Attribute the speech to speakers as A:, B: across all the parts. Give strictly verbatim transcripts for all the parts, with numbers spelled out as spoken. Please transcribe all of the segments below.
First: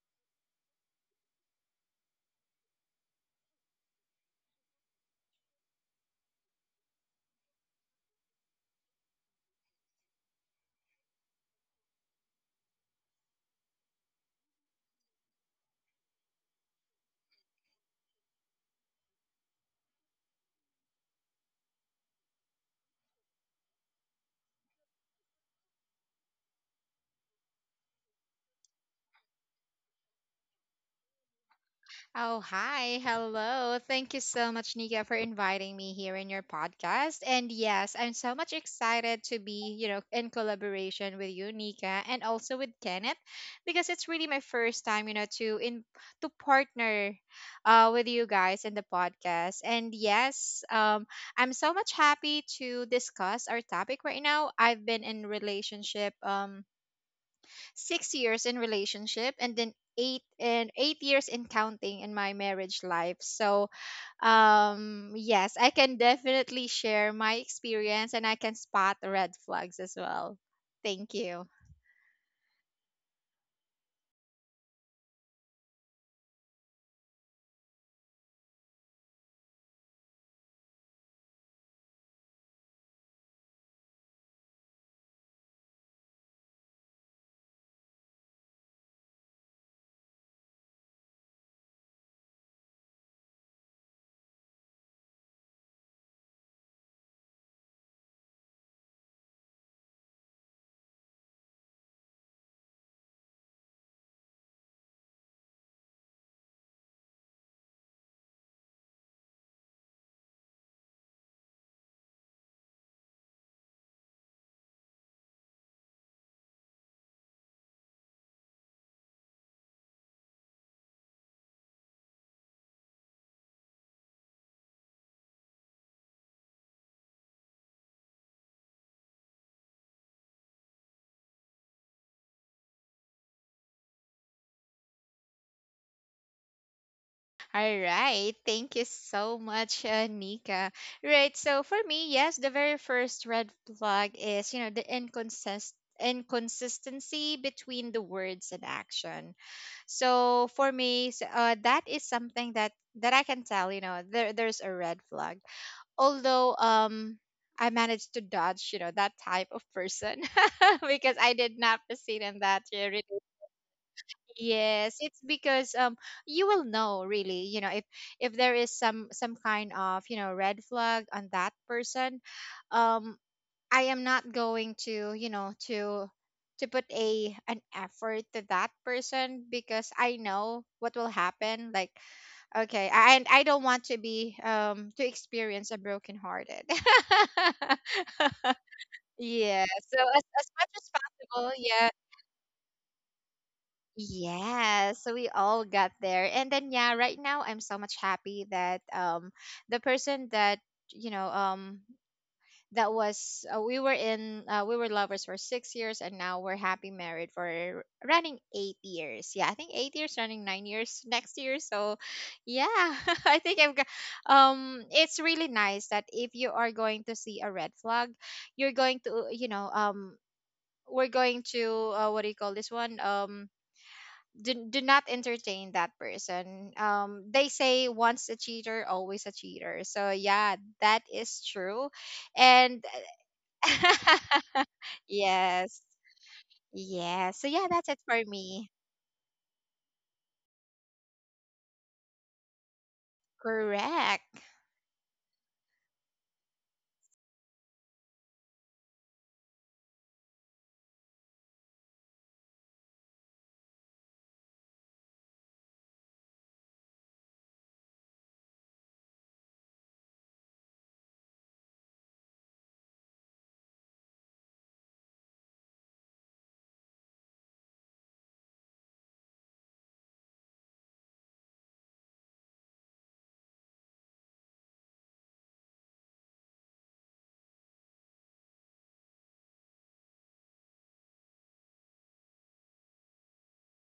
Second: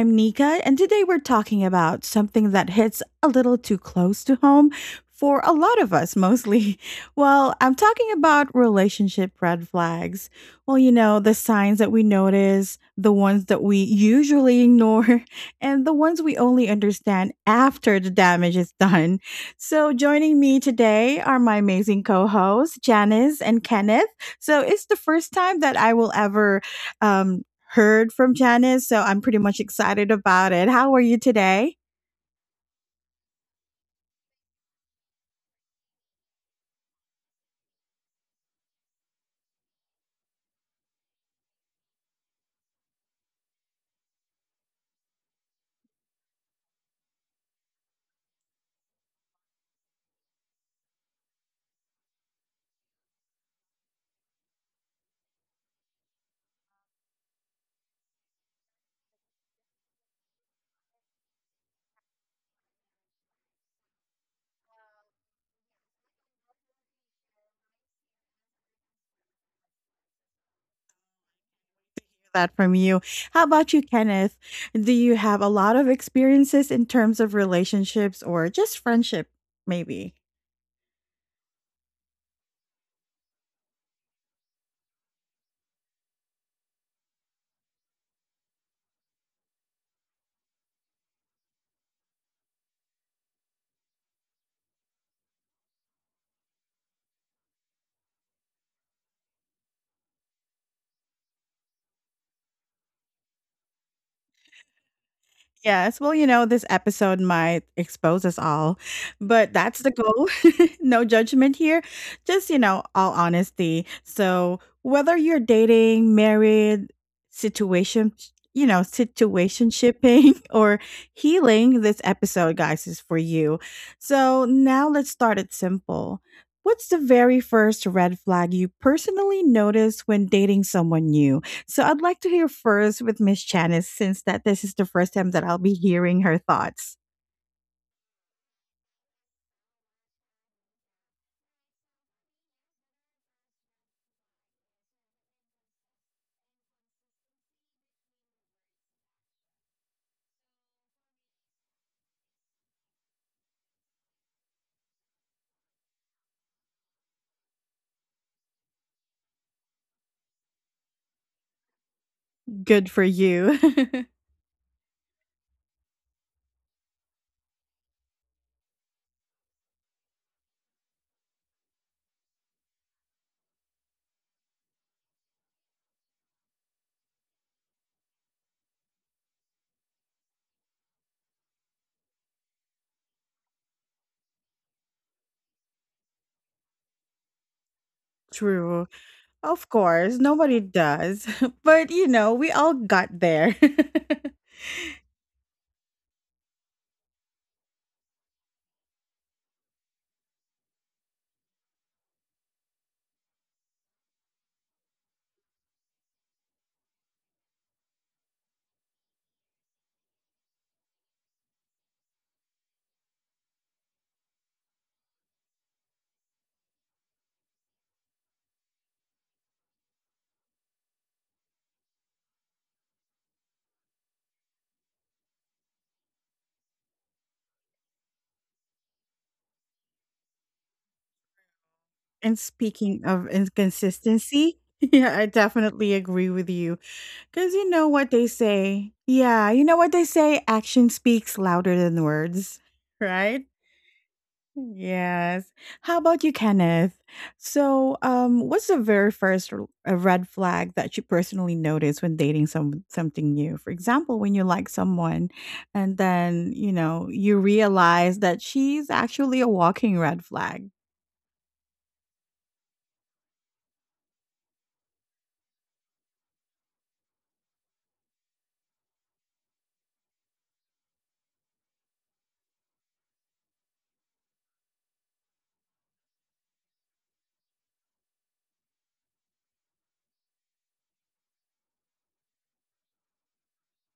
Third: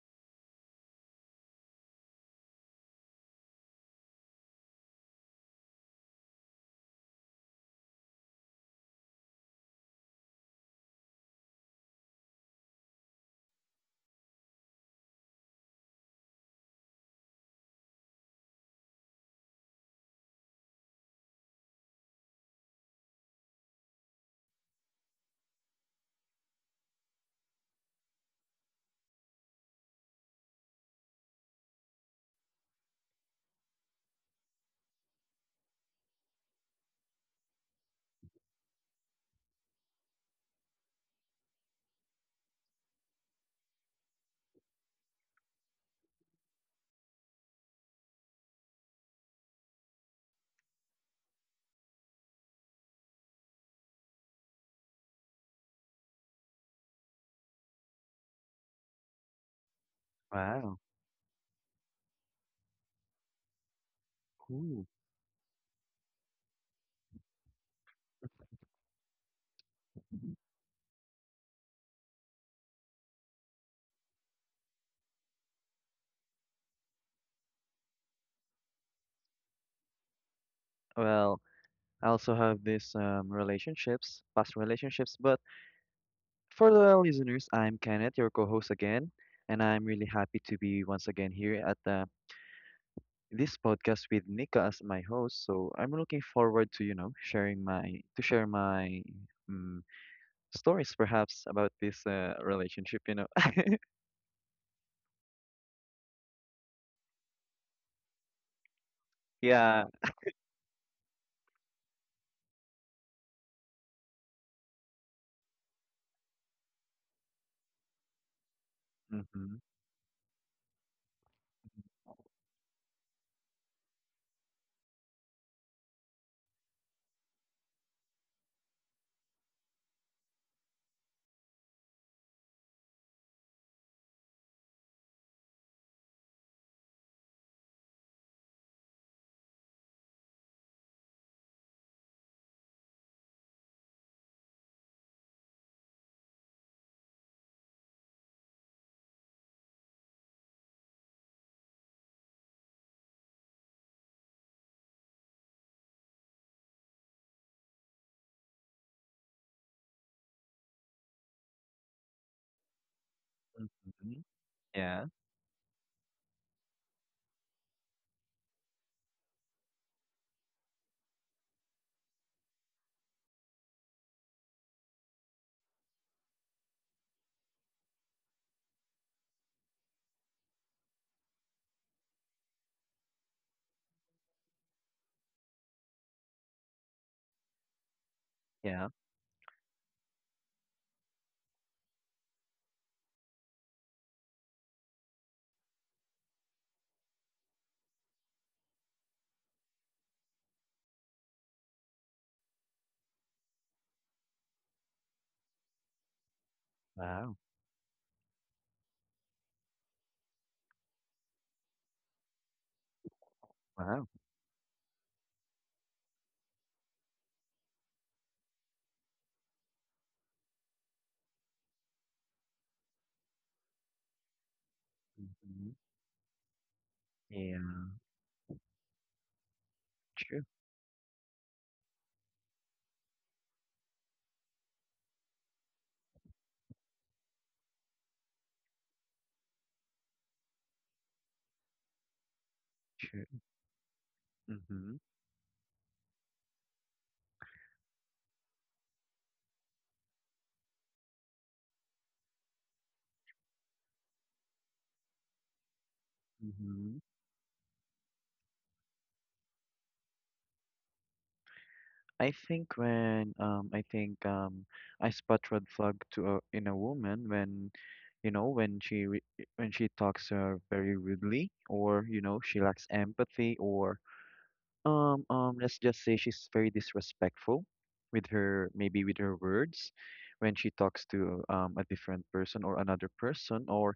A: I'm Nika, and today we're talking about something that hits a little too close to home for a lot of us, mostly. Well, I'm talking about relationship red flags. Well, you know, the signs that we notice, the ones that we usually ignore, and the ones we only understand after the damage is done. So, joining me today are my amazing co hosts, Janice and Kenneth. So, it's the first time that I will ever um, heard from Janice, so I'm pretty much excited about it. How are you today?
B: Oh, hi. Hello. Thank you so much, Nika, for inviting me here in your podcast. And yes, I'm so much excited to be, you know, in collaboration with you, Nika, and also with Kenneth, because it's really my first time, you know, to in to partner uh with you guys in the podcast. And yes, um I'm so much happy to discuss our topic right now. I've been in relationship, um six years in relationship, and then eight and
C: Wow,
B: eight years in counting in my marriage life. So
C: cool.
B: um yes, I can definitely share my experience, and I can spot red flags as
C: Mhm.
B: well. Thank you.
A: That from you. How about you, Kenneth? Do you have a lot of experiences in terms of relationships or just friendship, maybe?
C: Well, I also have this um, relationships, past relationships, but for the listeners, I'm Kenneth, your co-host again, and I'm really happy to be once again here at the, this podcast with Nika as my host. So I'm looking forward to, you know, sharing my to share my um, stories perhaps about this uh, relationship, you know.
A: Yes. Well, you know, this episode might expose us all, but that's
C: Yeah.
A: the goal. No judgment here. Just, you know, all honesty. So, whether you're dating, married, situation, you know,
C: Mm-hmm.
A: situationshipping or healing, this episode, guys, is for you. So, now let's start it simple. What's the very first red flag you personally notice when dating someone new? So I'd like to hear first with Miss Janice, since that this is the first time that I'll be hearing her thoughts.
B: All right, thank you so much, uh, Nika. Right, so for me, yes, the very first red flag is, you know, the inconsist inconsistency between the words and action. So for me, s- uh, that is something that that I can tell. You know, there there's a red flag. Although, um, I managed to dodge, you know, that type of person because I did not proceed in that,
A: Good for
B: really.
A: you.
C: Mm-hmm.
B: Yes,
C: Yeah.
B: it's because, um, you will know, really. You know, if if there is some some kind of, you know, red flag on that person, um, I am not going to, you know, to to put a an effort to that person because I know what will happen. Like, okay, I- and I don't want to be, um to experience a broken hearted.
C: Yeah.
A: True.
B: Yeah.
A: Of
B: So
A: course,
B: as as
A: nobody
B: much as
A: does.
B: possible, yeah.
A: But you know, we all got there.
B: Yeah, so we all got there. And then yeah, right now I'm so much happy that, um the person that, you know, um that was uh, we were in uh, we were lovers for six years, and now we're happy married
C: Wow.
B: for running eight years. Yeah, I think eight years running, nine years next year. So yeah. I think I've got
C: Wow.
B: um It's really nice that if you are going to see a red flag, you're going to, you know, um we're going to, uh, what do you call this one, um do, do not
C: Mm-hmm.
B: entertain that person. Um they
C: Yeah.
B: say once a cheater, always a cheater. So
C: True.
B: yeah, that is true.
A: And
B: And
A: speaking of inconsistency, yeah, I
B: yes.
A: definitely agree with you.
B: Yes. So
A: Because
B: yeah,
A: you know
B: that's it
A: what
B: for
A: they
B: me.
A: say. Yeah, you know what they say? Action speaks louder than words,
C: True.
A: right?
B: Correct.
C: Mm-hmm.
A: Yes. How about you, Kenneth? So, um, what's the very first r- uh, red flag that you personally notice when dating some something new? For example, when you like someone, and then you
C: Mhm.
A: know you realize that she's actually a walking red flag.
C: I think when um I think um I spot red flag to a, in a woman when you know when she re when she talks uh, very rudely, or you know, she lacks empathy, or um um let's just say she's very disrespectful with her, maybe with her words, when she talks to um a different person or another person, or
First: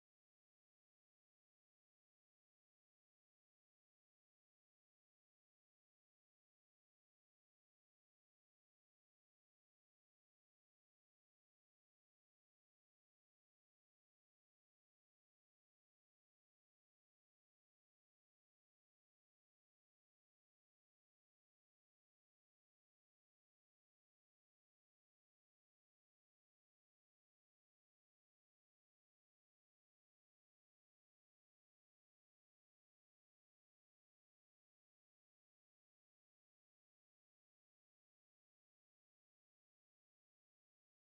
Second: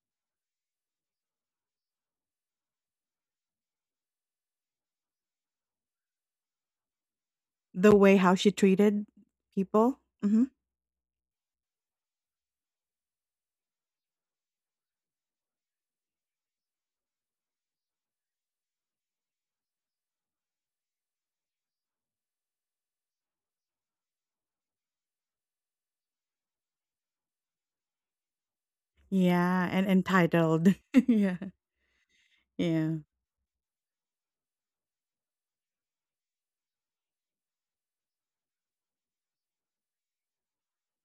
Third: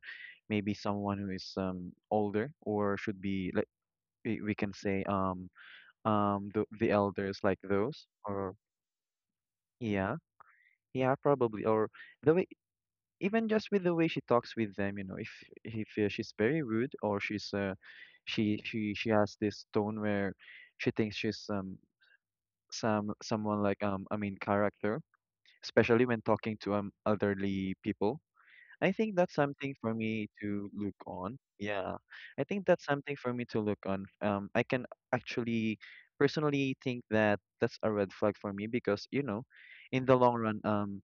C: maybe someone who is um older, or should be like, we we can say um um the, the elders, like
A: The
C: those,
A: way how she
C: or
A: treated people.
C: yeah.
A: Hmm.
C: Yeah, probably. Or the way, even just with the way she talks with them, you know, if if uh, she's very rude, or she's uh, she she she has this tone where she thinks she's um some someone, like um I mean character, especially when talking to um elderly people. I think that's
A: Yeah,
C: something
A: and
C: for me to
A: entitled.
C: look
A: Yeah,
C: on. Yeah, I think that's
A: yeah.
C: something for me to look on. Um, I can actually personally think that that's a red flag for me because, you know, in the long run, um,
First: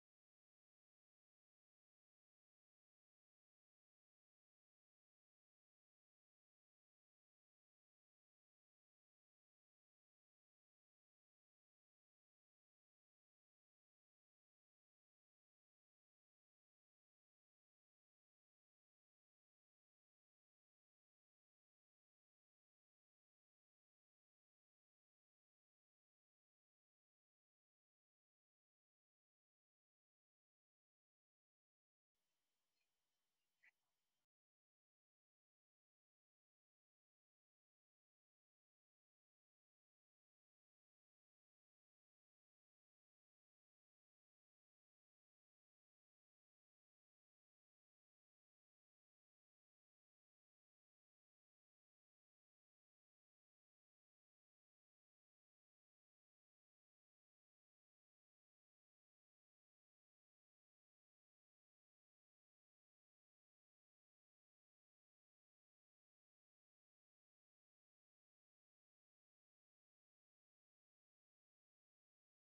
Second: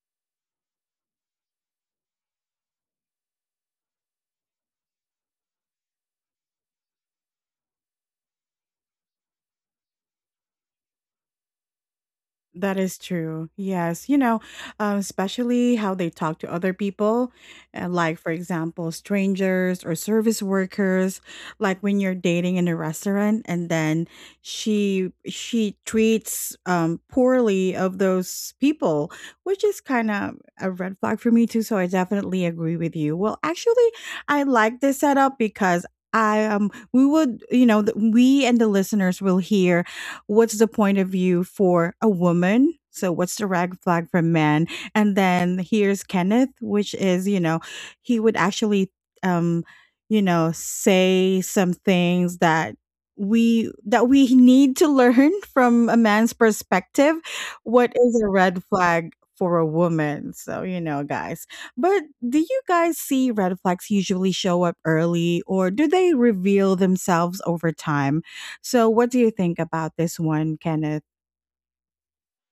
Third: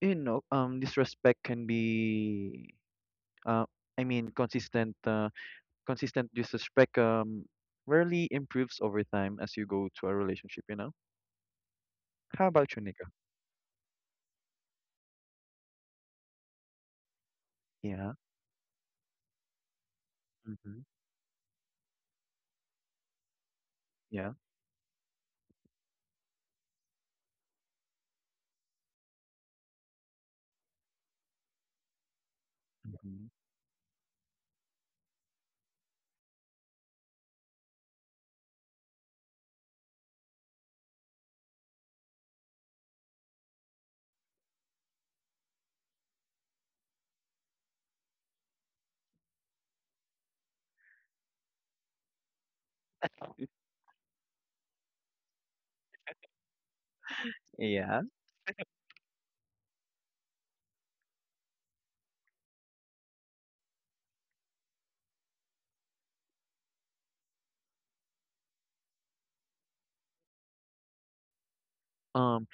C: you know, um, disrespect can be, uh, I mean, consistent, uh, consistent disrespect, um, rarely improves over time as you go to a relationship, you know? How about
A: That
C: you,
A: is
C: Nika?
A: true. Yes. You know, um, especially how they talk to other people, uh,
C: Yeah.
A: like, for example, strangers or service
C: Mm-hmm.
A: workers, like when you're dating in a restaurant and then
C: Yeah.
A: she she treats um, poorly of those people, which is kind of a red flag for me too. So I definitely agree with you.
C: Mm-hmm.
A: Well, actually, I like this setup because I um we would you know th- we and the listeners will hear what's the point of view for a woman? So what's the red flag for men? And then here's Kenneth, which is, you know, he would actually um, you know, say some things that we that we need to learn from a man's perspective. What
C: Yeah.
A: is a red flag for a woman, so, you know, guys, but do you guys see red flags usually show up early or do they reveal themselves over time? So, what do you think about this one, Kenneth?
C: Um,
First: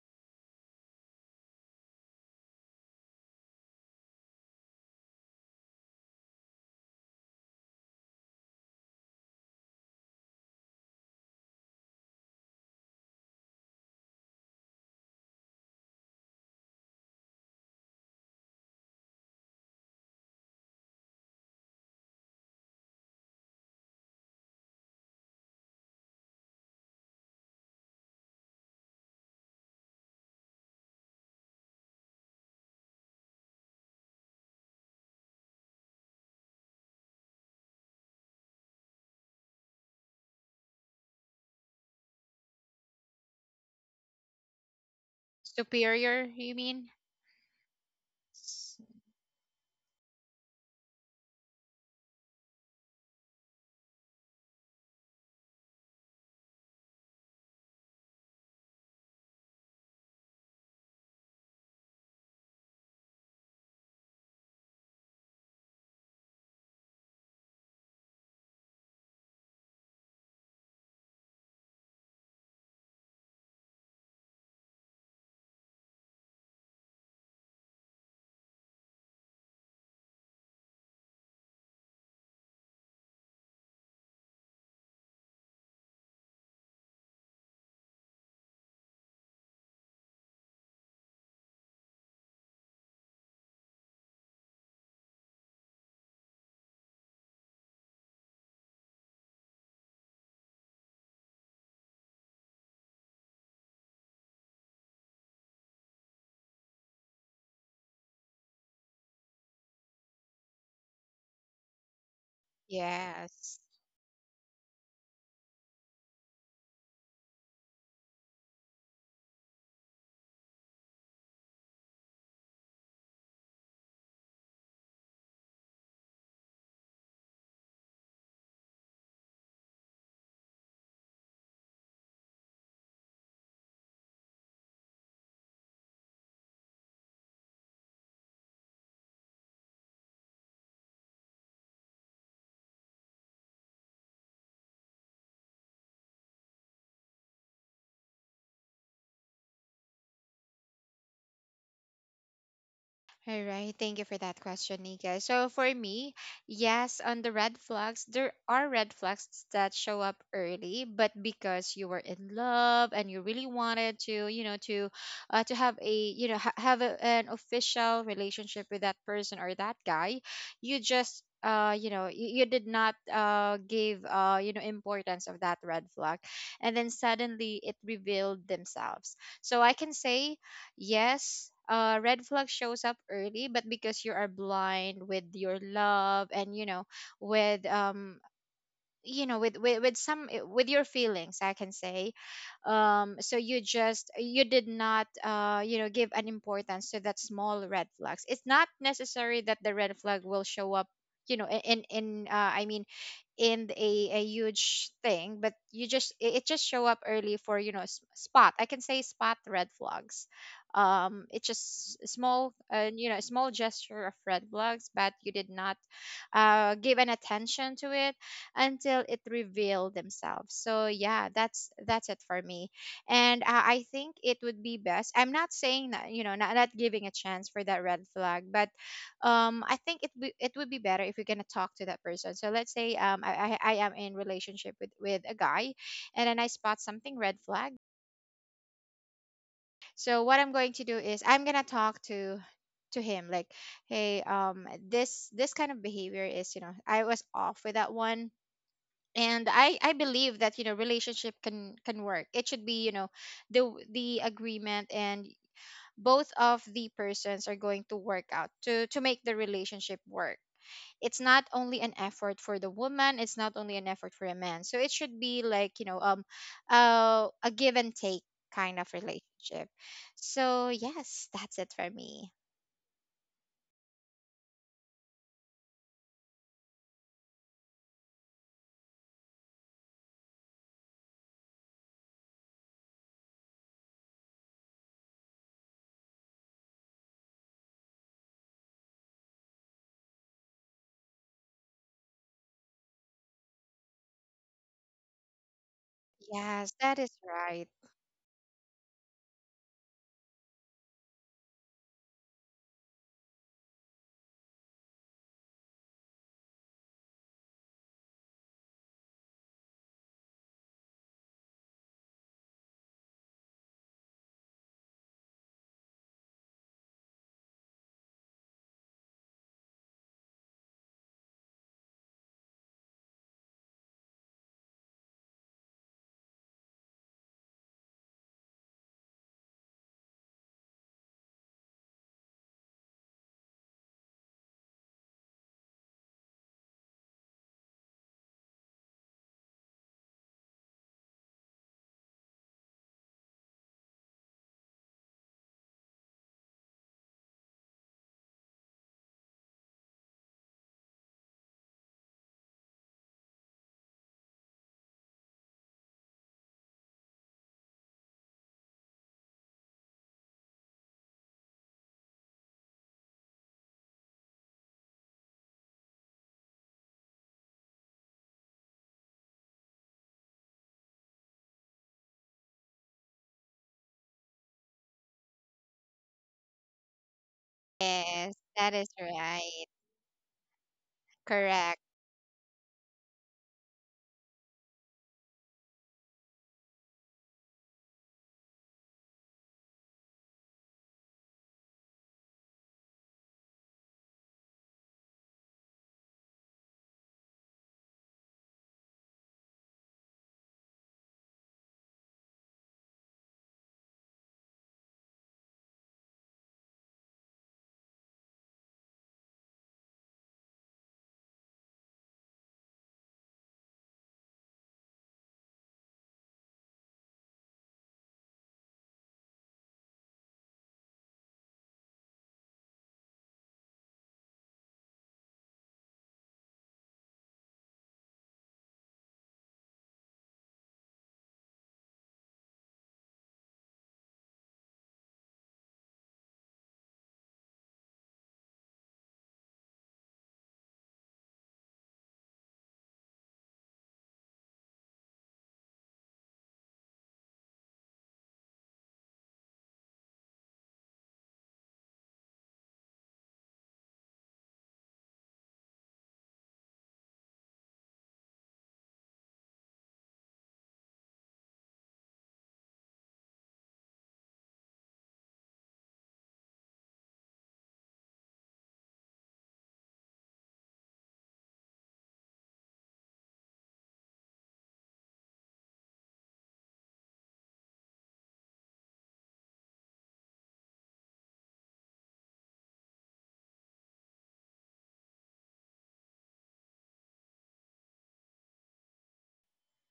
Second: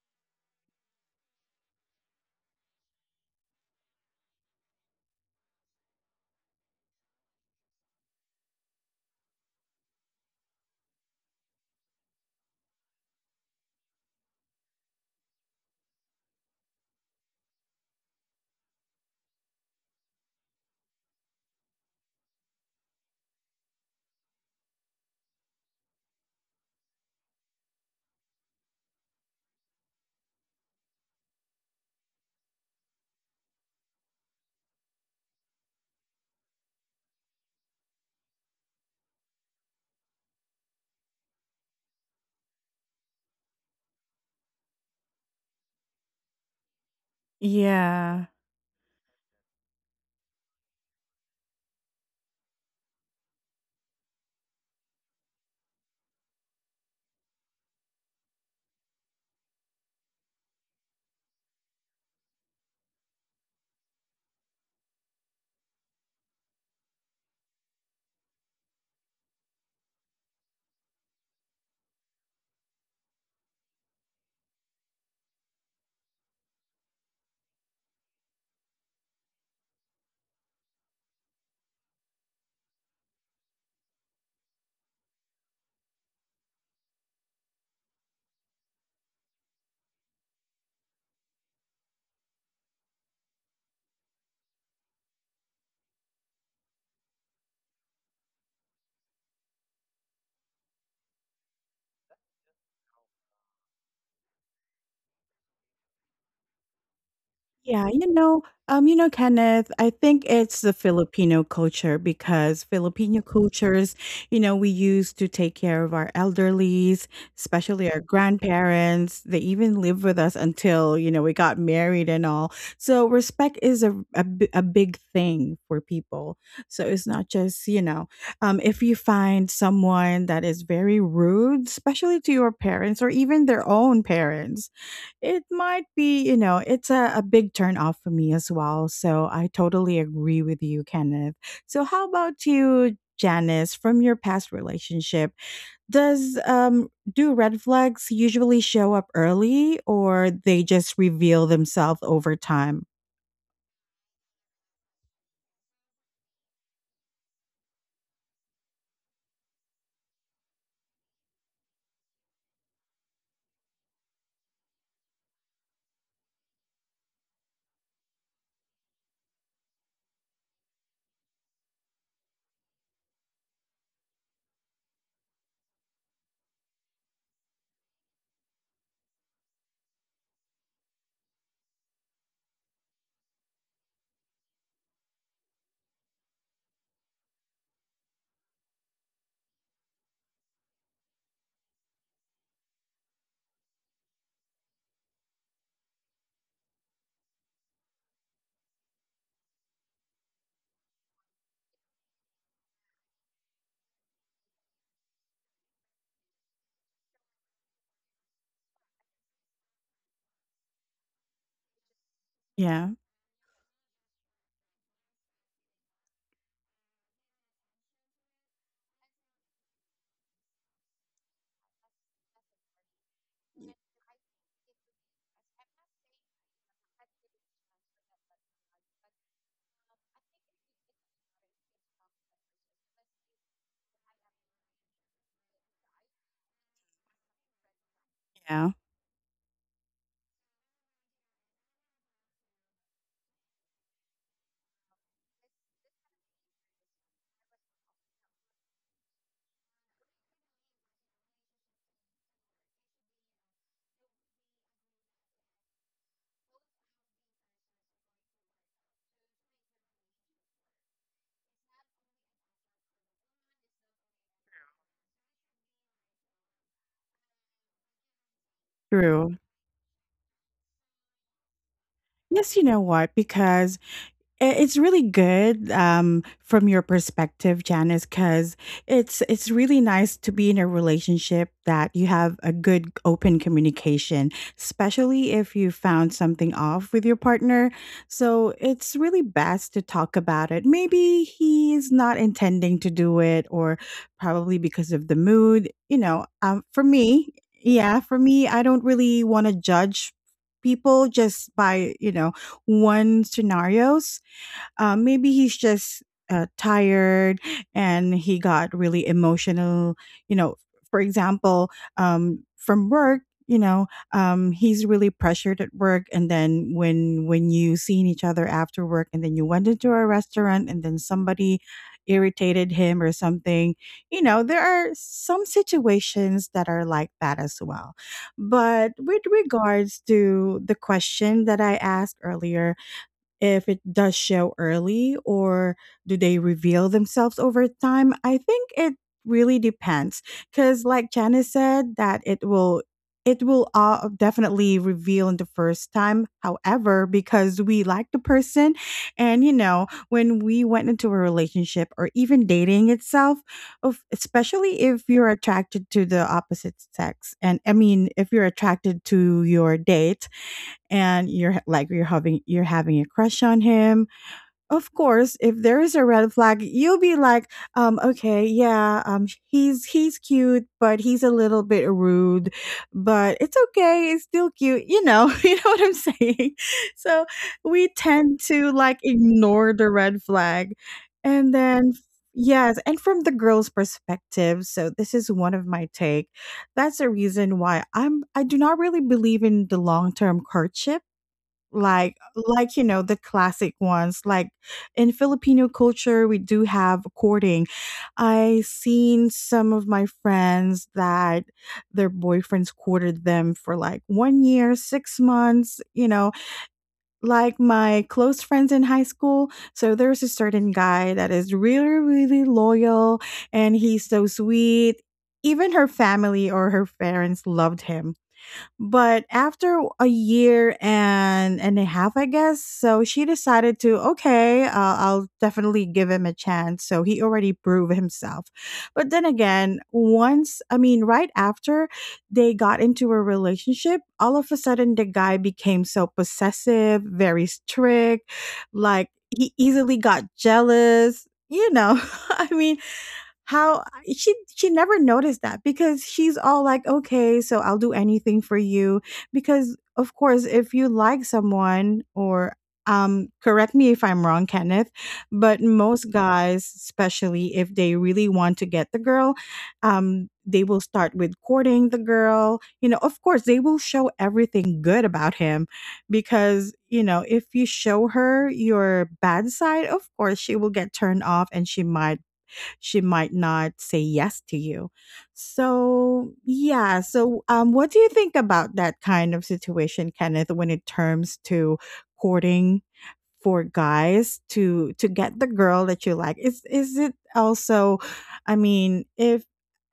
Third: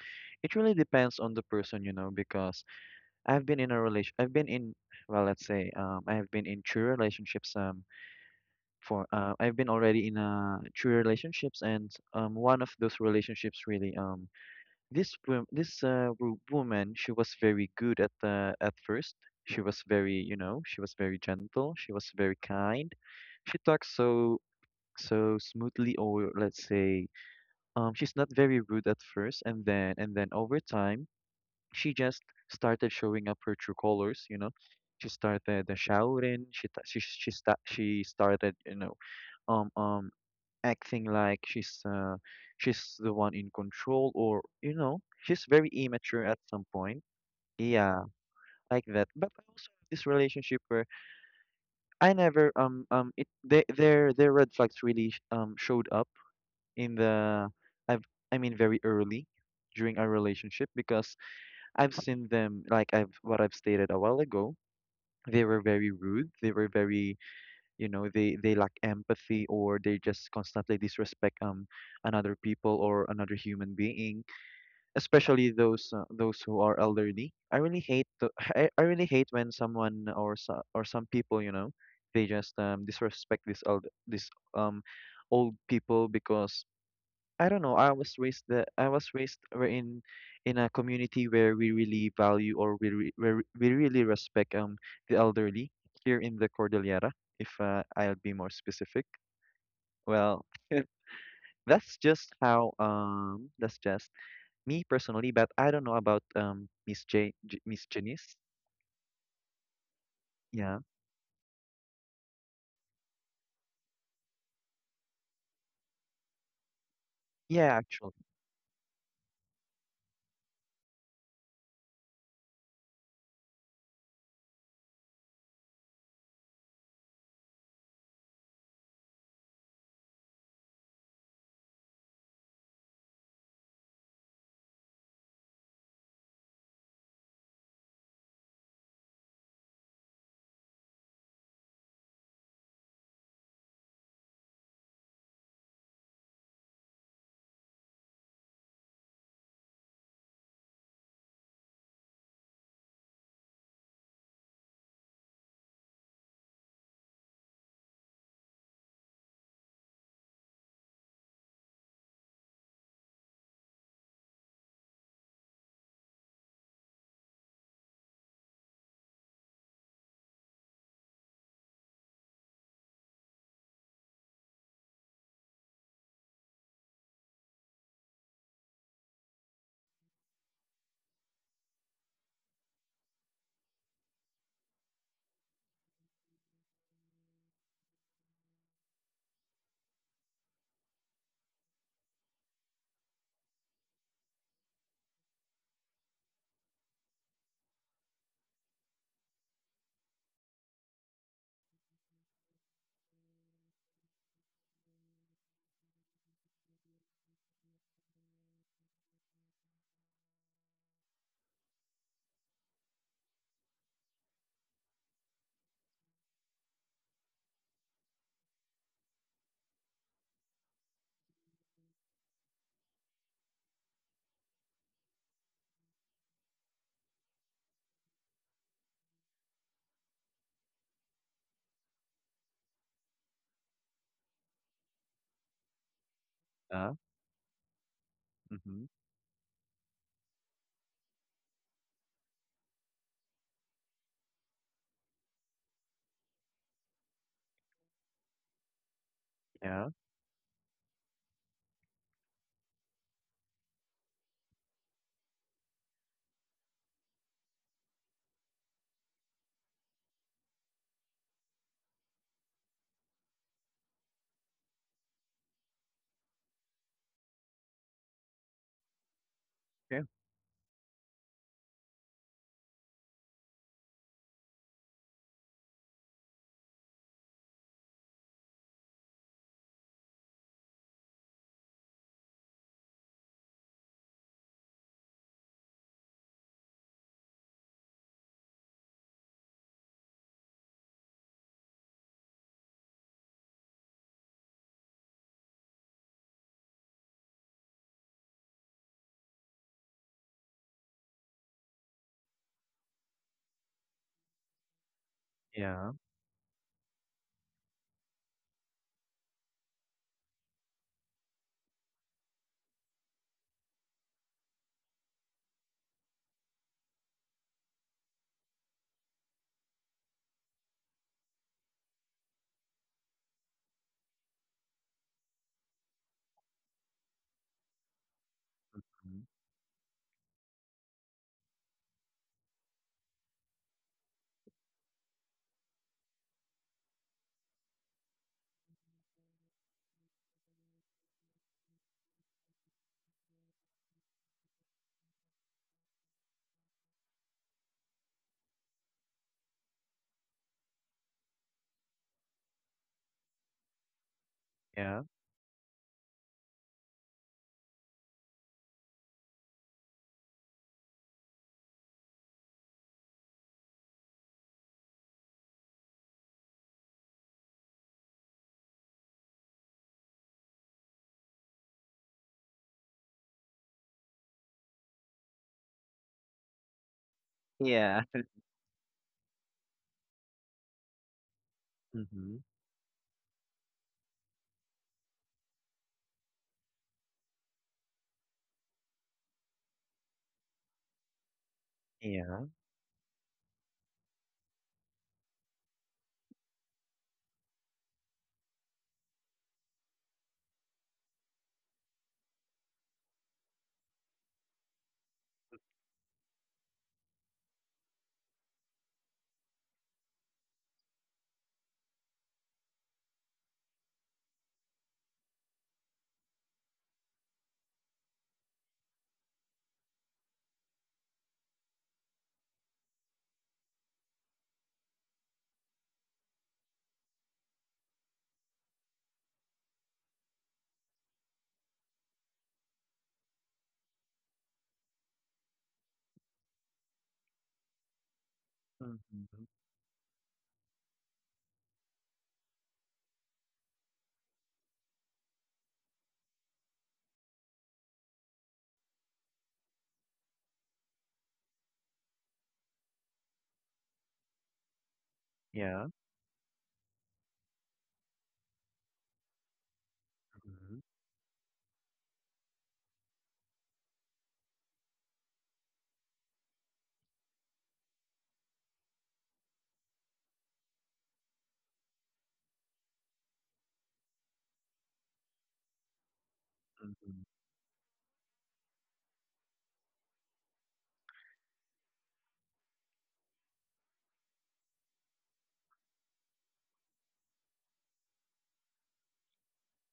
C: it really depends on the person, you know, because I've been in a relation, I've been in, well, let's say, um, I have been in true relationships, um, for, uh, I've been already in uh true relationships, and um, one of those relationships really, um, this wom- this uh wo- woman, she was very good at the at first. She was very, you know, she was very gentle. She was very kind. She talks so so smoothly, or let's say, um, she's not very rude at first, and then and then over time she just started showing up her true colors, you know. She started uh, shouting. She ta- she she sta she started, you know, um um acting like she's uh she's the one in control, or you know, she's very
B: Superior,
C: immature at
B: you
C: some
B: mean?
C: point. Yeah,
A: Yeah.
B: S-
C: like that. But I also have this relationship where I never um um it they, their their red flags really sh- um showed up in the I've I mean very early during our relationship because I've seen them, like I've, what I've stated a while ago. They were very rude. They were very, you know, they they lack empathy, or they just constantly disrespect um another people or another human being, especially those uh, those who are elderly. I really hate the, I, I really hate when someone or so, or some people, you know, they just um disrespect this old this um old people because I don't know. I was raised the I was raised we're in in a community where we really value, or we re, where we really respect um the elderly here in the Cordillera. If uh, I'll be more specific, well, that's just how um that's just me personally. But I don't know about um Miss J, J Miss
A: Yeah, you
C: Janice.
A: know, um, you know, Kenneth, I think it's the
C: Yeah,
A: Filipino culture because Filipino
B: Yes.
A: cultures, you know, we used to take care of our elderlies,
C: yeah,
A: especially our
C: actually.
A: grandparents. They even lived with us until, you know, we got married and all. So respect is a, a, b- a big thing for people. So it's not just, you know, um, if you find someone that is very rude, especially to your parents or even their own parents, it might be, you know, it's a, a big turn off for me as well. So I totally agree with you, Kenneth. So how about you, Janice, from your past relationship? Does um Do red flags usually show up early or they just reveal themselves over time?
B: All right. Thank you for that question, Nika. So for me, yes, on the red flags, there are red flags that show up early, but because you were in love and you really wanted to, you know, to uh, to have a, you know, ha- have a, an official relationship with that person or that guy, you just, uh you know, you, you did not, uh give, uh you know, importance of that red flag, and then suddenly it revealed themselves. So I can say, yes, uh, red flag shows up early, but because you are blind with your love and, you know, with, um, you know, with, with, with some eh, with your feelings, I can say, um, so you just, you did not, uh, you know, give an importance to that small red flags. It's not necessary that the red flag will show up, you know, in in in, uh, I mean, in a, a huge thing, but you just, it it just show up early for, you know, s- spot, I can say, spot red flags. Um it's just s- small,
A: Yeah,
B: uh, you know, small gesture of red flags, but you did not, uh give an attention to it until it revealed themselves. So yeah, that's that's it for me. And, uh, I think it would be best I'm not saying that, you know, not, not giving a chance for that red flag, but, um I think it be, it would be better if you're going to talk to that person. So let's say, um I, I i am in relationship with with a guy, and then I spot
C: Yeah.
B: something red flag.
A: yeah.
C: Mm-hmm.
B: So what I'm going to do is I'm going to talk to to him, like, hey, um this, this kind of behavior is, you know, I was off with that one. And i
C: Yeah.
B: I believe that, you know, relationship can can work. It should be, you know, the the agreement, and both of the persons are going to work out to to make the relationship work. It's not only an effort for the woman, it's not only an effort for a man. So it should be like, you know, um uh, a give and take kind of
A: True.
B: relationship.
C: Yeah.
B: So yes, that's it for me.
A: Yes, you know what? Because I- it's really good um, from your perspective, Janice, because it's it's really nice to be in a relationship that you have a good open communication, especially if you found something off with your partner. So it's really best to talk about it. Maybe he's not intending to do it, or probably because of the mood, you know um,
B: Yes,
A: for
B: that is
A: me.
B: right.
A: Yeah, for me, I don't really want to judge people just by, you know one scenarios. Uh, maybe he's
C: Yeah.
A: just uh, tired and he got really emotional. You know, for example, um, from work, you know, um, he's really pressured at work, and then when when you seen each other after work, and then you went into a restaurant, and then somebody irritated him or something. You know, there are some situations that are like that as well. But with regards to the question that I asked earlier, if it does show early or do they reveal themselves over time? I think it really depends because, like Janice said, that it will it will uh, definitely reveal in the first time. However, because we like the person, and you know when we went into a relationship or even dating itself, of- especially if you're attracted to the opposite sex, and I mean, if you're attracted to your date, and you're like, you're having you're having a crush on him. Of course, if there is a red flag, you'll be like, um okay, yeah, um he's he's cute, but he's a little bit rude, but it's okay, it's still cute you know You know what I'm saying? So we
B: Yes,
A: tend to
B: that is
A: like
B: right.
A: ignore the red flag. And
B: Correct.
A: then
C: Mhm.
A: yes, and from the girl's perspective, so this is one of my take. That's a reason why i'm i do not really believe in the long-term courtship,
C: Yeah.
A: like
C: Yeah.
A: like you know the classic ones, like in Filipino culture we do have courting. I seen some of my friends that their boyfriends courted them for like one year six months, you know like my close friends in high school. So there's a certain guy that is really really loyal, and he's so sweet. Even her family or her parents loved him. But after a year and and a half, I guess, so she decided to, okay, uh, I'll definitely give him a chance. So he already proved himself. But then again, once, I mean, right after they got into a relationship, all of a sudden the guy became so possessive, very strict, like
C: Mm-hmm.
A: he easily got jealous. You know, I mean, how she she never noticed that because she's all like, "Okay, so I'll do anything for you." Because of course, if you like someone, or um correct me if I'm wrong, Kenneth, but
C: Yeah. Mm-hmm. Yeah.
A: most guys, especially if they really want to get the girl, um they
C: Mm-hmm.
A: will start with courting the girl. You know, of course, they will show everything good about him, because you know if you show her your bad side, of course she will get turned off, and she might she might not say yes to you. So, yeah.
C: Mm-hmm.
A: So, um, what do you think about that kind of situation, Kenneth, when it terms to courting for guys to to get the girl that you like? Is is it also? I mean, if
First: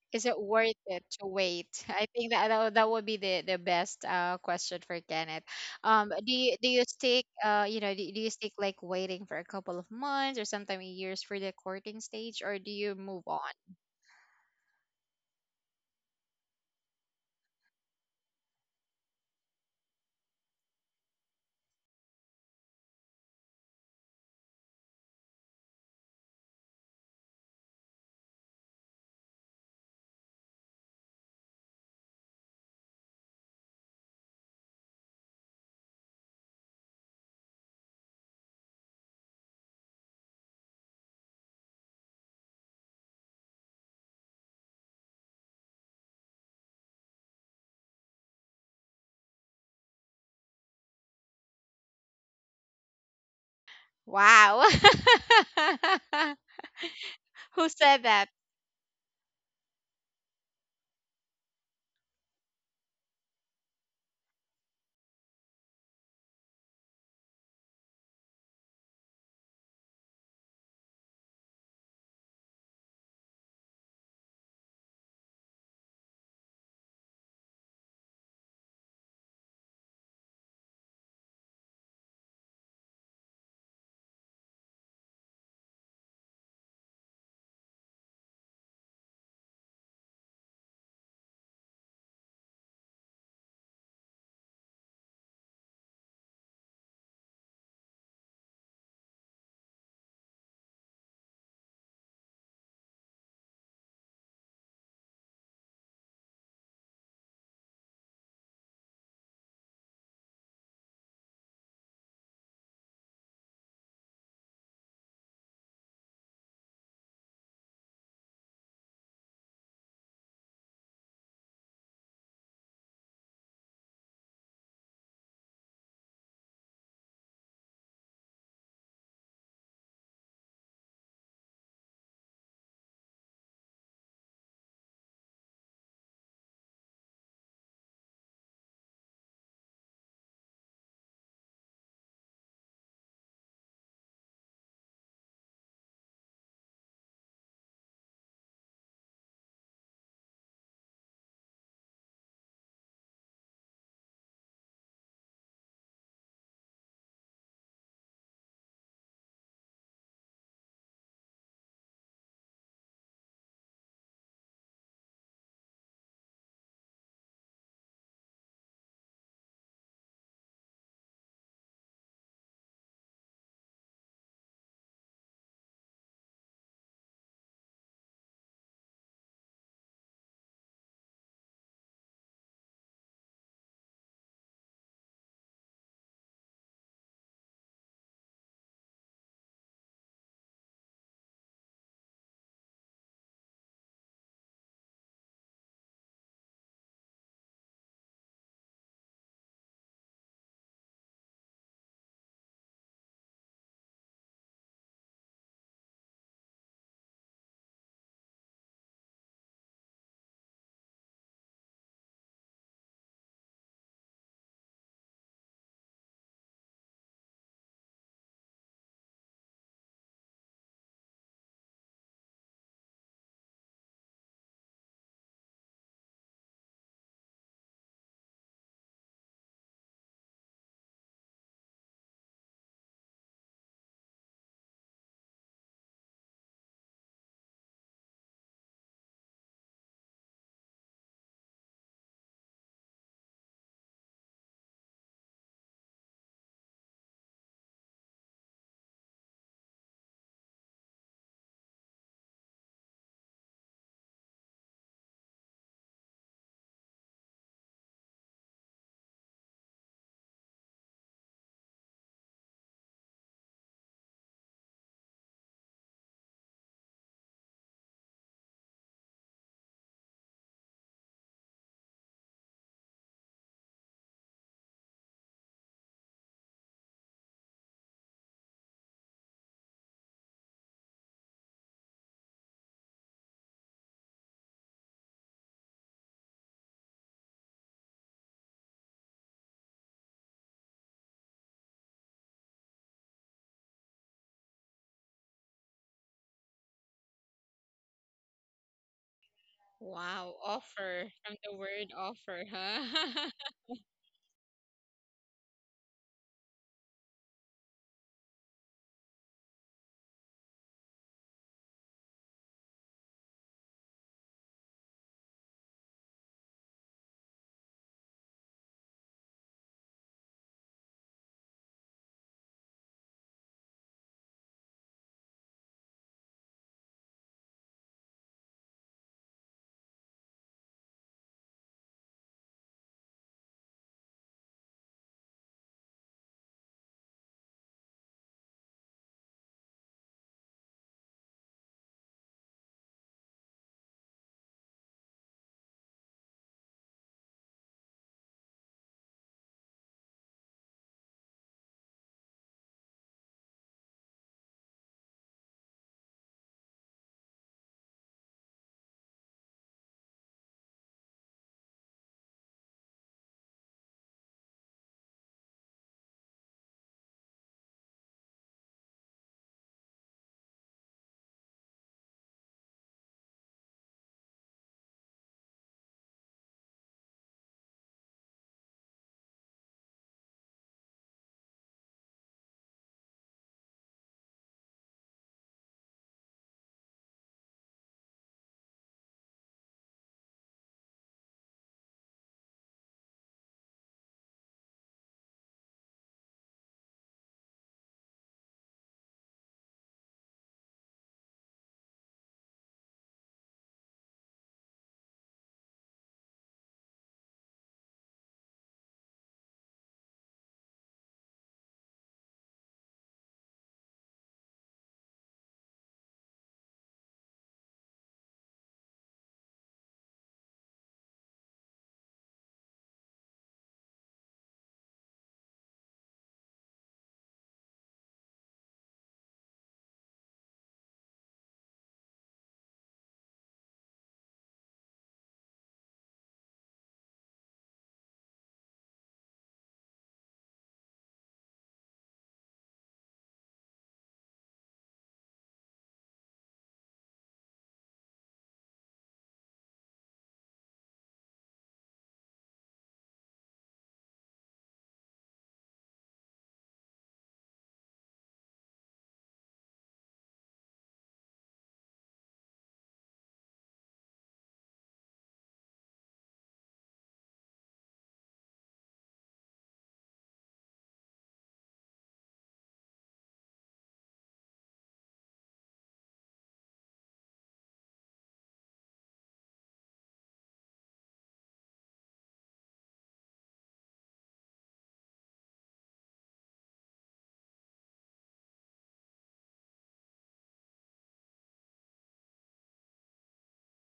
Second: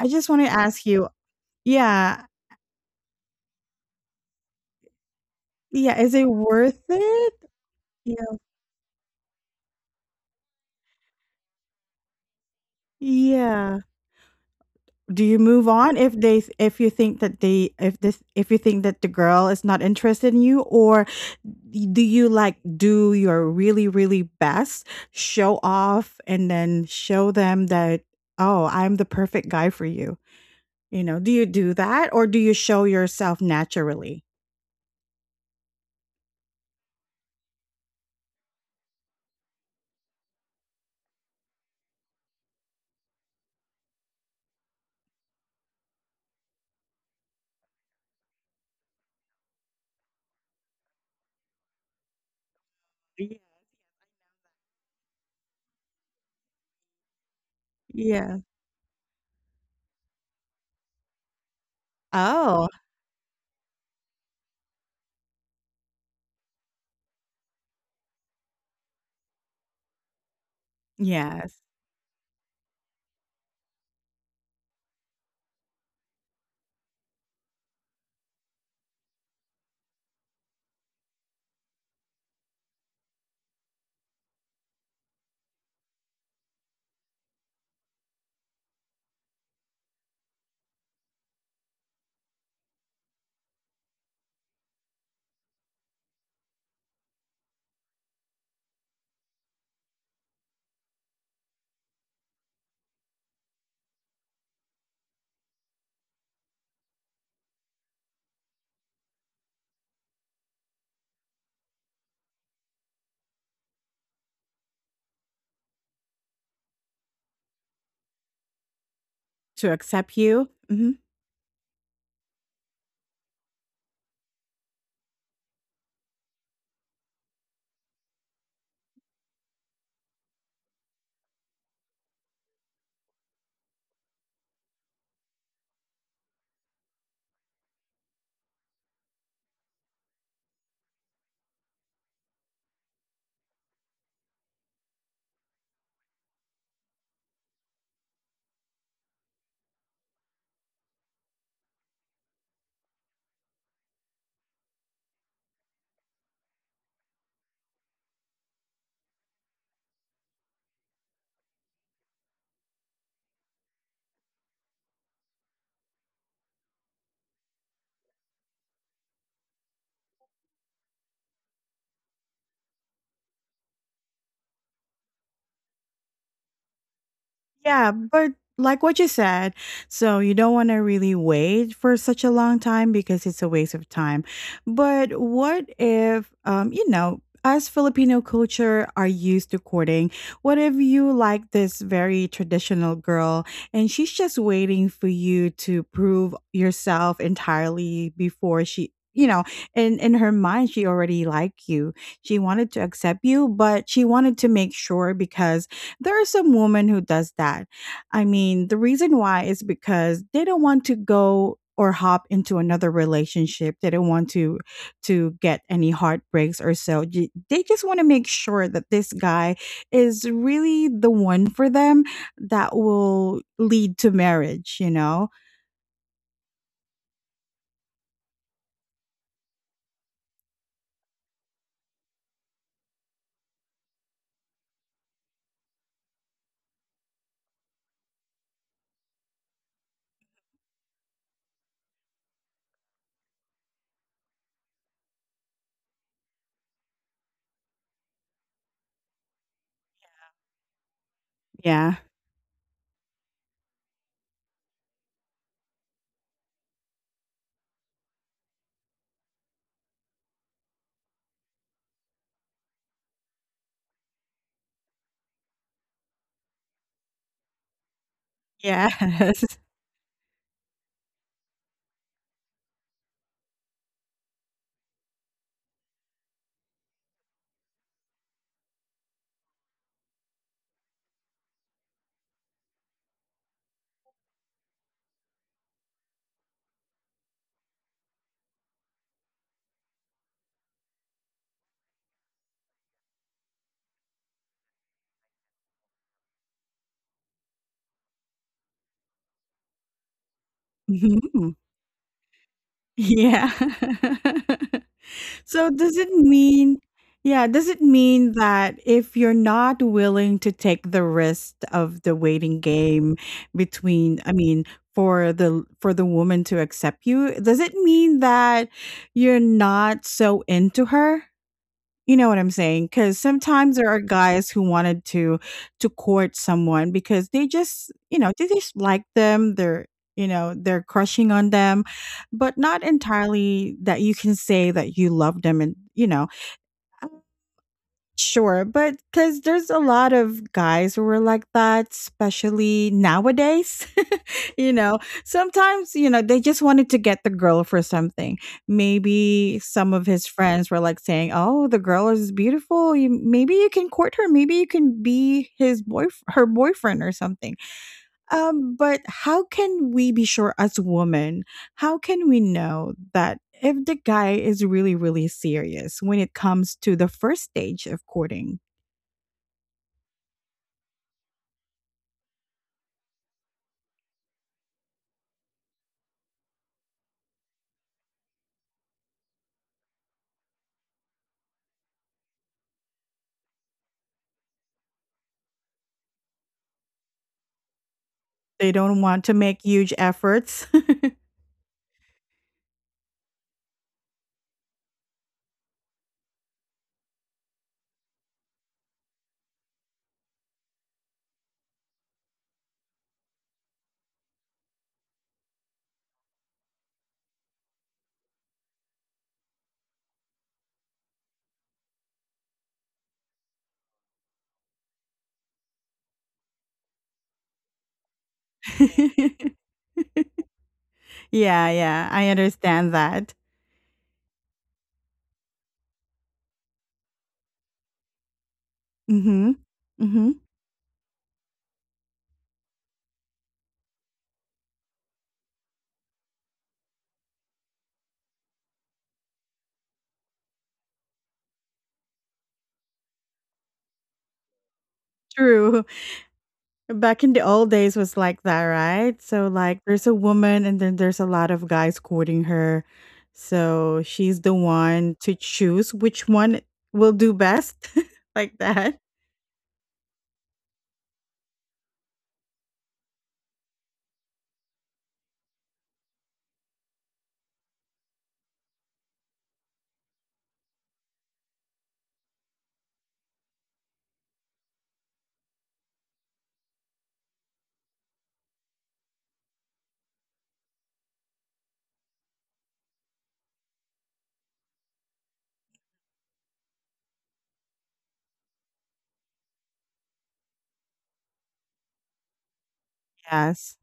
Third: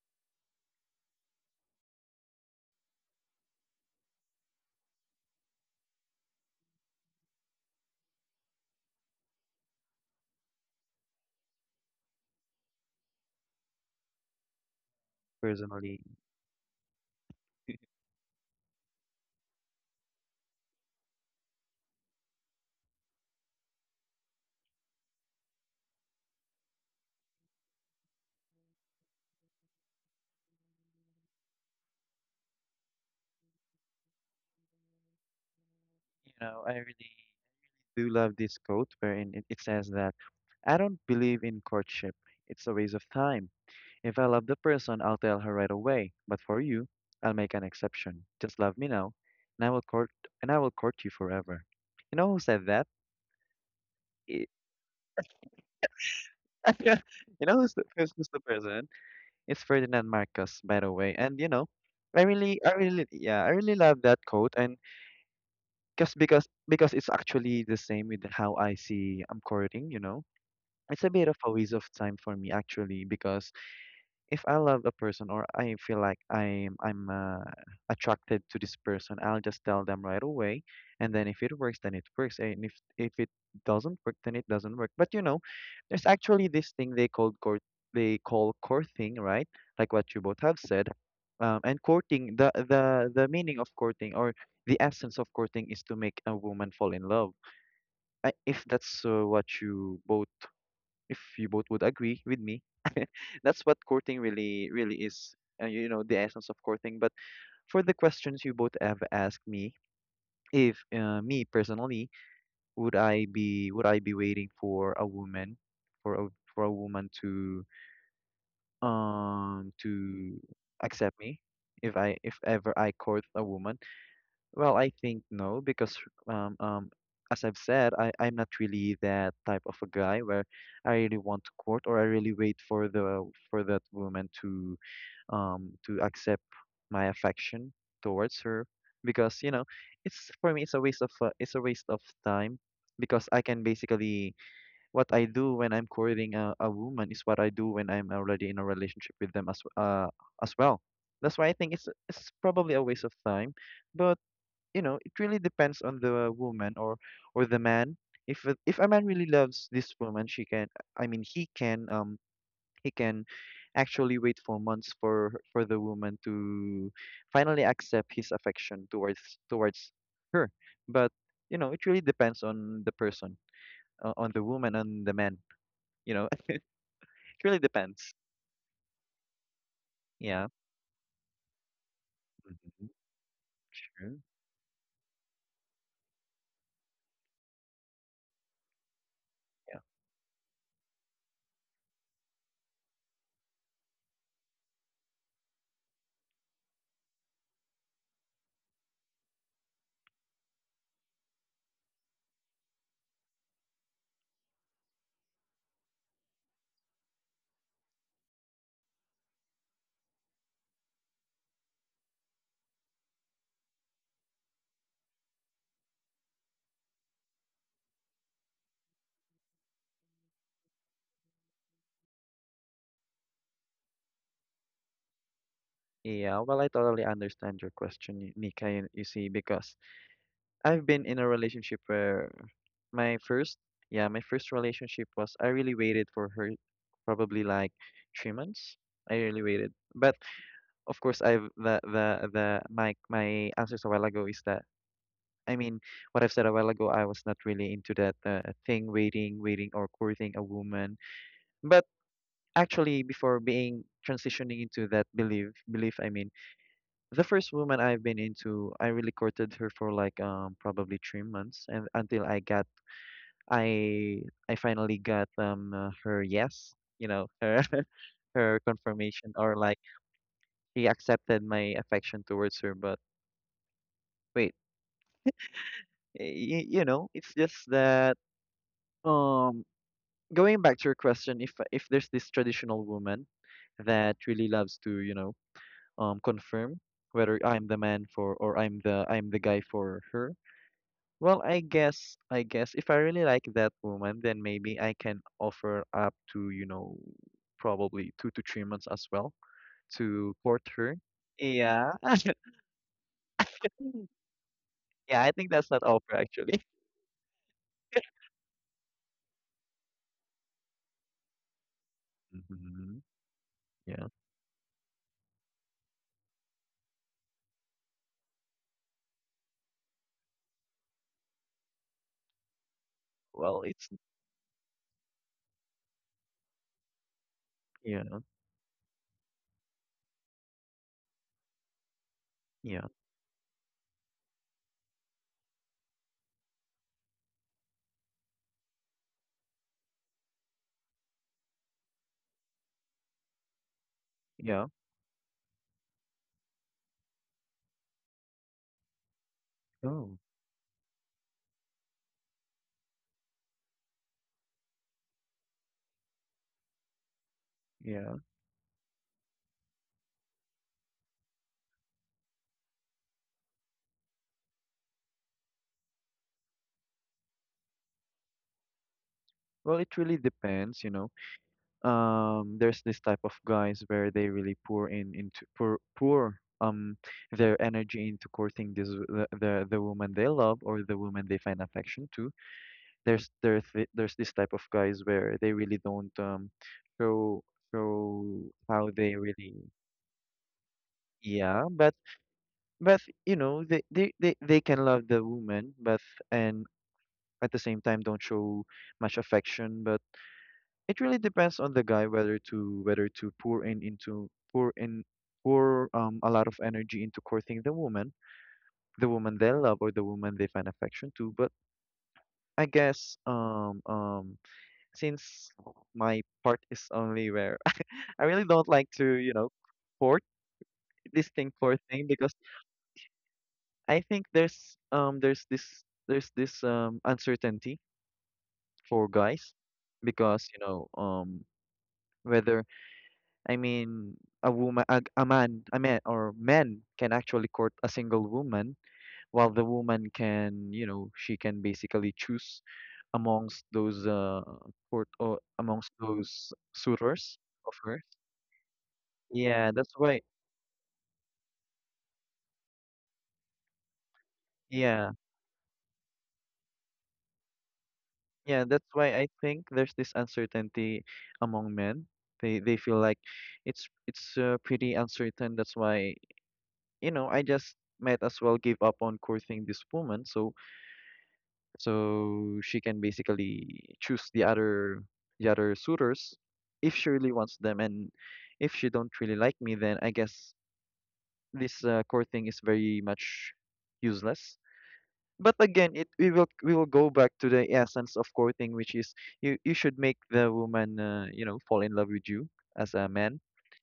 A: I
B: Is
A: just
B: it
A: want to
B: worth
A: ask
B: it
A: you,
B: to wait? I
A: yeah,
B: think that that, would- that would be the, the best, uh, question for Kenneth.
A: yeah,
B: Um,
A: is it
B: do you do
A: worth
B: you stick,
A: it?
B: uh you know, do, do you
A: Yeah.
B: stick like waiting for a couple of months or sometimes years for the courting stage, or do you move on?
A: Yeah. Do you move on
C: Personally,
A: if they, if you think that they if this if you think that the girl is not interested in you, or do you like do your really really best, show off and then show them that, "Oh, I'm the perfect guy for you," you know do you do that, or do you show yourself naturally?
C: you know, I really do love this quote wherein it, it says that, "I don't believe in courtship. It's a waste of time. If I love the person, I'll tell her right away. But for you, I'll make an exception. Just love me now, and I will court and I will court you forever." You know who said that?
A: Yeah.
C: It-
B: Wow.
C: you know
B: Who
C: who's the,
B: said
C: who's,
B: that?
C: who's
A: Yeah.
C: the person? It's Ferdinand Marcos, by the way. And you know, I really,
A: Oh,
C: I really, yeah, I really love that quote. And just because because it's actually the same with how I see I'm courting. You know, it's a bit of a
A: yes.
C: waste of time for me actually, because if I love a person, or I feel like I'm I'm uh, attracted to this person, I'll just tell them right away, and then if it works, then it works, and if if it doesn't work, then it doesn't work. But you know, there's actually this thing they call court they call courting, right? Like what you both have said. Um, and courting the the the meaning of courting, or the essence of courting, is to make a woman fall in love. I, if that's uh, what you both, if you both would agree with me. That's what courting really, really is, uh, you know, the essence of courting. But for the questions you both have asked me, if uh, me personally, would I be would I be waiting for a woman, for a for a woman to
A: To
C: um
A: accept
C: to
A: you? Mhm.
C: accept me if I, if ever I court a woman? Well, I think no, because um, um, as I've said, I, I'm not really that type of a guy where I really want to court, or I really wait for the for that woman to um to accept my affection towards her, because you know, it's for me it's a waste of uh, it's a waste of time, because I can basically, what I do when I'm courting a, a woman is what I do when I'm already in a relationship with them, as uh as well. That's why I think it's it's probably a waste of time, but you know, it really depends on the woman, or or the man. If a- if a man really loves this woman, she can I mean he can um he can actually wait for months for her- for the woman to finally accept his affection towards towards her. But you know, it really depends on the person, uh, on the woman and the man, you know. It really
A: Yeah,
C: depends.
A: but like what you said, so you
C: Yeah.
A: don't wanna really wait for such a long
C: Hmm.
A: time because it's a waste of
C: Sure.
A: time. But what if, um, you know, us Filipino culture are used to courting. What if you like this very traditional girl, and she's just waiting for you to prove yourself entirely before she, you know, in in her mind she already liked you. She wanted to accept you, but she wanted to make sure, because there are some women who does that. I mean, the reason why is because they don't want to go or hop into another relationship. They don't want to to get any heartbreaks or so. J- They just want to make sure that this guy is really the one for them that will lead to marriage, you know?
C: Yeah, well I totally understand your question, Nika. you, you see, because I've been in a relationship where my first, yeah, my first relationship was, I really waited for her probably like three months. I really waited. But of course, I've the the the my my answers a while ago is that, I mean what I've said a while ago, I was not really into that uh, thing, waiting waiting or courting a woman. But
A: Yeah.
C: actually, before being transitioning into that belief belief I mean, the first woman I've been into, I really courted her for like um probably three months, and until I got, I I finally got um uh, her yes, you know, her her confirmation,
A: Yes.
C: or like she accepted my affection towards her. But wait, y you know, it's just that um, going back to your question, if if there's this traditional woman that really loves to, you know, um confirm whether I'm the man for, or I'm the, I'm the guy for her. Well, I guess, I guess if I really like that woman, then maybe I can offer up to, you know, probably two to three months as well to
B: Wow,
C: court her.
B: offer from the
A: Mhm.
B: word
C: Yeah.
B: offer, huh?
A: Yeah.
C: Yeah, I think
A: So
C: that's not
A: does it
C: offer actually.
A: mean yeah, does it mean that if you're not willing to take the risk of the waiting
C: Hmm.
A: game
C: Yeah.
A: between, I mean, for the for the woman to accept you, does it mean that you're not so into her? You know what I'm saying? saying? Because
C: Well,
A: sometimes
C: it's
A: there are guys who wanted to to court someone because they just, you
C: yeah,
A: know, they just like them, they're, you know, they're crushing on them, but not
C: yeah,
A: entirely that you can say that you love them and, you know Sure, but because there's a lot of guys who are like that, especially nowadays.
C: yeah.
A: you know, Sometimes, you know, they just wanted to get the girl for something. Maybe some of
C: Oh,
A: his friends were like saying, "Oh, the girl is beautiful. You, maybe you can court her. Maybe you can be his boy, her boyfriend or something."
C: yeah.
A: Um, but how can we be sure as women? How can we know that if the guy is really, really serious when it comes to the first stage of courting?
C: Well, it really depends, you know. Um, there's this type of guys where they really pour in into pour pour um their energy into courting this the the, the woman they love, or the woman they find affection to. There's there's thi- there's this type of guys where they really don't um show show
A: They
C: how
A: don't
C: they
A: want to
C: really
A: make huge efforts.
C: yeah, but but you know, they they they, they can love the woman, but, and at the same time, don't show much affection. But it really depends on the guy, whether to, whether to pour in into pour in pour um a lot of energy into courting the woman, the woman they love or the woman they find affection to. But I guess um um since my part is only where I really don't like to,
A: Yeah,
C: you know, court this thing court thing,
A: yeah, I
C: because
A: understand that.
C: I think there's um there's this there's this um uncertainty for
A: Mm-hmm.
C: guys,
A: Mm-hmm.
C: because you know um, whether, I mean, a woman, a, a man, a man or men can actually court a single woman, while the woman can, you know, she can basically choose amongst those uh court or
A: True.
C: amongst those
A: Back in
C: suitors
A: the old
C: of
A: days
C: hers.
A: was like that, right? So
C: Yeah,
A: like
C: that's
A: there's a
C: why.
A: woman and then there's a lot of guys courting her. So she's the
C: Yeah,
A: one to choose which one will do best like
C: yeah, that's
A: that.
C: why I think there's this uncertainty among men. They they feel like it's it's uh, pretty uncertain. That's why, you know, I just might as well give up on courting this woman. So So she can basically choose the other the other suitors if she really wants them, and if she don't really like me, then I guess this uh, core thing is very much useless. But again, it we will we will go back to the essence of core thing, which is you you should make the woman uh, you know fall in love with you as a man.
A: Yes.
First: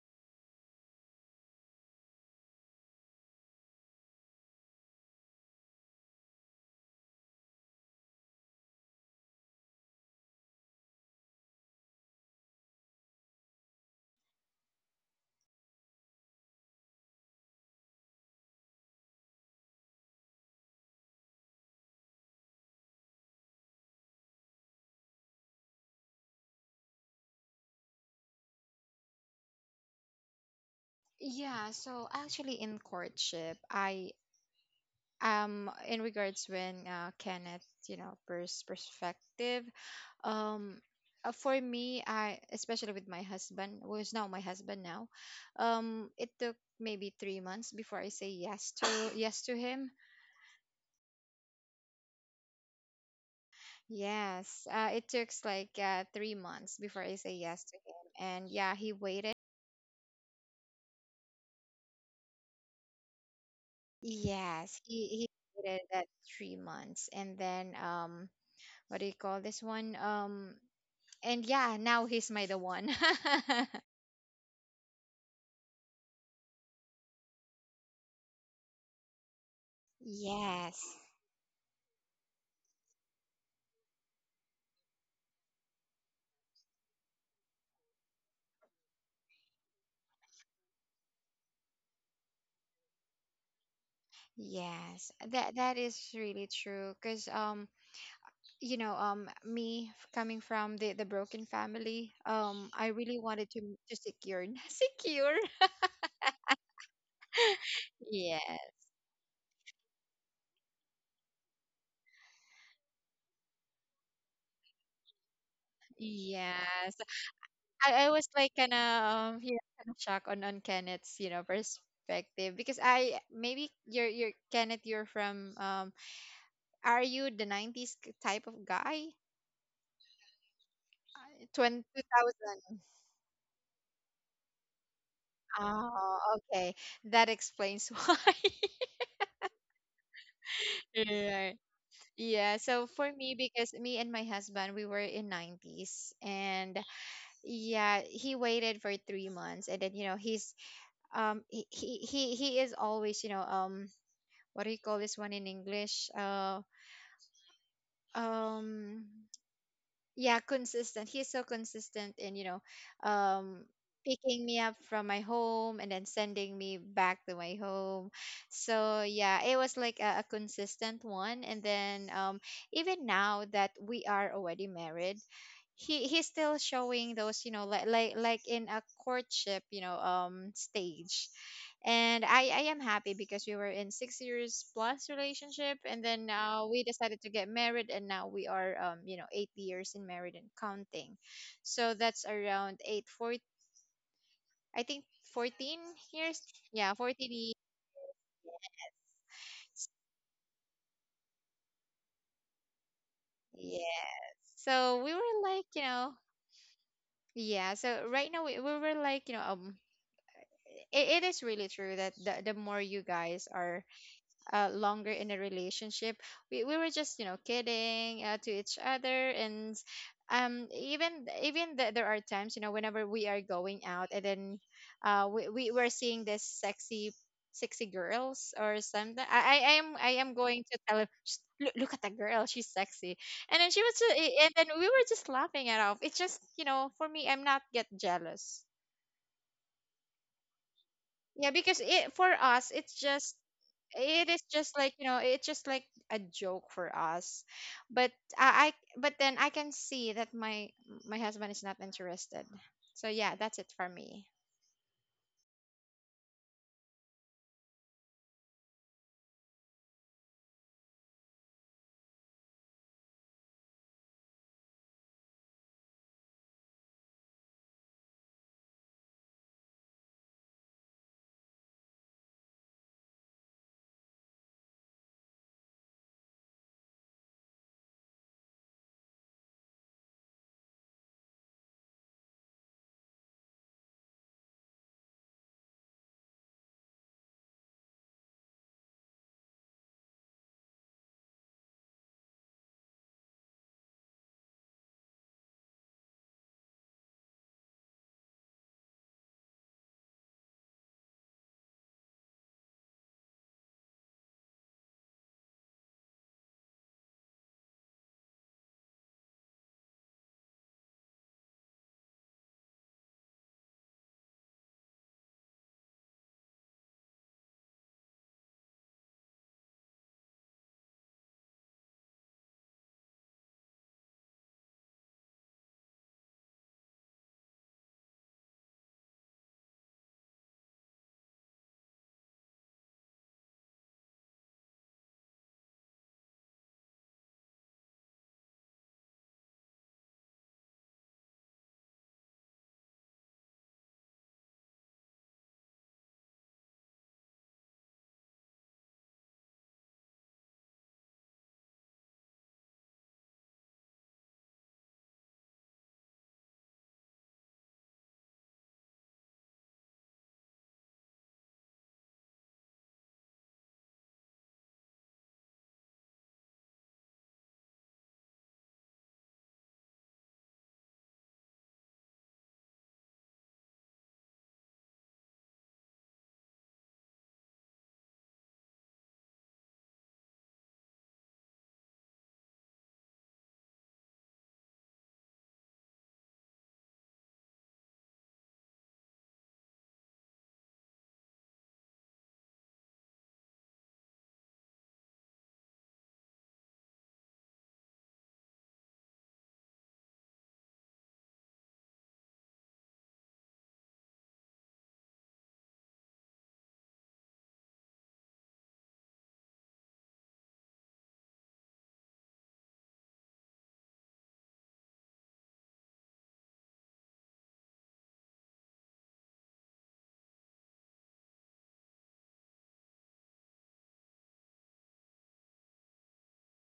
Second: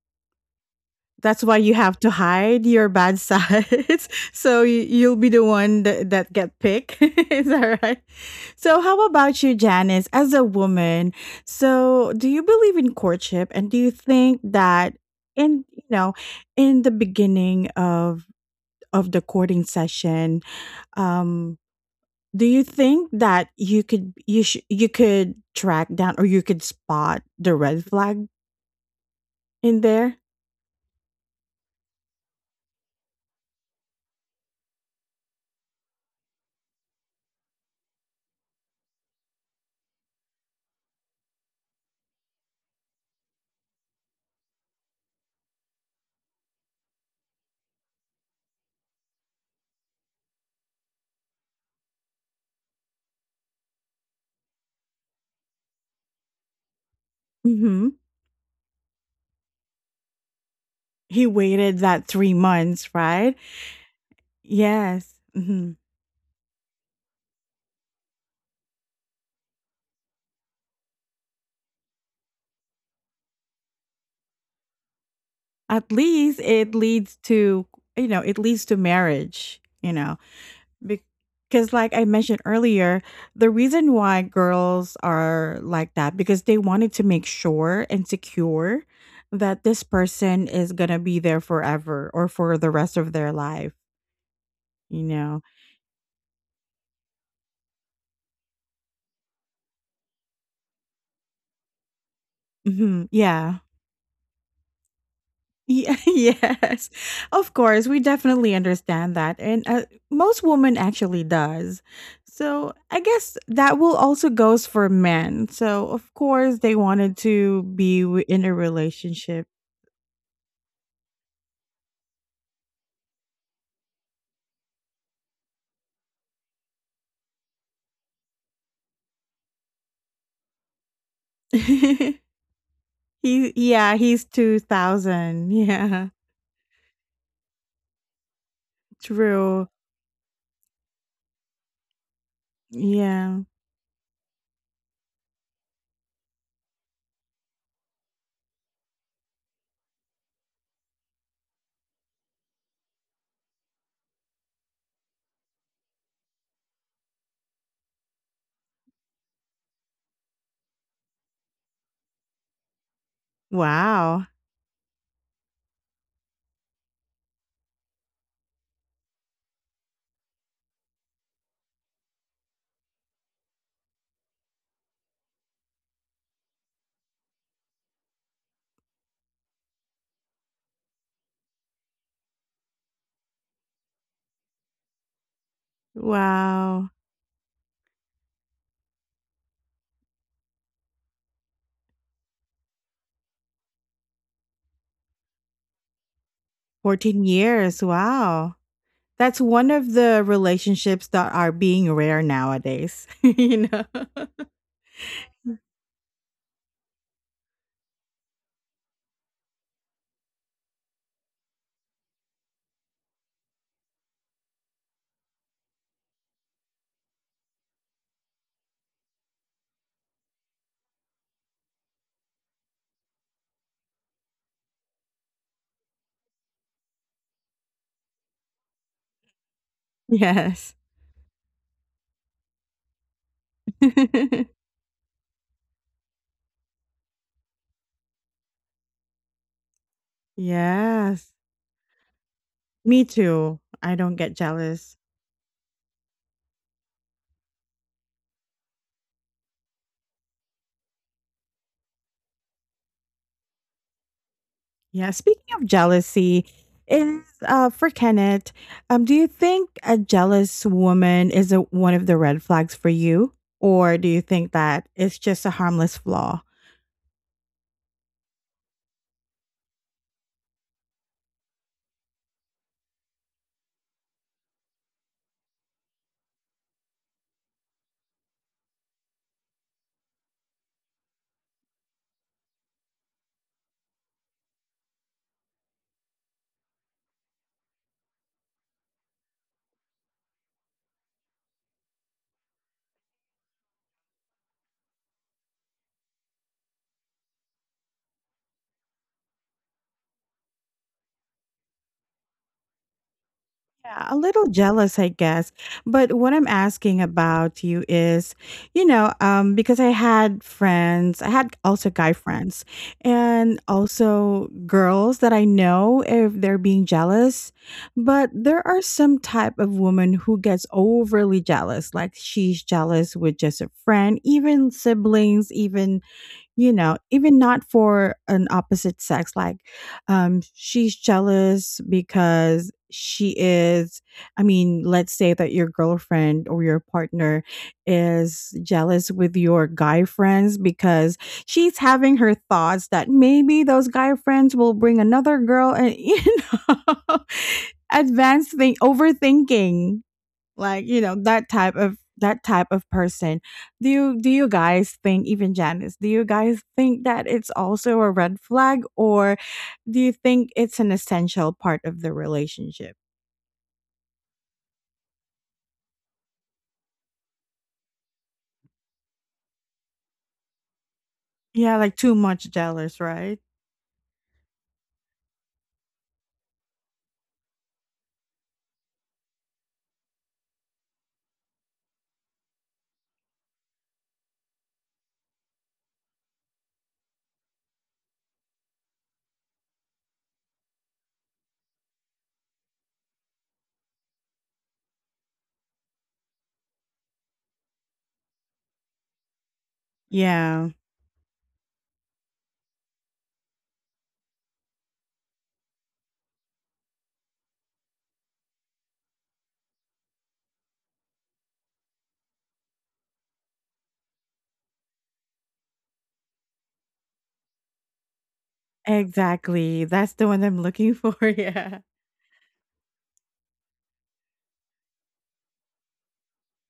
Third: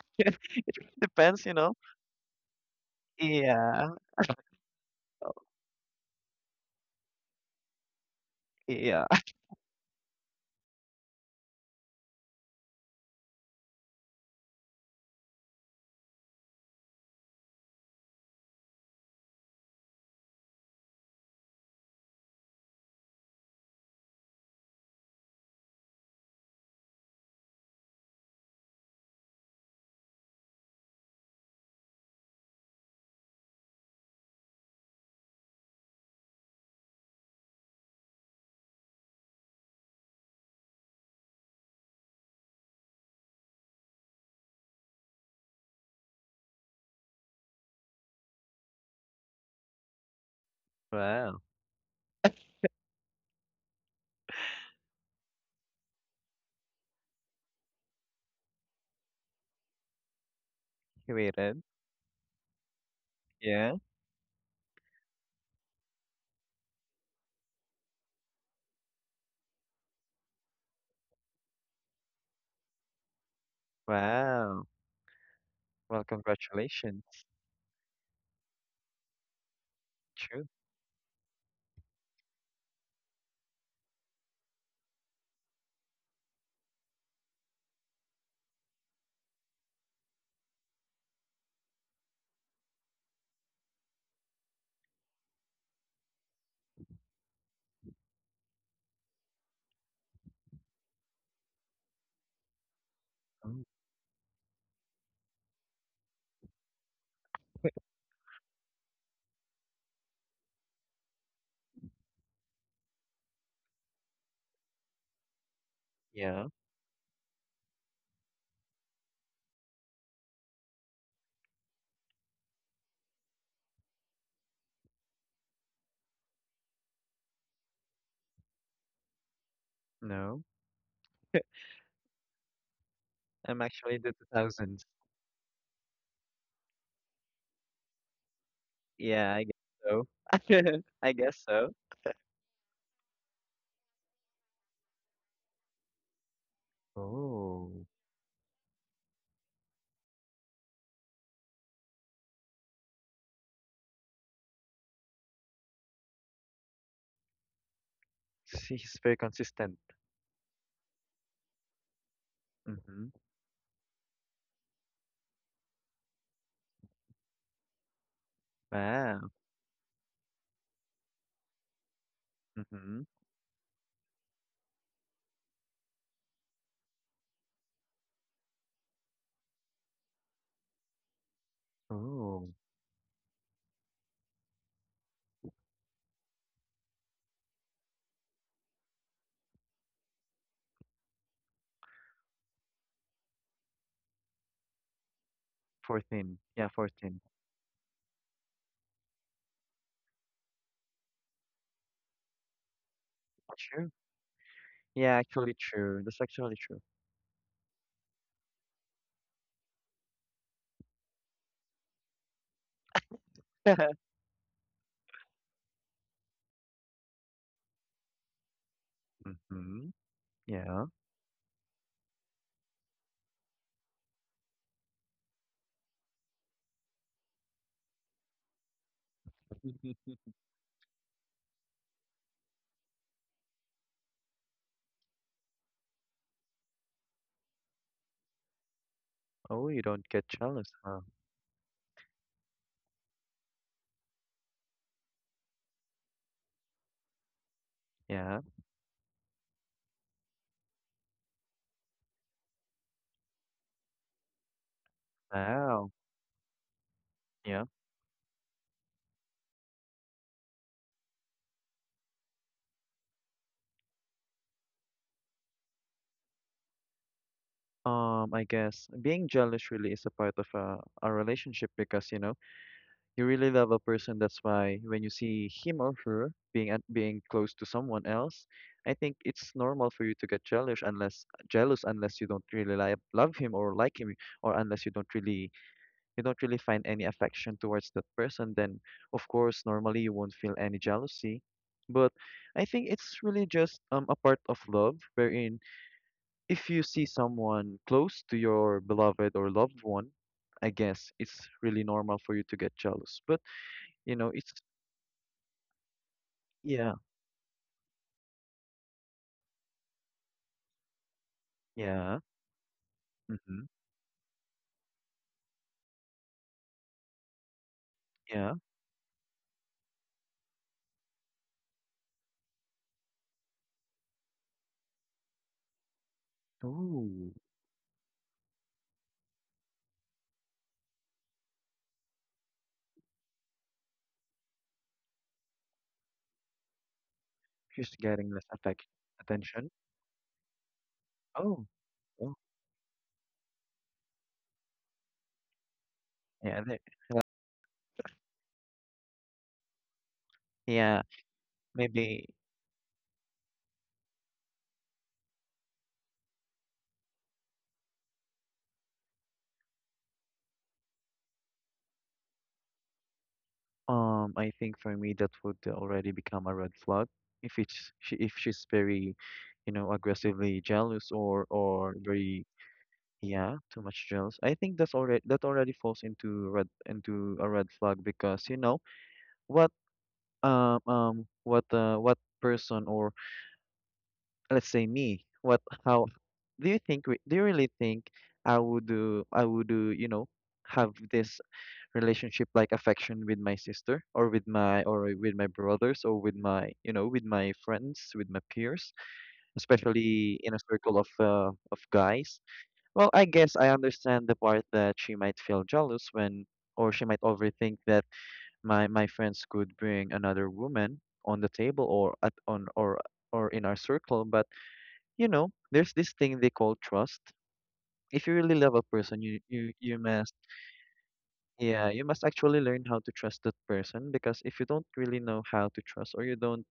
A: That's
C: Depends, you
A: why
C: know.
A: you have to hide your bad
C: Yeah,
A: sides. So you, you'll be the one that, that get picked. Is that right? So, how
C: yeah.
A: about you, Janice, as a woman? So, do you believe in courtship? And do you think that in you know, in the beginning of of the courting session, um, do you think that you could you sh- you could track down or you could spot the red flag in there?
B: Yeah, so actually in courtship, I um in regards when, uh, Kenneth, you know, pers- perspective, um uh, for me, I, especially with my husband, who is now my husband now, um it took maybe three months before I say yes to, yes to him.
C: Wow,
B: Yes, uh, it took like, uh, three months before I say yes to
A: Mm-hmm.
B: him, and yeah, he waited.
C: you
A: He
C: waited.
A: waited that three months, right?
C: Yeah.
B: Yes, he
A: Yes.
B: he
A: Mm-hmm.
B: waited that three months, and then, um, what do you call this one? Um, and yeah, now he's my the one.
C: Wow.
A: At
C: Well,
A: least it
C: congratulations.
A: leads to you know it leads to marriage. You know.
C: True.
B: Yes.
A: Because, like I mentioned earlier, the reason why girls are like that because they wanted to make sure and secure that this person is gonna be there forever or for the rest of their life. You
B: Yes.
A: know?
B: That that is really true, cuz, um you know, um me, f- coming from the the broken family, um I
A: Hmm.
B: really wanted
A: Yeah.
B: to
C: Mm,
B: to secure secure.
A: Yeah, yes, of course, we
B: Yeah.
A: definitely understand that, and uh, most women actually does. So I guess that will also goes for men. So of
C: Yeah.
A: course they
B: Yes.
A: wanted to be
B: I I
A: w-
B: was
A: in
B: like
A: a
B: kind of, um
A: relationship.
B: yeah, kind of shocked on on Kenneth's, you know, perspective, because I maybe you're you're Kenneth, you're from, um are you the nineties, k- type of guy?
C: No,
B: Twenty Two thousand.
A: He
C: I'm actually
A: yeah,
C: the
A: he's
C: two thousands.
A: two thousand. Yeah.
B: Oh, okay. That explains why.
C: Yeah, I guess
A: True.
C: so. I guess
B: Right.
C: so.
B: Yeah. So for me,
A: Yeah.
B: because me and my husband, we were in nineties, and
C: Oh,
B: yeah, he waited for three months, and then, you know, he's um he he he he is always, you know, um what do you call this one in English, uh
C: see, he's
B: um
C: very consistent.
B: yeah, consistent. He's so consistent in, you know,
C: Mm-hmm.
B: um,
A: Wow.
B: picking me up from my home and then sending me back to my home. So
C: Wow.
B: yeah, it was like a, a consistent one. And then, um,
C: Mm-hmm.
B: even now that we are already married, he he's still showing those, you know, like like like in a courtship, you know, um stage. And i
C: Oh,
B: I am happy, because we were in six years plus relationship, and then now we
A: Wow.
B: decided to get married, and now we are, um you know, eight years in married and counting. So that's around eight four, I think, fourteen
C: fourteen.
B: years.
C: Yeah,
B: Yeah,
C: fourteen.
A: fourteen
B: fourteen years.
A: years. Wow. That's one of the relationships that are being rare nowadays, you know.
C: True.
B: Yes, so we
C: Yeah,
B: were
C: actually
B: like, you
C: true.
B: know,
C: That's actually true.
B: yeah, so right now we, we were like, you know, um it, it is really true that the, the more you guys are, uh, longer in a relationship. We, we were just, you know, kidding, uh, to each other. And,
C: Mm-hmm.
B: um
C: Yeah.
B: even even th- there are times, you know, whenever we are going out, and then uh we, we were seeing this sexy sexy girls or something. i i I am i am going
A: Yes.
B: to tell him, "Sh- look, look at that girl, she's sexy." And then she was just, and then we were just laughing it off. It's just, you know, for me, I'm not get jealous.
C: Oh, you don't get jealous, huh?
A: Yes.
B: Yeah, because, it for us, it's
A: Me
B: just
A: too. I don't
B: it
A: get
B: is just like,
A: jealous.
B: you know, it's just like a joke for us. But
C: Yeah.
B: I, I but then I can see that my my husband is not interested. So yeah, that's it for me.
A: Yeah. Speaking of
C: Wow.
A: jealousy, is
C: Yeah.
A: uh for Kenneth, um, do you think a jealous woman is a, one of the red flags for you, or do you think that it's just a harmless flaw?
C: Um, I guess being jealous really is a part of a, a relationship because, you know, You really love a person. That's why when you see him or her being at, being close to someone else, I think it's normal for you to get jealous unless jealous unless you don't really li love him or like him, or unless you don't really you don't really find any affection towards that person. Then of course normally you won't feel any jealousy. But I think it's really just um, a part of love, wherein if you see someone close to your beloved or loved one, I guess it's really normal for you to get jealous. But
A: Yeah,
C: you
A: a
C: know,
A: little
C: it's
A: jealous, I guess. But what I'm
C: yeah,
A: asking about you is, you know, um, because I had friends, I had also guy
C: yeah,
A: friends
C: hmm,
A: and also girls that I know if they're being jealous. But
C: yeah.
A: there are some type of woman who gets overly jealous, like she's jealous with just a friend, even siblings, even you know
C: Ooh,
A: even not for an opposite sex like um she's jealous because she is i mean let's say that your girlfriend or your partner
C: she's getting less
A: is
C: affect
A: jealous with your
C: attention.
A: guy friends because
C: Oh,
A: she's having
C: oh,
A: her thoughts that maybe those guy friends will bring another girl and you
C: yeah, there,
A: know advanced thing overthinking like
C: yeah.
A: you know that type of
C: Maybe,
A: that type of person do you do you guys think even janice do you guys think that it's also a red flag or do you think it's an essential part of the relationship
C: um, I think for me that would already become a red flag if it's she, if she's very, you know, aggressively jealous or
A: yeah
C: or
A: like too
C: very,
A: much jealous right
C: yeah, too much jealous. I think that's already that already falls into red into a red flag. Because you know what um um what uh what person, or let's say me, what how do you think re- do you really think I would do I would do, you know, have this relationship, like affection with my sister, or with my or with my brothers, or with my you know with my friends, with my peers, especially in a
A: Yeah.
C: circle of uh, of guys. Well, I guess I understand the part that she might feel jealous when, or she might overthink that my my friends could bring another woman on the table, or at on or or in our circle. But you know, there's this thing they call trust. If you really love a person, you you
A: Exactly,
C: you
A: that's the
C: must
A: one I'm looking for yeah.
C: yeah, you must actually learn how to trust that person, because if you don't really know how to trust, or you don't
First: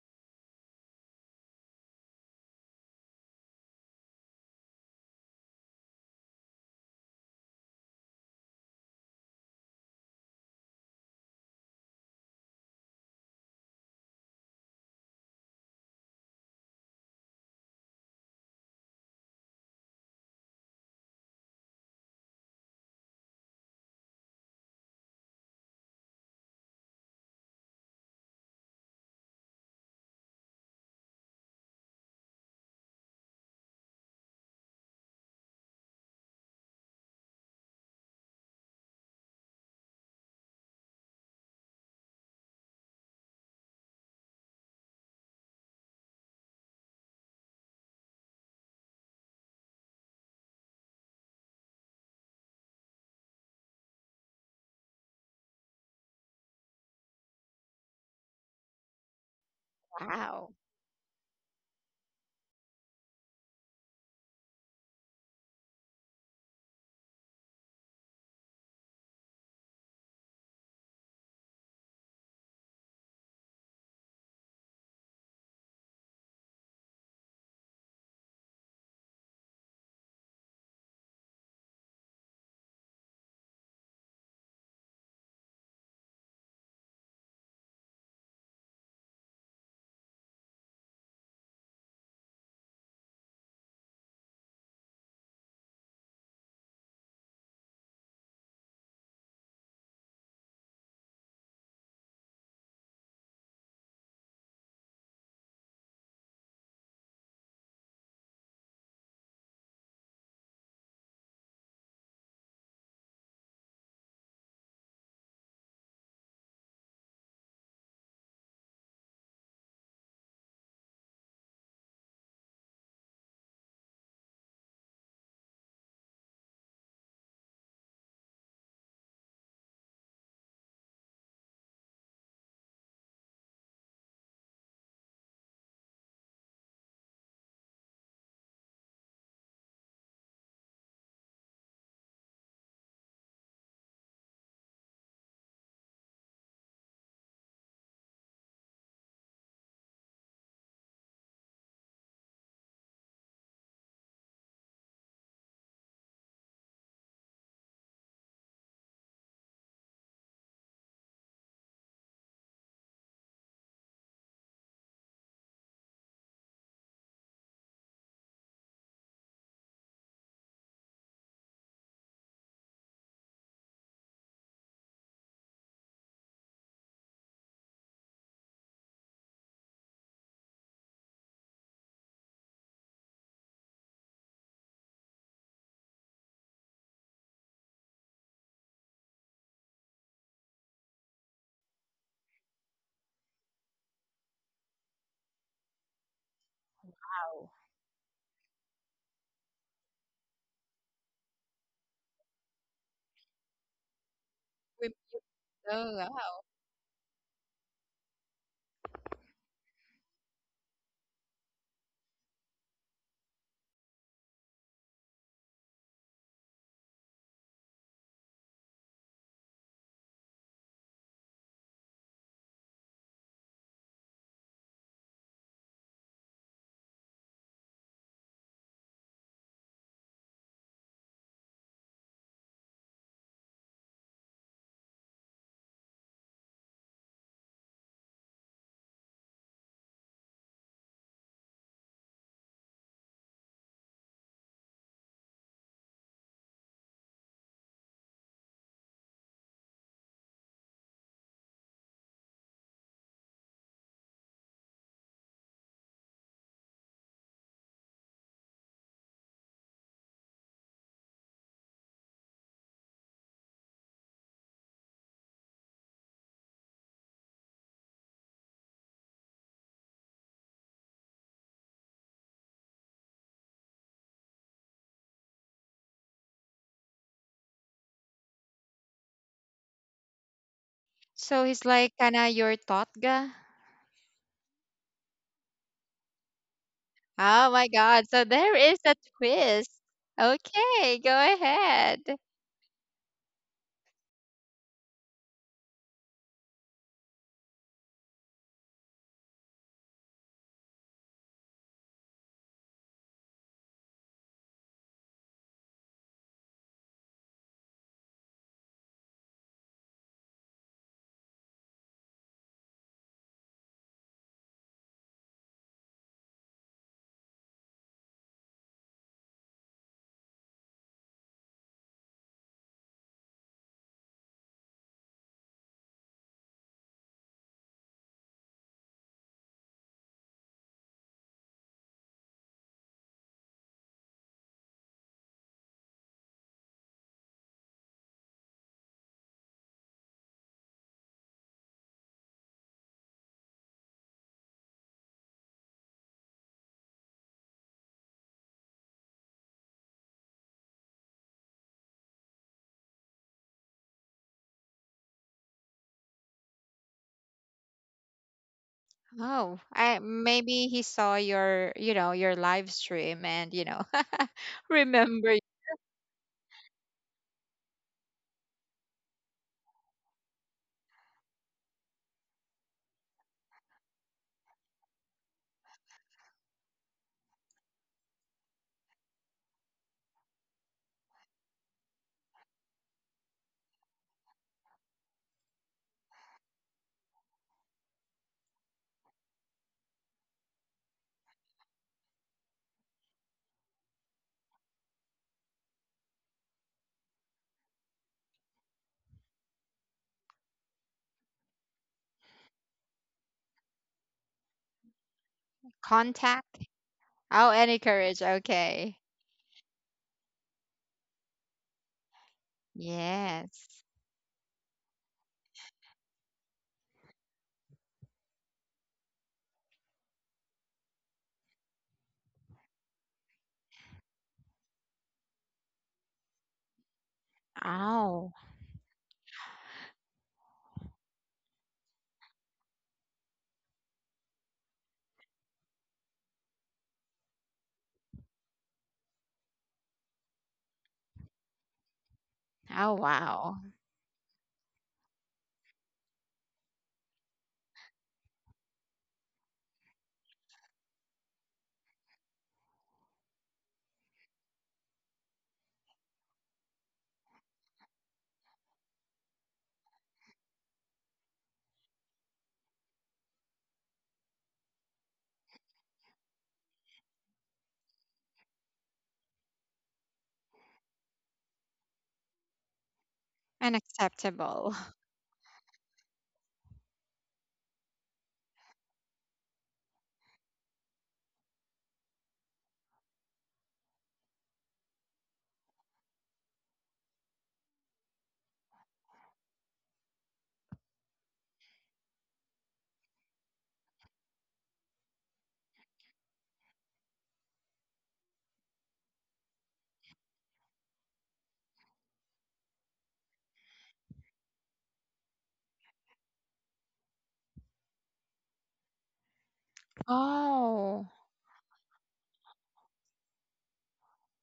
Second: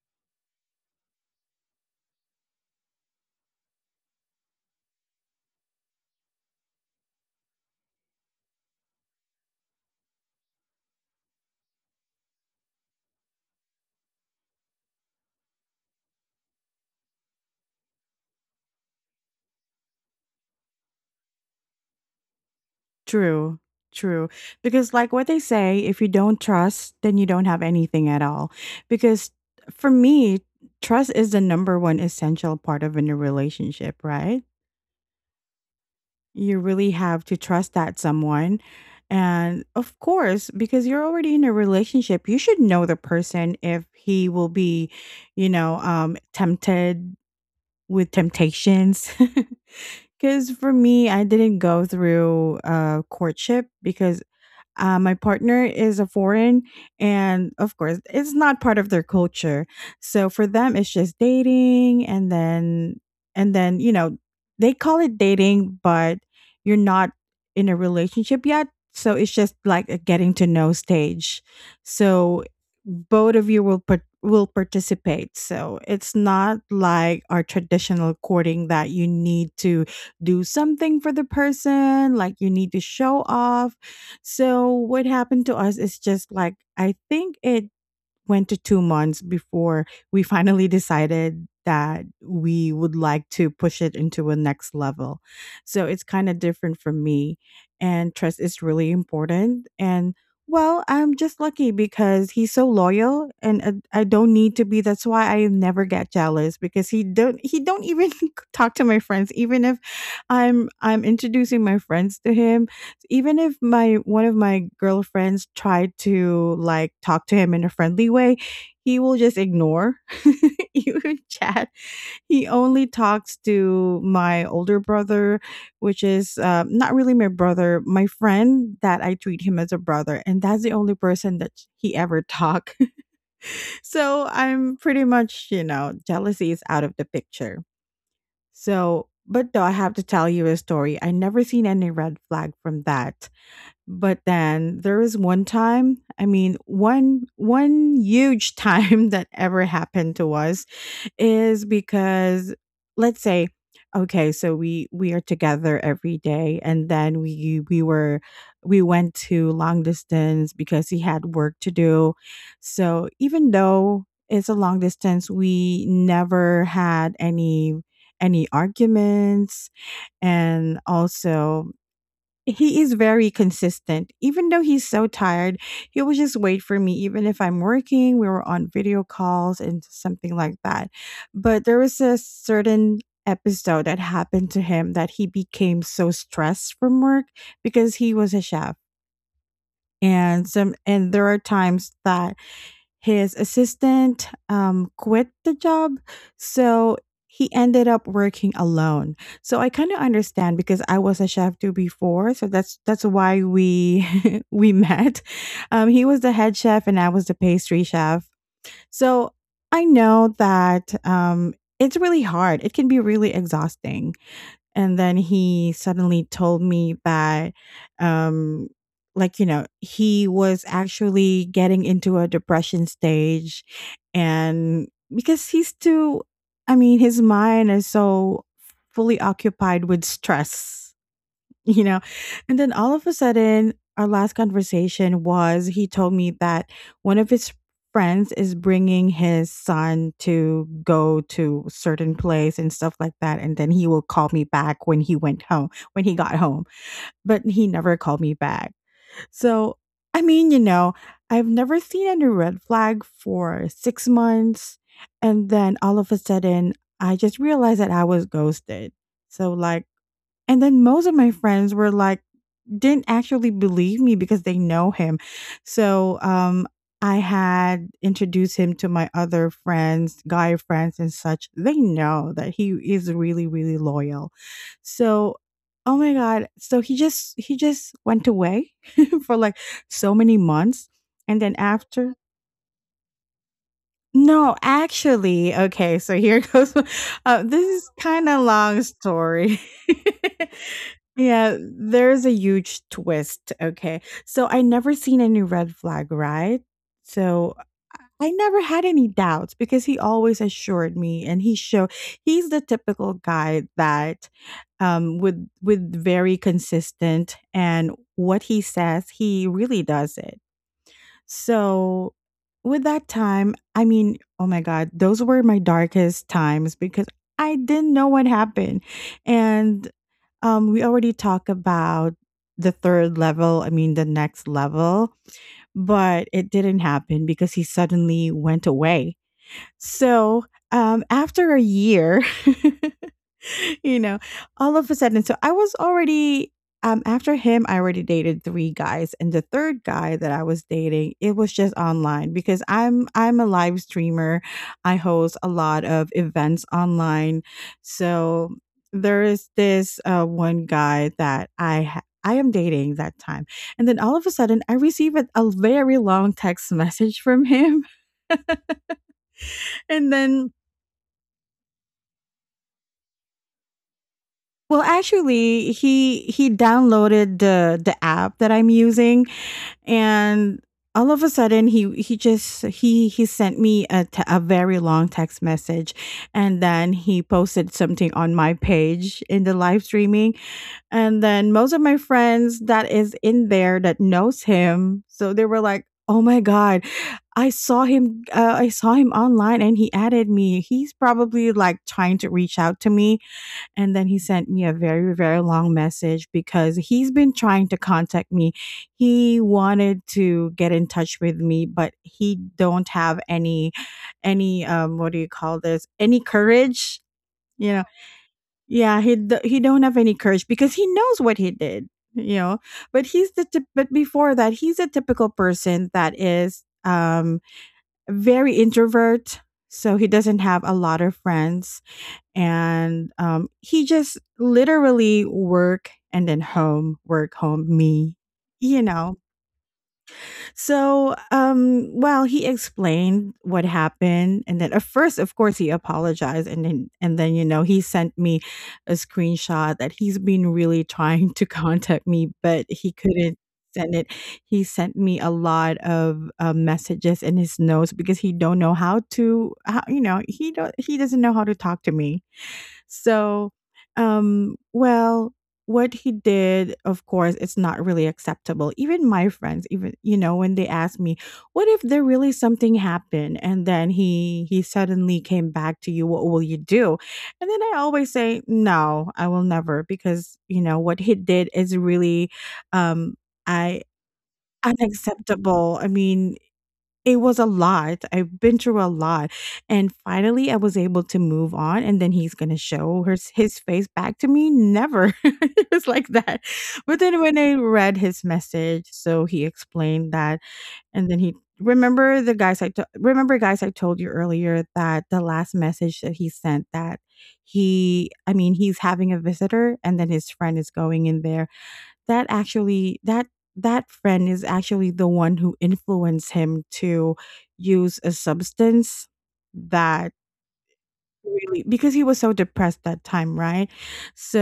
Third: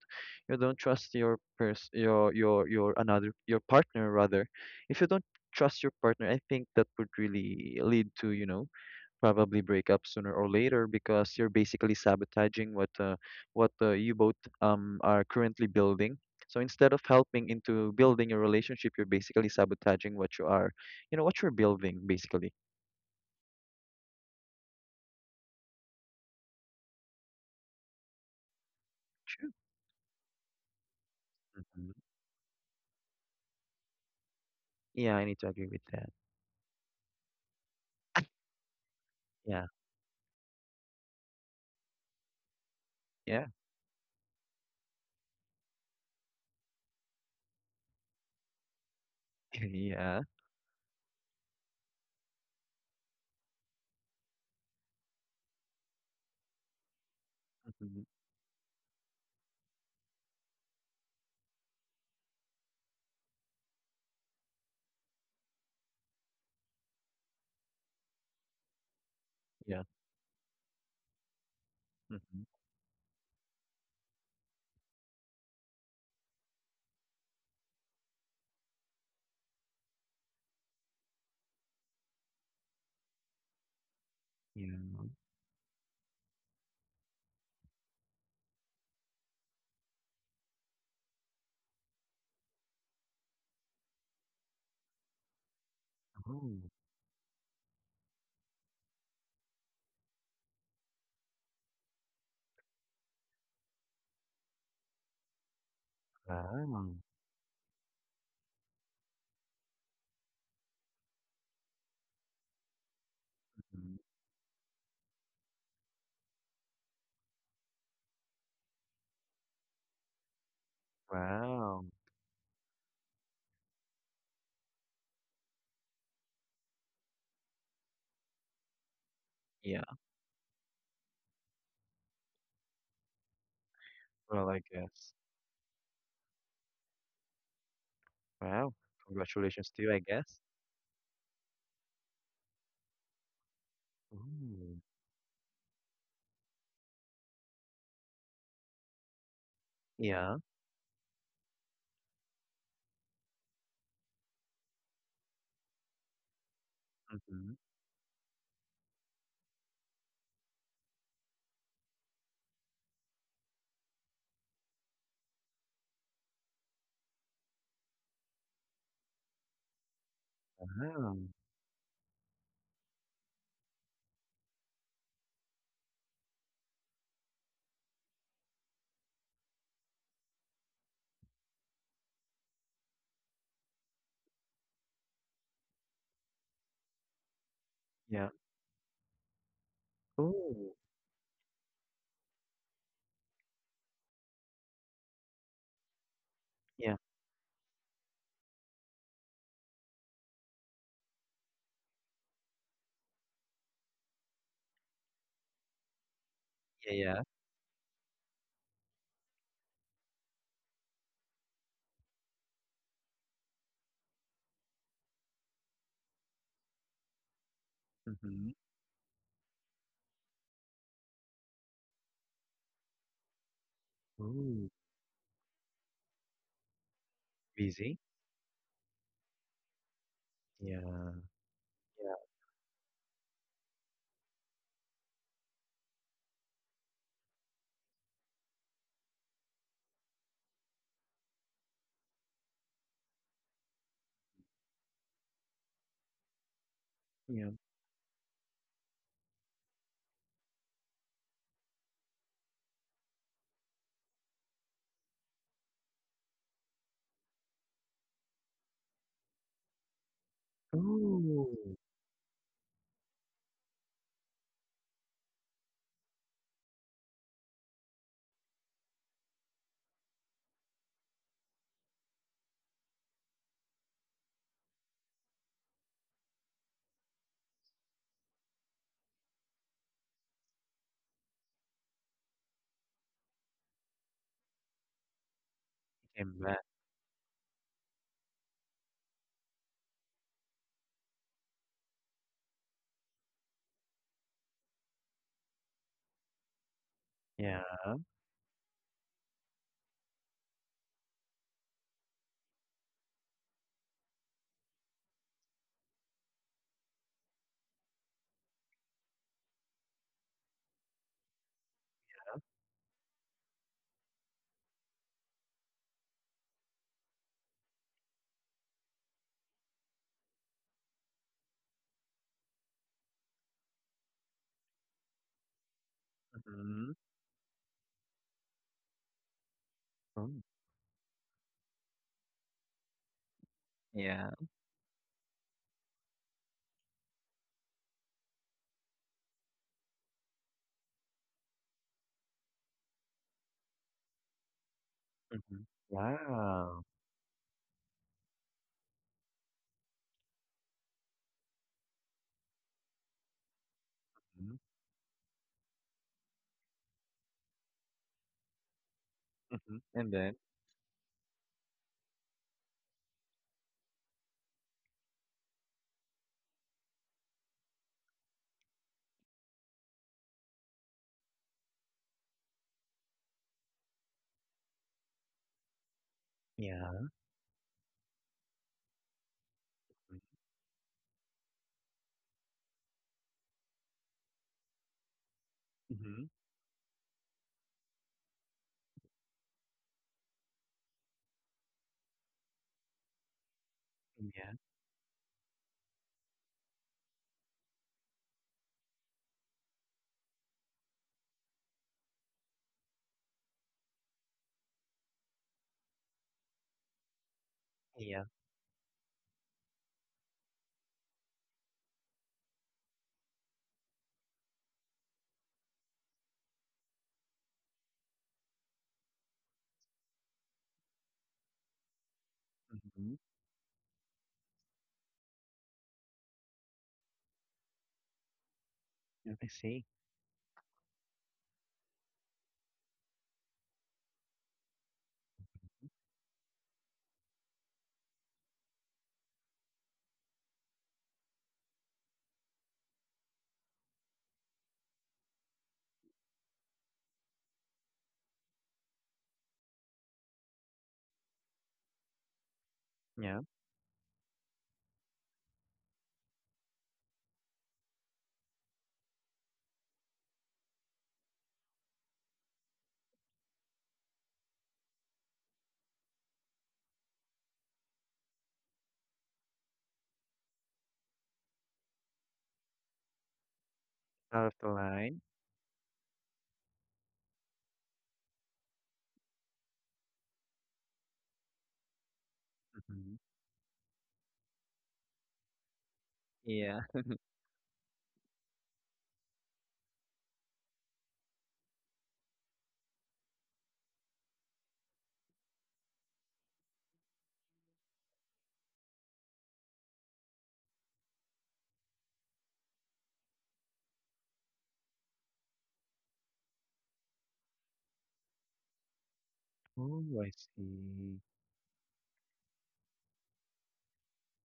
C: you don't trust your pers your your your another your partner rather, if you don't trust your partner, I think that would really lead to, you know, probably break up sooner or later, because you're basically sabotaging what uh, what uh, you both um, are currently building. So instead of helping into building your relationship, you're basically sabotaging what you are, you know, what you're building, basically.
A: True, true. Because, like what they say, if you don't trust, then you don't have anything at all. Because
C: True.
A: for me, trust is the number one
C: hmm
A: essential part of any relationship, right?
C: Yeah, I need to agree with that.
A: You really have to trust that someone.
C: Yeah.
A: And of course, because you're already in a relationship, you should know the
C: Yeah,
A: person if he will be, you know, um, tempted with temptations.
C: yeah,
A: Because for me, I didn't go through uh, courtship because uh, my partner is a foreign, and of course,
C: hmm,
A: it's not part of their culture. So for
B: Wow.
A: them, it's just dating, and then and then you know they call it dating, but you're not in a relationship yet. So it's just
C: yeah,
A: like a getting to know stage.
C: hmm,
A: So both of you will par- will participate. So it's not like our traditional courting that you need to do something for the person, like you need to show off. So
C: yeah.
A: what happened to us is just like I think it went to two months before we finally decided that we would like to push it into a next level. So it's kind of
C: Oh,
A: different for me, and trust is really important. And well, I'm just lucky because he's so loyal, and uh, I don't need to be. That's why I never get jealous because
C: wow.
A: he don't he don't even talk to my friends, even if I'm I'm introducing my friends to him, even if
C: Hmm.
A: my one of my girlfriends tried to like talk to him in a friendly way, he will just ignore you chat.
C: Wow.
A: He only talks to my older brother, which is uh, not really my brother, my friend that I treat him as a
C: Yeah.
A: brother, and that's the only person that he ever talk. So
C: Well, I
A: I'm pretty
C: guess.
A: much, you know, jealousy is out of the picture.
C: Wow,
A: So, but though
C: congratulations
A: I
C: to you,
A: have
C: I
A: to tell
C: guess.
A: you a story, I never seen any red flag from that. But
C: Ooh.
A: then there was one time, I mean, one one huge time that ever happened
C: Yeah.
A: to us is because let's say okay, so we we are together every day and then
C: Mhm.
A: we we were we went to long distance because he had work to do. So even though it's a long distance, we never had any any arguments, and
C: Wow.
A: also he is very consistent. Even though he's so tired, he will just wait for me, even if I'm working, we were on video calls and something like that. But there was a certain episode that happened to him that he became so stressed from work because he
C: Yeah.
A: was a chef. And
C: Oh.
A: some and there are times that his assistant um, quit the job.
C: Yeah.
A: So
B: Wow.
A: he ended up working alone. So I kind of understand because I was a chef too before. So that's that's why we we
B: Wim-
A: met. Um,
B: oh,
A: he was the
B: wow.
A: head chef
C: Yeah,
A: and I
C: yeah.
A: was the pastry chef. So I know that um, it's really hard. It can be really exhausting, and then he suddenly told me that
C: Mhm.
A: um like you know he was actually getting into a depression stage,
C: Ooh,
A: and because he's too i mean his mind is
C: busy.
A: so fully occupied with
C: Yeah.
A: stress you know,
C: Yeah.
A: and then all of a sudden our last conversation was he told me that one of his friends is bringing his son to go to certain place and stuff like that, and then he will call me back when he went home, when he got home, but
C: Yeah.
A: he never called me back. So i mean you know I've never seen any red flag for six months, and then all of a sudden I just realized that I was ghosted. So like, and then most of my
C: Ooh,
A: friends were like didn't actually believe me because they know him. So, um, I had introduced him to my other friends, guy friends, and such. They know that he is really, really loyal. So, oh my god! So he just he just went away for like so many months, and
B: So
A: then
B: he's like
A: after.
B: kinda your thought guy.
A: No, actually, okay. So
C: he came
A: here
C: back.
A: goes. Uh,
B: Oh
A: this
B: my
A: is
B: god, so
A: kind of
B: there is
A: long
B: a
A: story.
B: twist. Okay, go
A: Yeah,
B: ahead.
A: there's a huge twist, okay? So I never seen any red flag, right? So
C: Yeah.
A: I never had any doubts because he always assured me and he showed he's the typical guy that um with with very consistent and what he says, he really does it. So with that time, I mean, oh my god, those were my darkest times because I didn't know what happened. And um, we already talked about the third level, I mean, the next level, but it didn't
C: Mhm.
A: happen because he suddenly went away.
C: Oh.
A: So, um, after a year, you know,
C: Yeah.
A: all of a sudden. So I was already um after him, I already dated three guys, and the third guy that I was dating, it was just online because I'm I'm a live streamer. I host a
C: Mhm.
A: lot of events
C: Wow.
A: online, so there is this uh, one guy that I. Ha- I am dating that time. And then all of a
C: Mhm.
A: sudden, I receive a, a very long text message from him.
B: Oh,
C: Mhm.
B: I
C: And
A: And
C: then?
A: then
B: maybe he saw your, you know, your live stream, and you know.
A: Well,
B: Remember.
A: actually, he he downloaded the the app that I'm using, and all of a sudden, he he just he he sent me a te- a very long text message, and then
C: Yeah.
A: he posted something on my page in the live streaming, and then most of my friends that is in there that knows him, so they were like, "Oh
C: Mm-hmm.
A: my god, I saw him. Uh, I saw him online, and he added me. He's probably like trying to reach out to me." And then he sent
C: Yeah.
A: me a very, very long message because he's been trying to contact me. He wanted to get in touch with me, but he don't have any, any, um, what do you call this? Any
B: Contact?
A: courage,
B: Oh,
A: you
B: any
A: know?
B: courage.
C: Yeah.
B: Okay.
A: Yeah, he d- he don't have any courage because he knows what he did, you know. But he's the tip-
B: Yes.
A: but before that, he's a typical person that is um very introvert, so he doesn't have a lot of friends and
C: Mm-hmm.
A: um, he just literally work and then home, work home, me,
B: Oh.
A: you know.
C: Yeah, I see.
A: So, um, well, he explained what happened, and then at first, of course, he apologized, and then and then you know he sent me a screenshot that he's been really trying to contact me, but he
B: Oh,
A: couldn't
B: wow.
A: send it. He sent me a lot of uh, messages in his notes because he don't know how to how, you know he don't he doesn't know how to talk to me
C: Yeah.
A: so, um, well, what he did, of course, it's not really acceptable. Even my friends, even you know, when they ask me, "What if there really something happened?" and then he he suddenly came back to you, what will you do? And then I always say, "No, I will never," because you know what he did is really, um, I
C: Out of the
B: Unacceptable.
C: line.
A: unacceptable. I mean, it was a lot. I've been through a lot, and finally, I was able to move on, and then he's gonna show
C: Mm-hmm.
A: her his face back to me? Never. It was like that.
C: Yeah.
A: But then when I read his message, so he explained that, and then he remember the guys I t remember guys I told you earlier that the last message that he sent that he I mean, he's having a visitor, and then his friend is going in there that actually that that friend is actually the one who influenced him to use a substance
C: Oh,
A: that
C: I
B: Oh.
C: see.
A: really because he was so depressed that time, right?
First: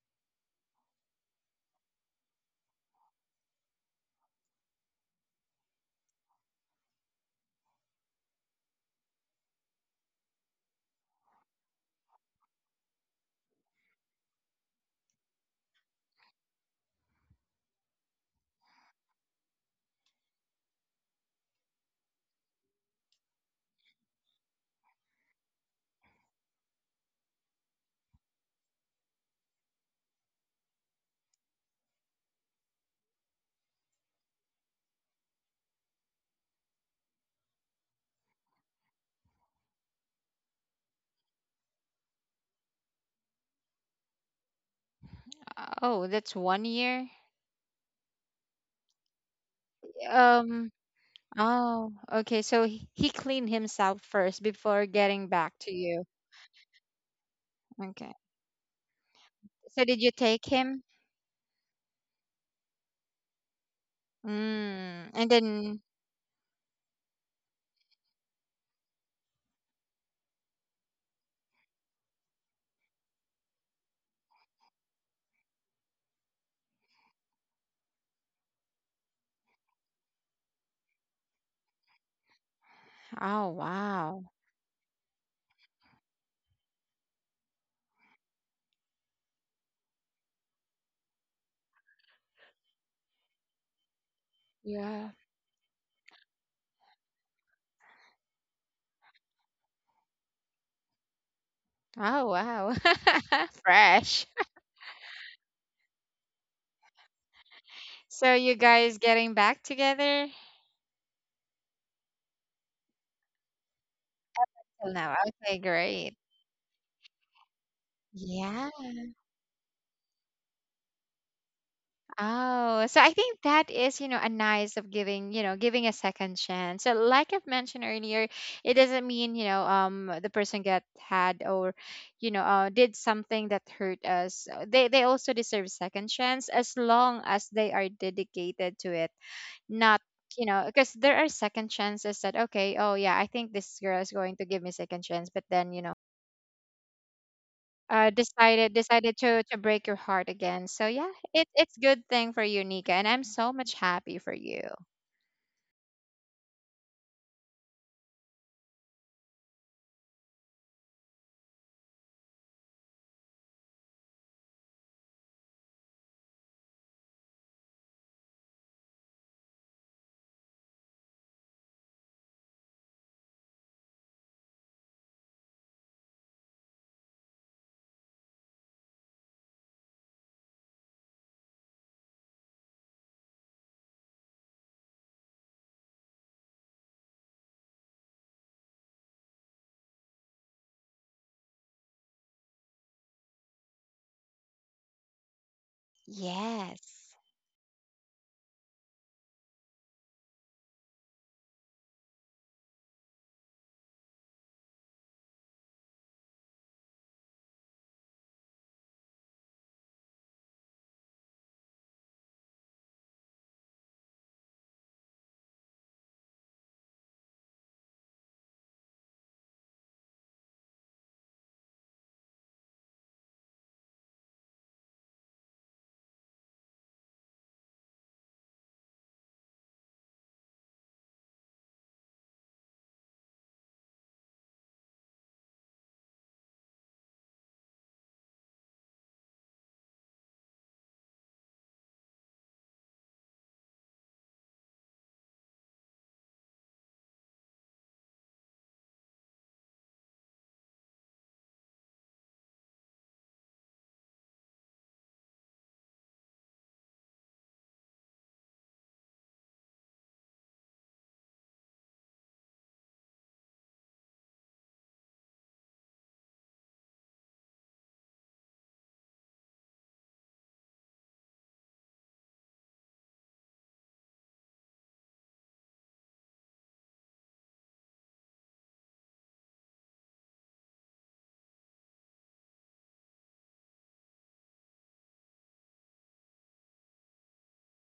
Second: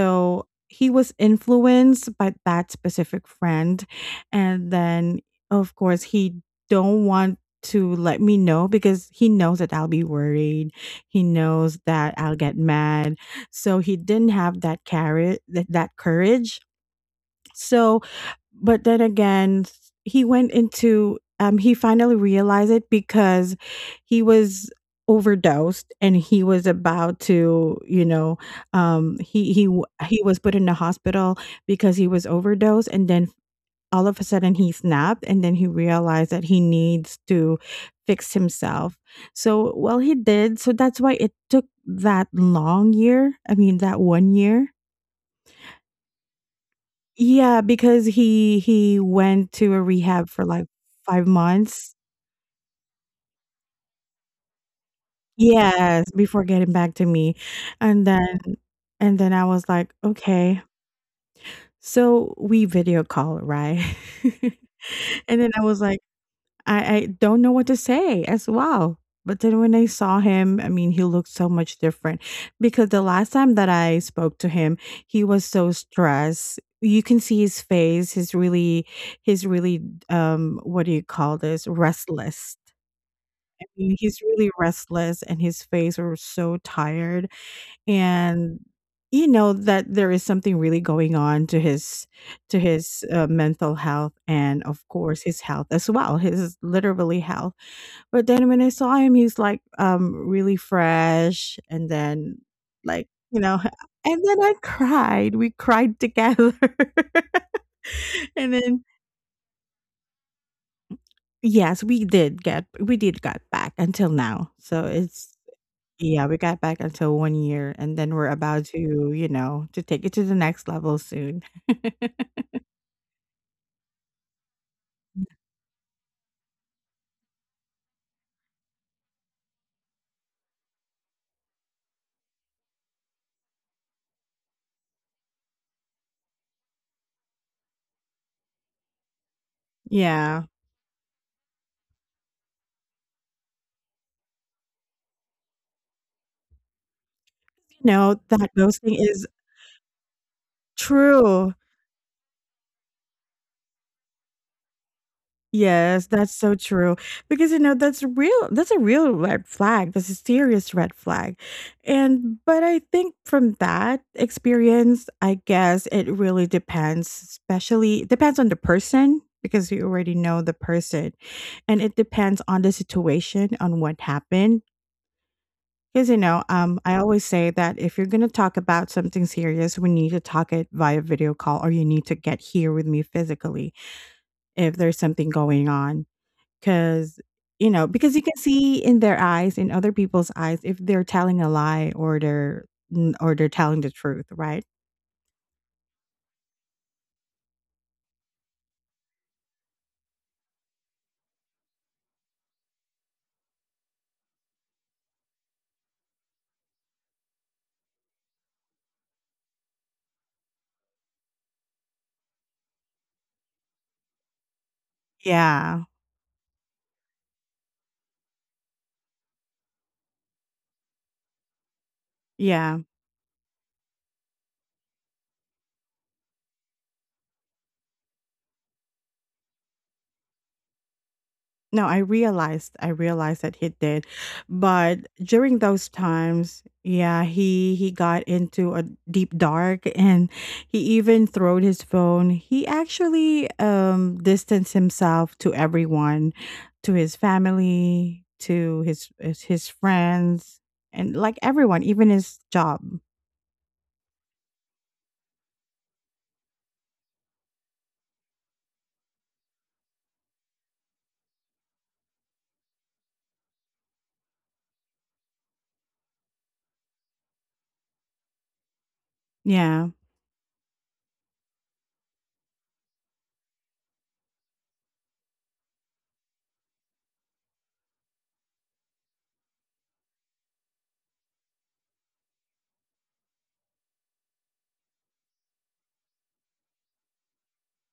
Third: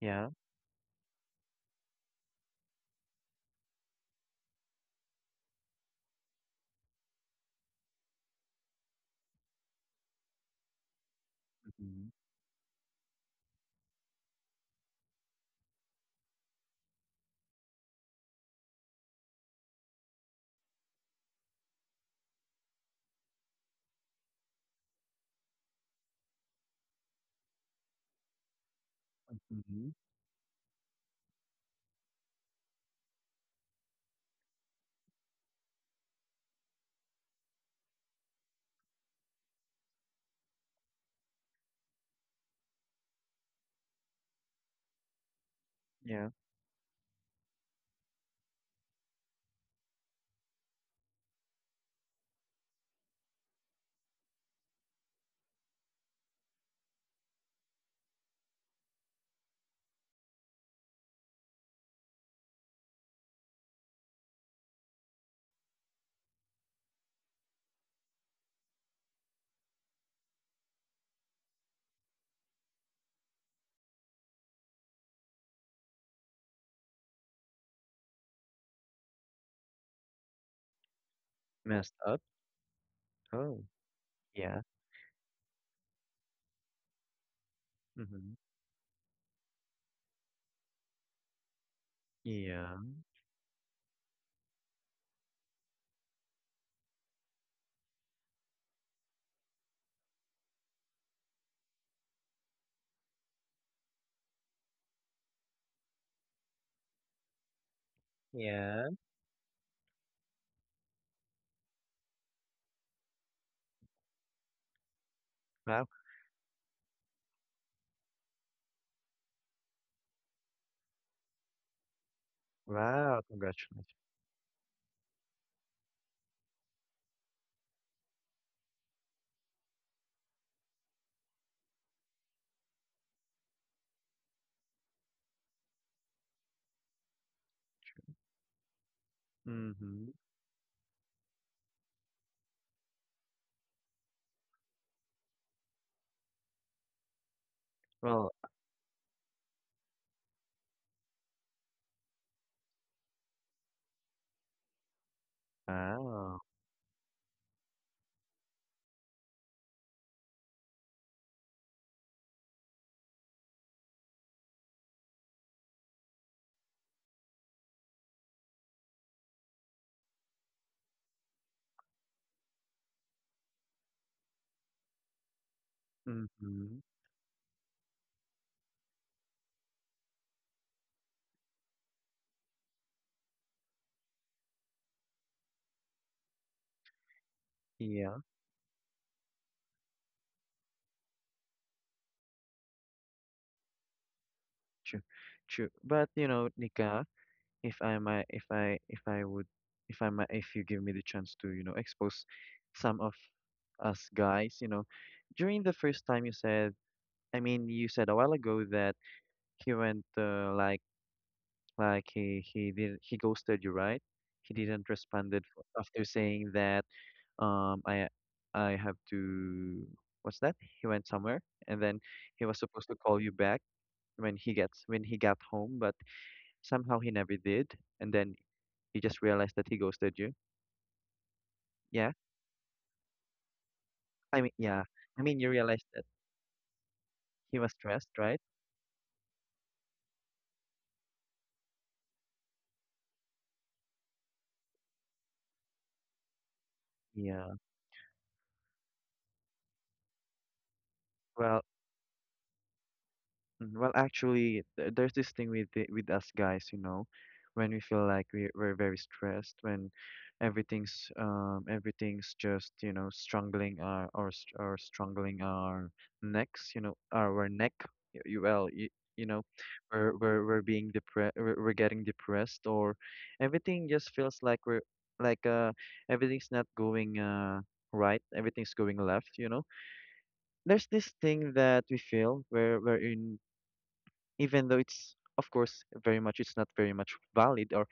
C: Yeah.
A: he was influenced by that specific friend, and then of course he don't want to let me know because he knows that I'll be worried. He knows
C: Mm-hmm.
A: that I'll get mad. So he didn't have that carrot, that, that courage. So but then again, he went into um he finally realized it because he was overdosed and he was about to, you know, um he he w-
C: Mm-hmm.
A: he was put in the hospital because he was overdosed, and then all of a sudden he snapped and then he realized that he needs to fix himself. So, well he did. So that's why it took that long year. I mean that one year,
B: Oh,
C: Yeah.
B: that's one year.
A: yeah, because he he went to a rehab for, like,
B: Um.
A: five
B: Oh.
A: months.
B: Okay. So he he cleaned himself first before getting back to you.
A: Yes, before getting back to me, and
B: Okay.
A: then and then I was
B: So
A: like,
B: did you take
A: "Okay."
B: him?
A: So, we video call, right?
B: Mm. And
A: And then I
B: then.
A: was like I I don't know what to say as well. But then when I saw him, I mean, he looked so much different because the last time that I spoke to him, he was so stressed. You can see his face. He's really, he's really, um, what do you call this?
C: Messed up.
A: Restless.
B: Oh,
C: Oh.
A: I mean, he's
B: wow.
A: really
C: Yeah.
A: restless, and his face was so tired.
C: Mm-hmm.
A: And you know that there is something really going on to his to
C: Yeah.
A: his uh, mental health and of
B: Yeah.
A: course his health as well, his literally health. But then when I saw him, he's like um really fresh, and
B: Oh,
A: then
B: wow.
A: like you know, and
B: Fresh.
A: then I cried. We cried together,
B: So
A: and
B: you
A: then
C: Yeah.
B: guys getting back together?
A: yes, we did get we did got back until now. So
B: Till now.
A: it's
B: Okay.
C: Wow.
B: Great.
A: yeah, we got back until one year, and then we're about
B: Yeah.
A: to you know to take it to the next level soon.
B: Oh, so I
C: Wow,
B: think that
C: congratulations.
B: is, you know, a nice of giving, you know, giving a second chance. So like I've mentioned earlier, it doesn't mean, you know, um the person get had, or, you know, uh, did something that hurt us. Uh, They they also deserve second chance as long as they are dedicated to it. Not,
C: Mm-hmm.
A: Yeah,
B: you know, because there are second chances that, okay, oh yeah, I think this girl is going to give me second chance, but then, you know,
A: you
B: uh,
A: know
C: Well,
A: that
B: decided
A: ghosting
B: decided
A: is
B: to to break your heart again. So yeah, it,
A: true.
B: it's good thing for you, Nika, and I'm so much happy for you.
A: Yes, that's
C: wow.
A: so true. Because, you know, that's real that's a real red flag. That's a serious red flag. And but I think from that experience, I guess it really depends, especially it depends on the person because you already know the person. And it depends on the situation, on what happened. Because you know, um,
C: Mm-hmm.
A: I always say that if you're gonna talk about something serious, we need to talk it via video call, or you need to get here with me physically if there's something going on. 'Cause, you know, because
C: Yeah,
A: you can see in their eyes, in other people's eyes, if they're telling a lie or they're n or they're telling the truth, right?
C: true, true. But you know, Nika,
B: Yes.
C: if I might, if I, if I would, if I might, if you give me the chance to, you know, expose some of us guys, you know, during the first time you said, I mean, you said a while ago that he went uh, like. Like he he did he ghosted you, right? He didn't responded f-
A: Yeah.
C: after saying that um I I have to, what's that? He went somewhere, and then he was
A: Yeah.
C: supposed to call you back when he gets when he got home, but somehow he never did. And then you just realized that he ghosted you.
A: No, I
C: Yeah.
A: realized I realized that he did.
C: I mean, yeah.
A: But
C: I mean, you
A: during
C: realized
A: those
C: that
A: times, yeah,
C: he was
A: he he
C: stressed,
A: got
C: right?
A: into a deep dark, and he even throwed his phone. He actually um distanced himself to everyone, to his
C: Yeah.
A: family, to his his his friends, and like
C: Well,
A: everyone, even his job.
C: Mm, Well, actually, th- there's this thing with the, with us guys, you know, when we feel like we we're very stressed, when everything's um everything's just you know strangling our or or strangling our necks, you know, our, our neck. Y- You well, you, you know,
A: Yeah.
C: we're we're we're being depressed, we're, we're getting depressed, or everything just feels like we're like uh everything's not going uh right, everything's going left, you know there's this thing that we feel where wherein, even though it's, of course, very much, it's not very much valid, or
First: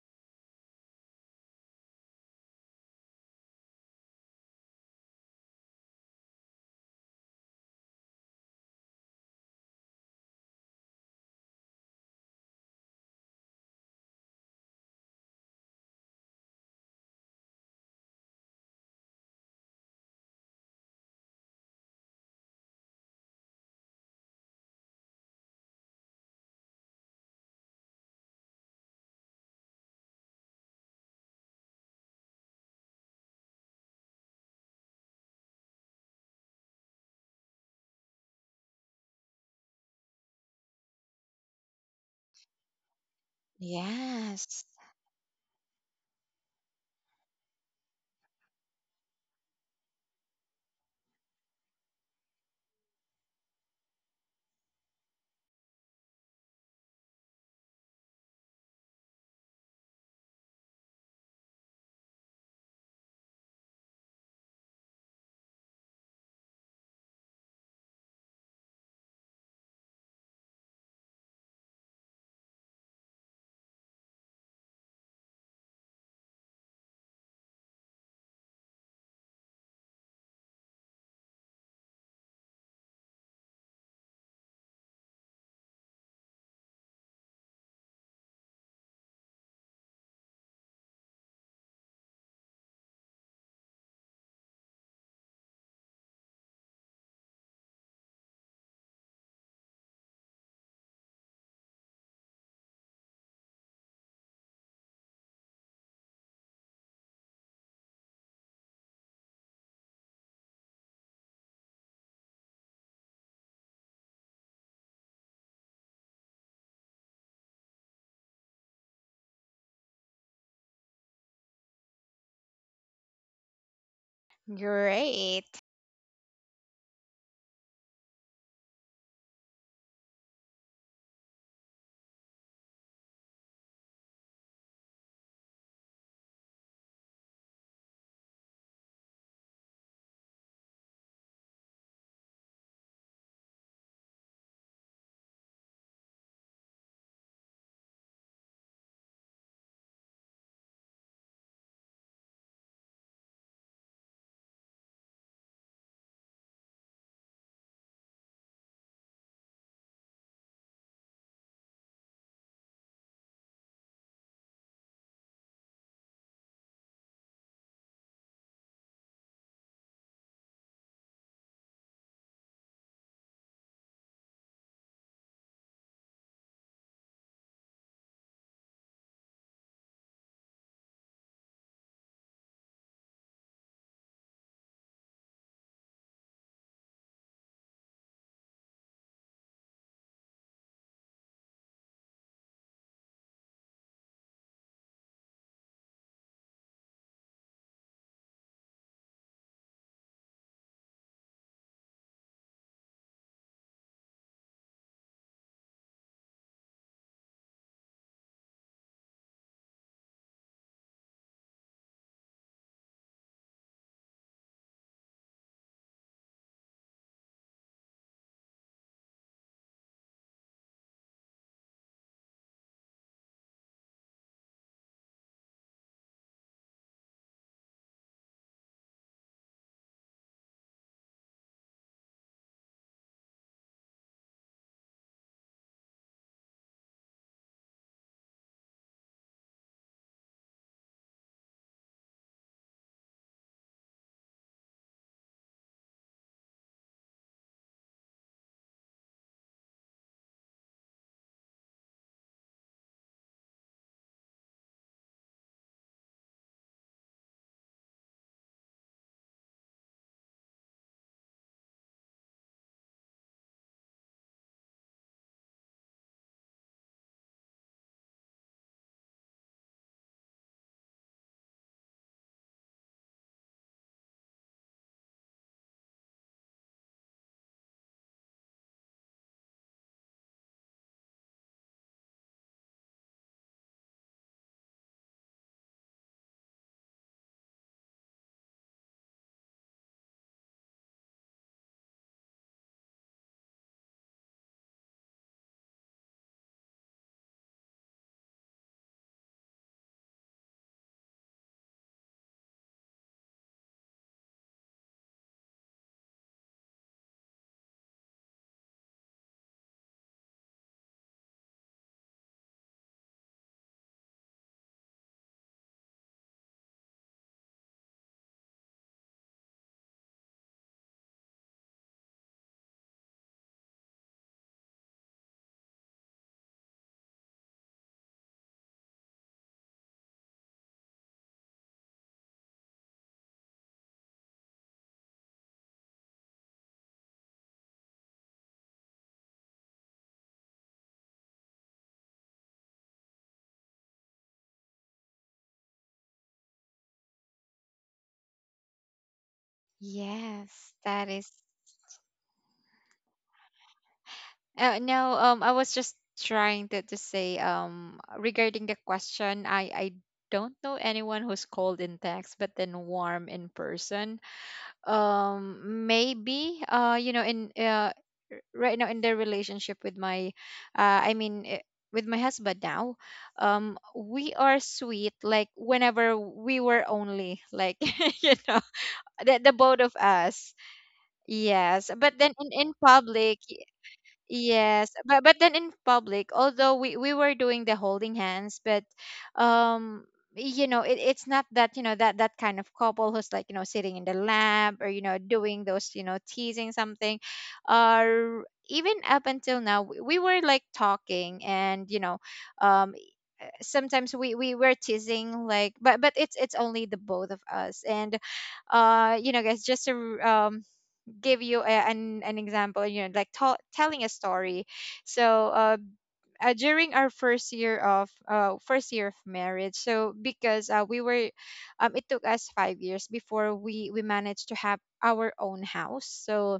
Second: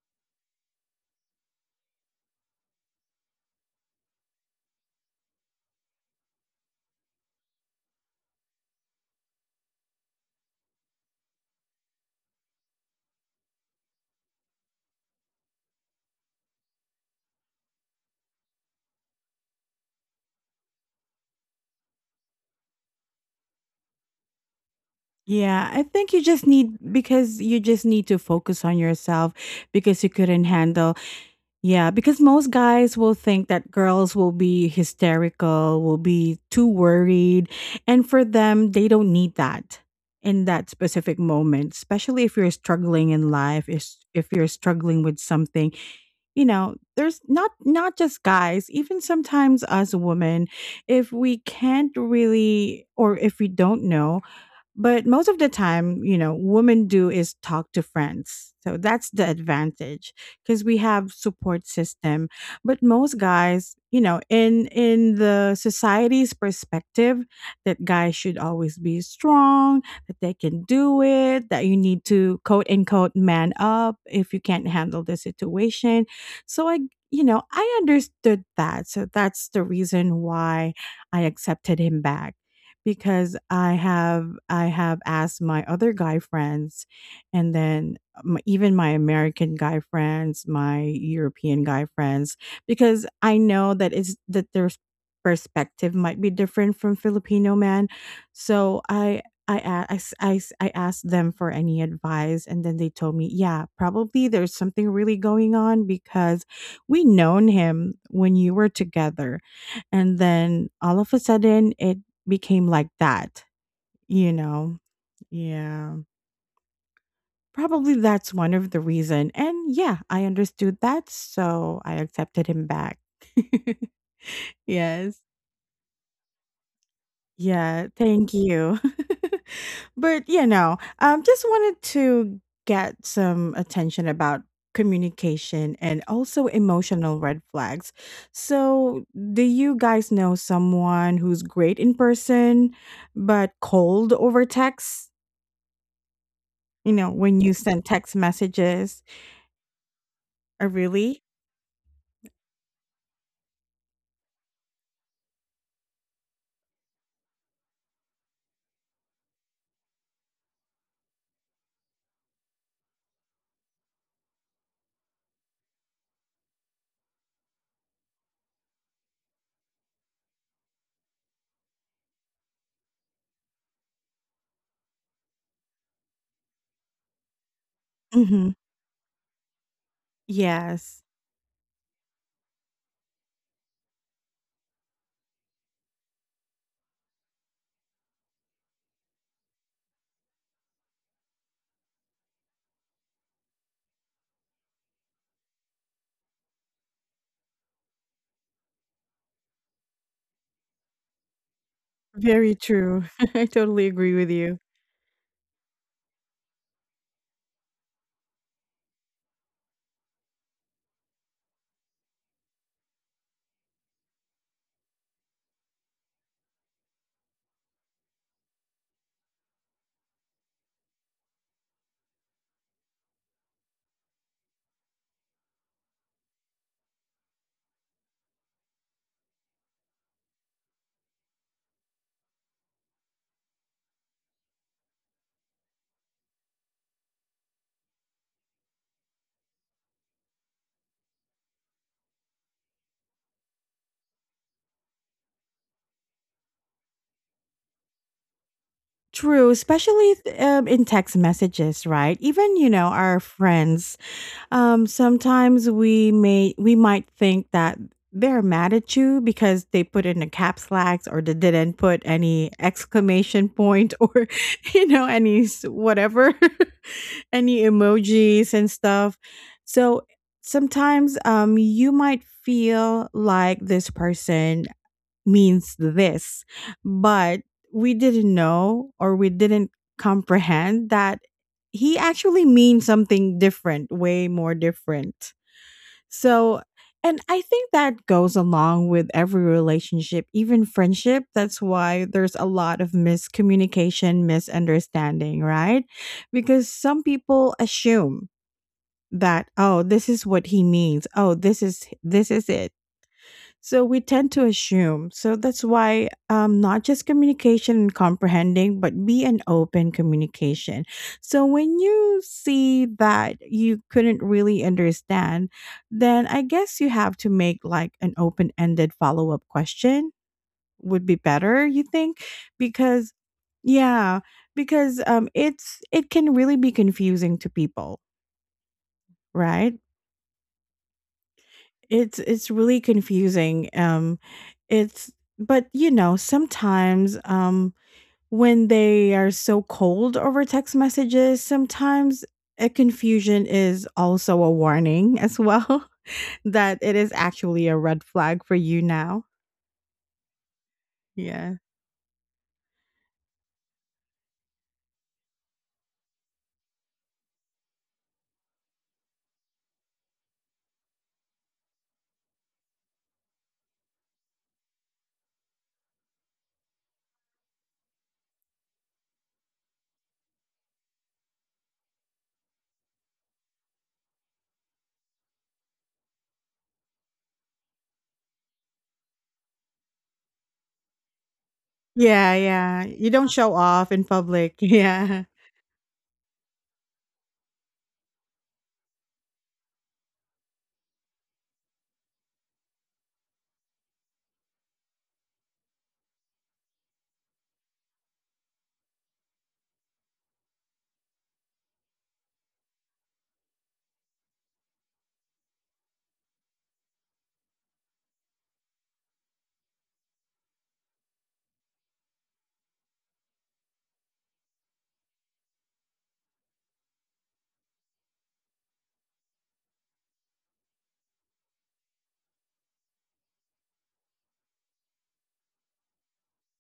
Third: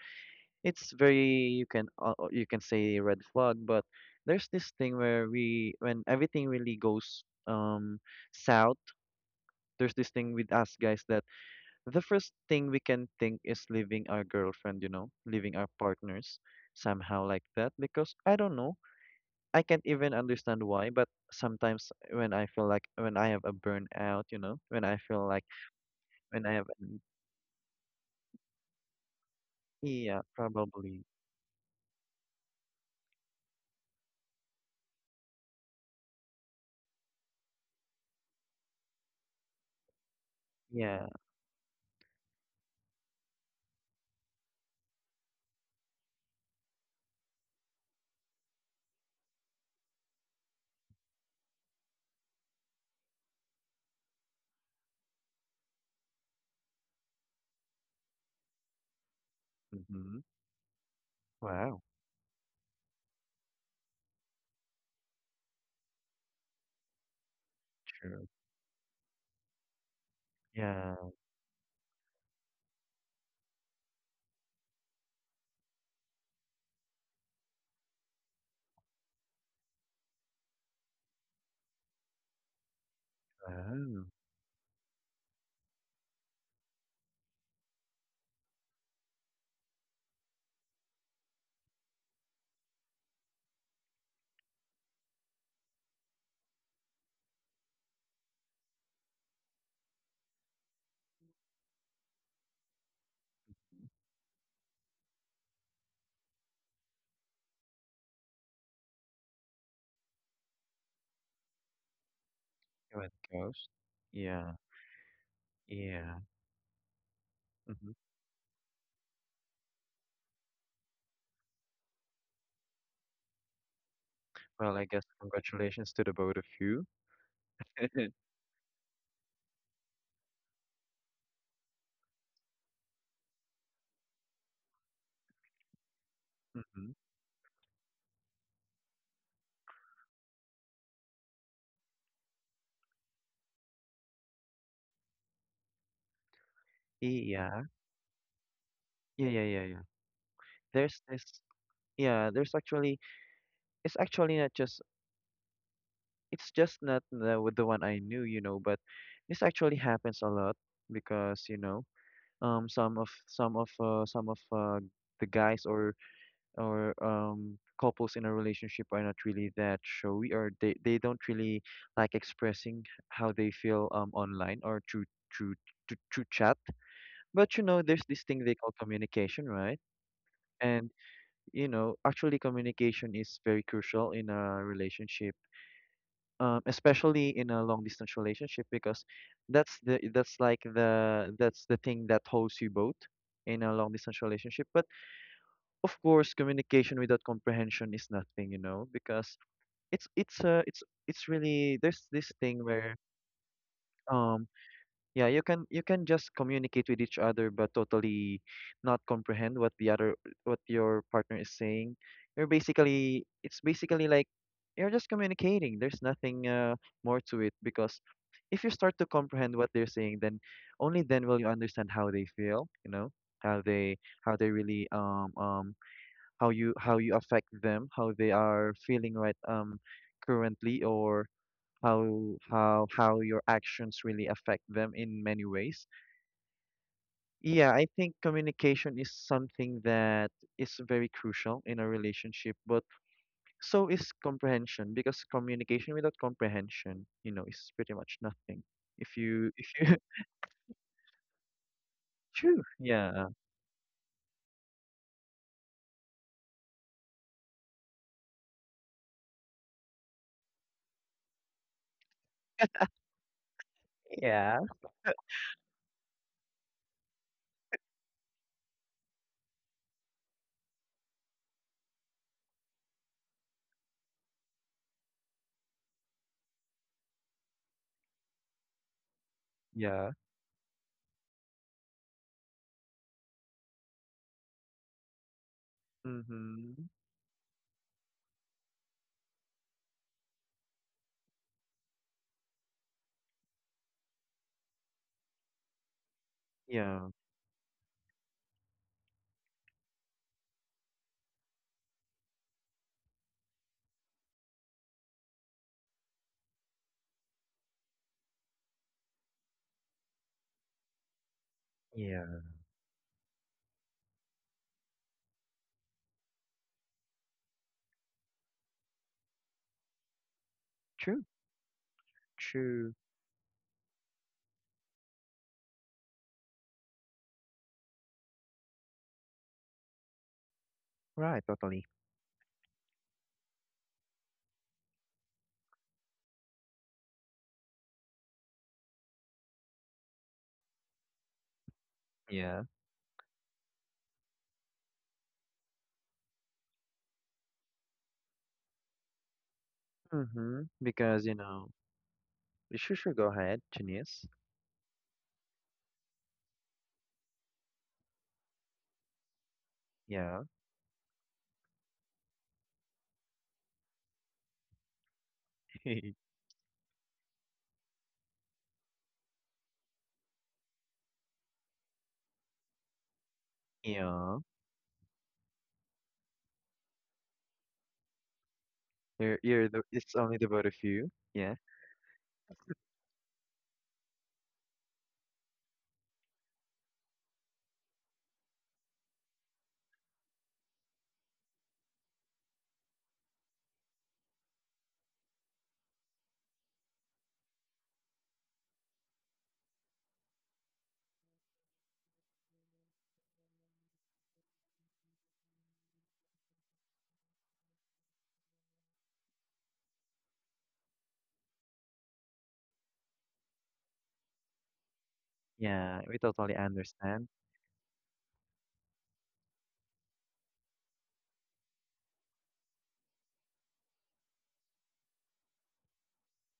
C: it's very you can uh, uh, you can say red flag. But there's this thing where we when everything really goes um south, there's this thing with us guys that the first thing we can think is leaving our girlfriend, you know leaving our partners, somehow like that, because I don't know, I can't even understand why. But sometimes when I feel like, when I have a burnout, you know when I feel like
A: Yeah, I think you
C: when
A: just
C: I have
A: need
C: an,
A: because you just need to focus on yourself because you
C: yeah,
A: couldn't handle.
C: probably.
A: Yeah, because most guys will think that girls will be hysterical, will be too worried. And for them, they don't need that in that
C: Yeah,
A: specific moment, especially if you're struggling in life, if, if you're
B: Yes.
A: struggling with something. You know, there's not not just guys, even sometimes us women, if we can't really or if we don't know, but most of the time, you know, women do is talk to friends. So that's the advantage
C: mhm.
A: because we have support
C: Wow,
A: system. But most guys, you know, in in the society's perspective that guys
C: true.
A: should always be strong, that they can do
C: Yeah.
A: it, that you need to quote unquote man up if you can't handle the situation. So I you know, I understood that. So that's the reason why I accepted him back because I
C: Wow.
A: have I have asked my other guy friends, and then m- even my American guy friends, my European guy friends, because I know that it's that their s- perspective might be different from Filipino man, so I. I, a- I, s- I, s- I asked them for any advice, and then they told me yeah probably there's something really going on because we known him when you were together and then all of a sudden it became like
C: You're the
A: that,
C: ghost.
A: you
C: Yeah,
A: know? Yeah.
C: yeah. Mhm.
A: Probably that's one of the reason. And yeah, I understood that, so I accepted him back.
C: Well, I guess
A: Yes.
B: Great.
C: congratulations to the both of you.
A: Yeah, thank you. But, you know, um, just wanted to get some attention about communication and also
C: Mhm.
A: emotional red flags. So, do you guys know someone who's great in person but cold over text? You know, when you
C: Yeah.
A: send text messages.
C: Yeah, yeah, yeah, yeah.
A: Oh,
C: There's
A: really?
C: this yeah, there's actually, it's actually not just, it's just not the with the one I knew, you know, but this actually happens a lot because, you know, um some of some of uh some of uh the guys, or or um couples in a relationship, are not really that showy, or they, they don't really like expressing how they feel, um online or through through through, through chat. But you know there's this thing
A: Mhm.
C: they call communication, right? And
A: Yes.
C: you know actually, communication is very crucial in a relationship, um, especially in a long distance relationship, because that's the that's like the that's the thing that holds you both in a long distance relationship. But of course, communication without comprehension is nothing, you know because it's it's uh it's it's really, there's this
A: Very
C: thing where,
A: true. I totally agree with
C: um
A: you.
C: yeah you can you can just communicate with each other but totally not comprehend what the other what your partner is saying. You're basically it's basically like you're just communicating, there's nothing uh, more to it, because if you start to comprehend what they're saying, then only then will you understand how they feel, you know how they how they really, um um how you how you affect them, how they are feeling right um currently, or how how how your actions really affect them in many ways. Yeah, I think communication is something that is very crucial in a relationship, but so is comprehension, because communication without comprehension, you know, is pretty much nothing. If
A: True,
C: you if you
A: especially th- um, in text messages, right? Even,
C: true,
A: you know, our
C: yeah,
A: friends. Um, sometimes we may we might think that they're mad at you because they put in a caps locks or they didn't put any exclamation point or
C: yeah,
A: you know any s- whatever any emojis and stuff. So sometimes um you might feel like this person means this. But we didn't know or we didn't
C: yeah,
A: comprehend that he actually means something different, way more different. So,
C: mm-hmm,
A: and I think that goes along with every relationship, even friendship. That's why there's a lot of miscommunication, misunderstanding, right? Because some
C: yeah,
A: people assume that oh this is what he means, oh this is this is it, so we tend to assume. So that's why um, not just communication and comprehending, but be an open communication. So when you
C: yeah,
A: see that you couldn't really understand, then I guess you have to make like an open ended follow up question would be
C: true,
A: better, you think?
C: true,
A: Because, yeah, because um, it's it can really be confusing to people, right?
C: right, totally,
A: It's it's really confusing. Um, it's But you know sometimes um when they are so cold over text messages, sometimes
C: yeah.
A: a confusion is also a warning as well that it is actually a red flag for you now.
C: Mm-hmm.
B: Yes, that
C: Because,
B: is.
C: you
A: Yeah.
C: know, sure, sure, go ahead, Janice.
B: Uh, no, um, I was just trying to to say, um regarding the question, I I
C: Yeah.
B: don't know anyone who's cold in text but then warm in person. Um maybe, uh you know, in uh r- right now in their relationship with my, uh I mean, eh, with my husband now, um we
C: Yeah.
B: are sweet like whenever we were only like you know,
C: You're,
B: the, the
C: you're
B: both
C: the,
B: of
C: it's only the
B: us.
C: both of you. Yeah.
B: Yes, but then
A: Yeah,
B: in, in
A: yeah. You don't
B: public.
A: show off in public.
B: Yes,
A: Yeah.
B: but but then in public, although we we were doing the holding hands, but, um you know, it, it's not that, you know, that that kind of couple who's like, you know, sitting in the lab, or you know, doing those, you know, teasing something. Or even up until now, we, we were like talking, and you know, um sometimes we we were teasing like, but but it's it's only the both of us. And, uh you know guys, just to, um give you a, an an example, you know, like, tell telling a story. so uh
C: Yeah. We
B: uh,
C: totally
B: During our
C: understand.
B: first year of, uh, first year of marriage, so because, uh, we were, um, it took us five years before we we managed to have our own house. So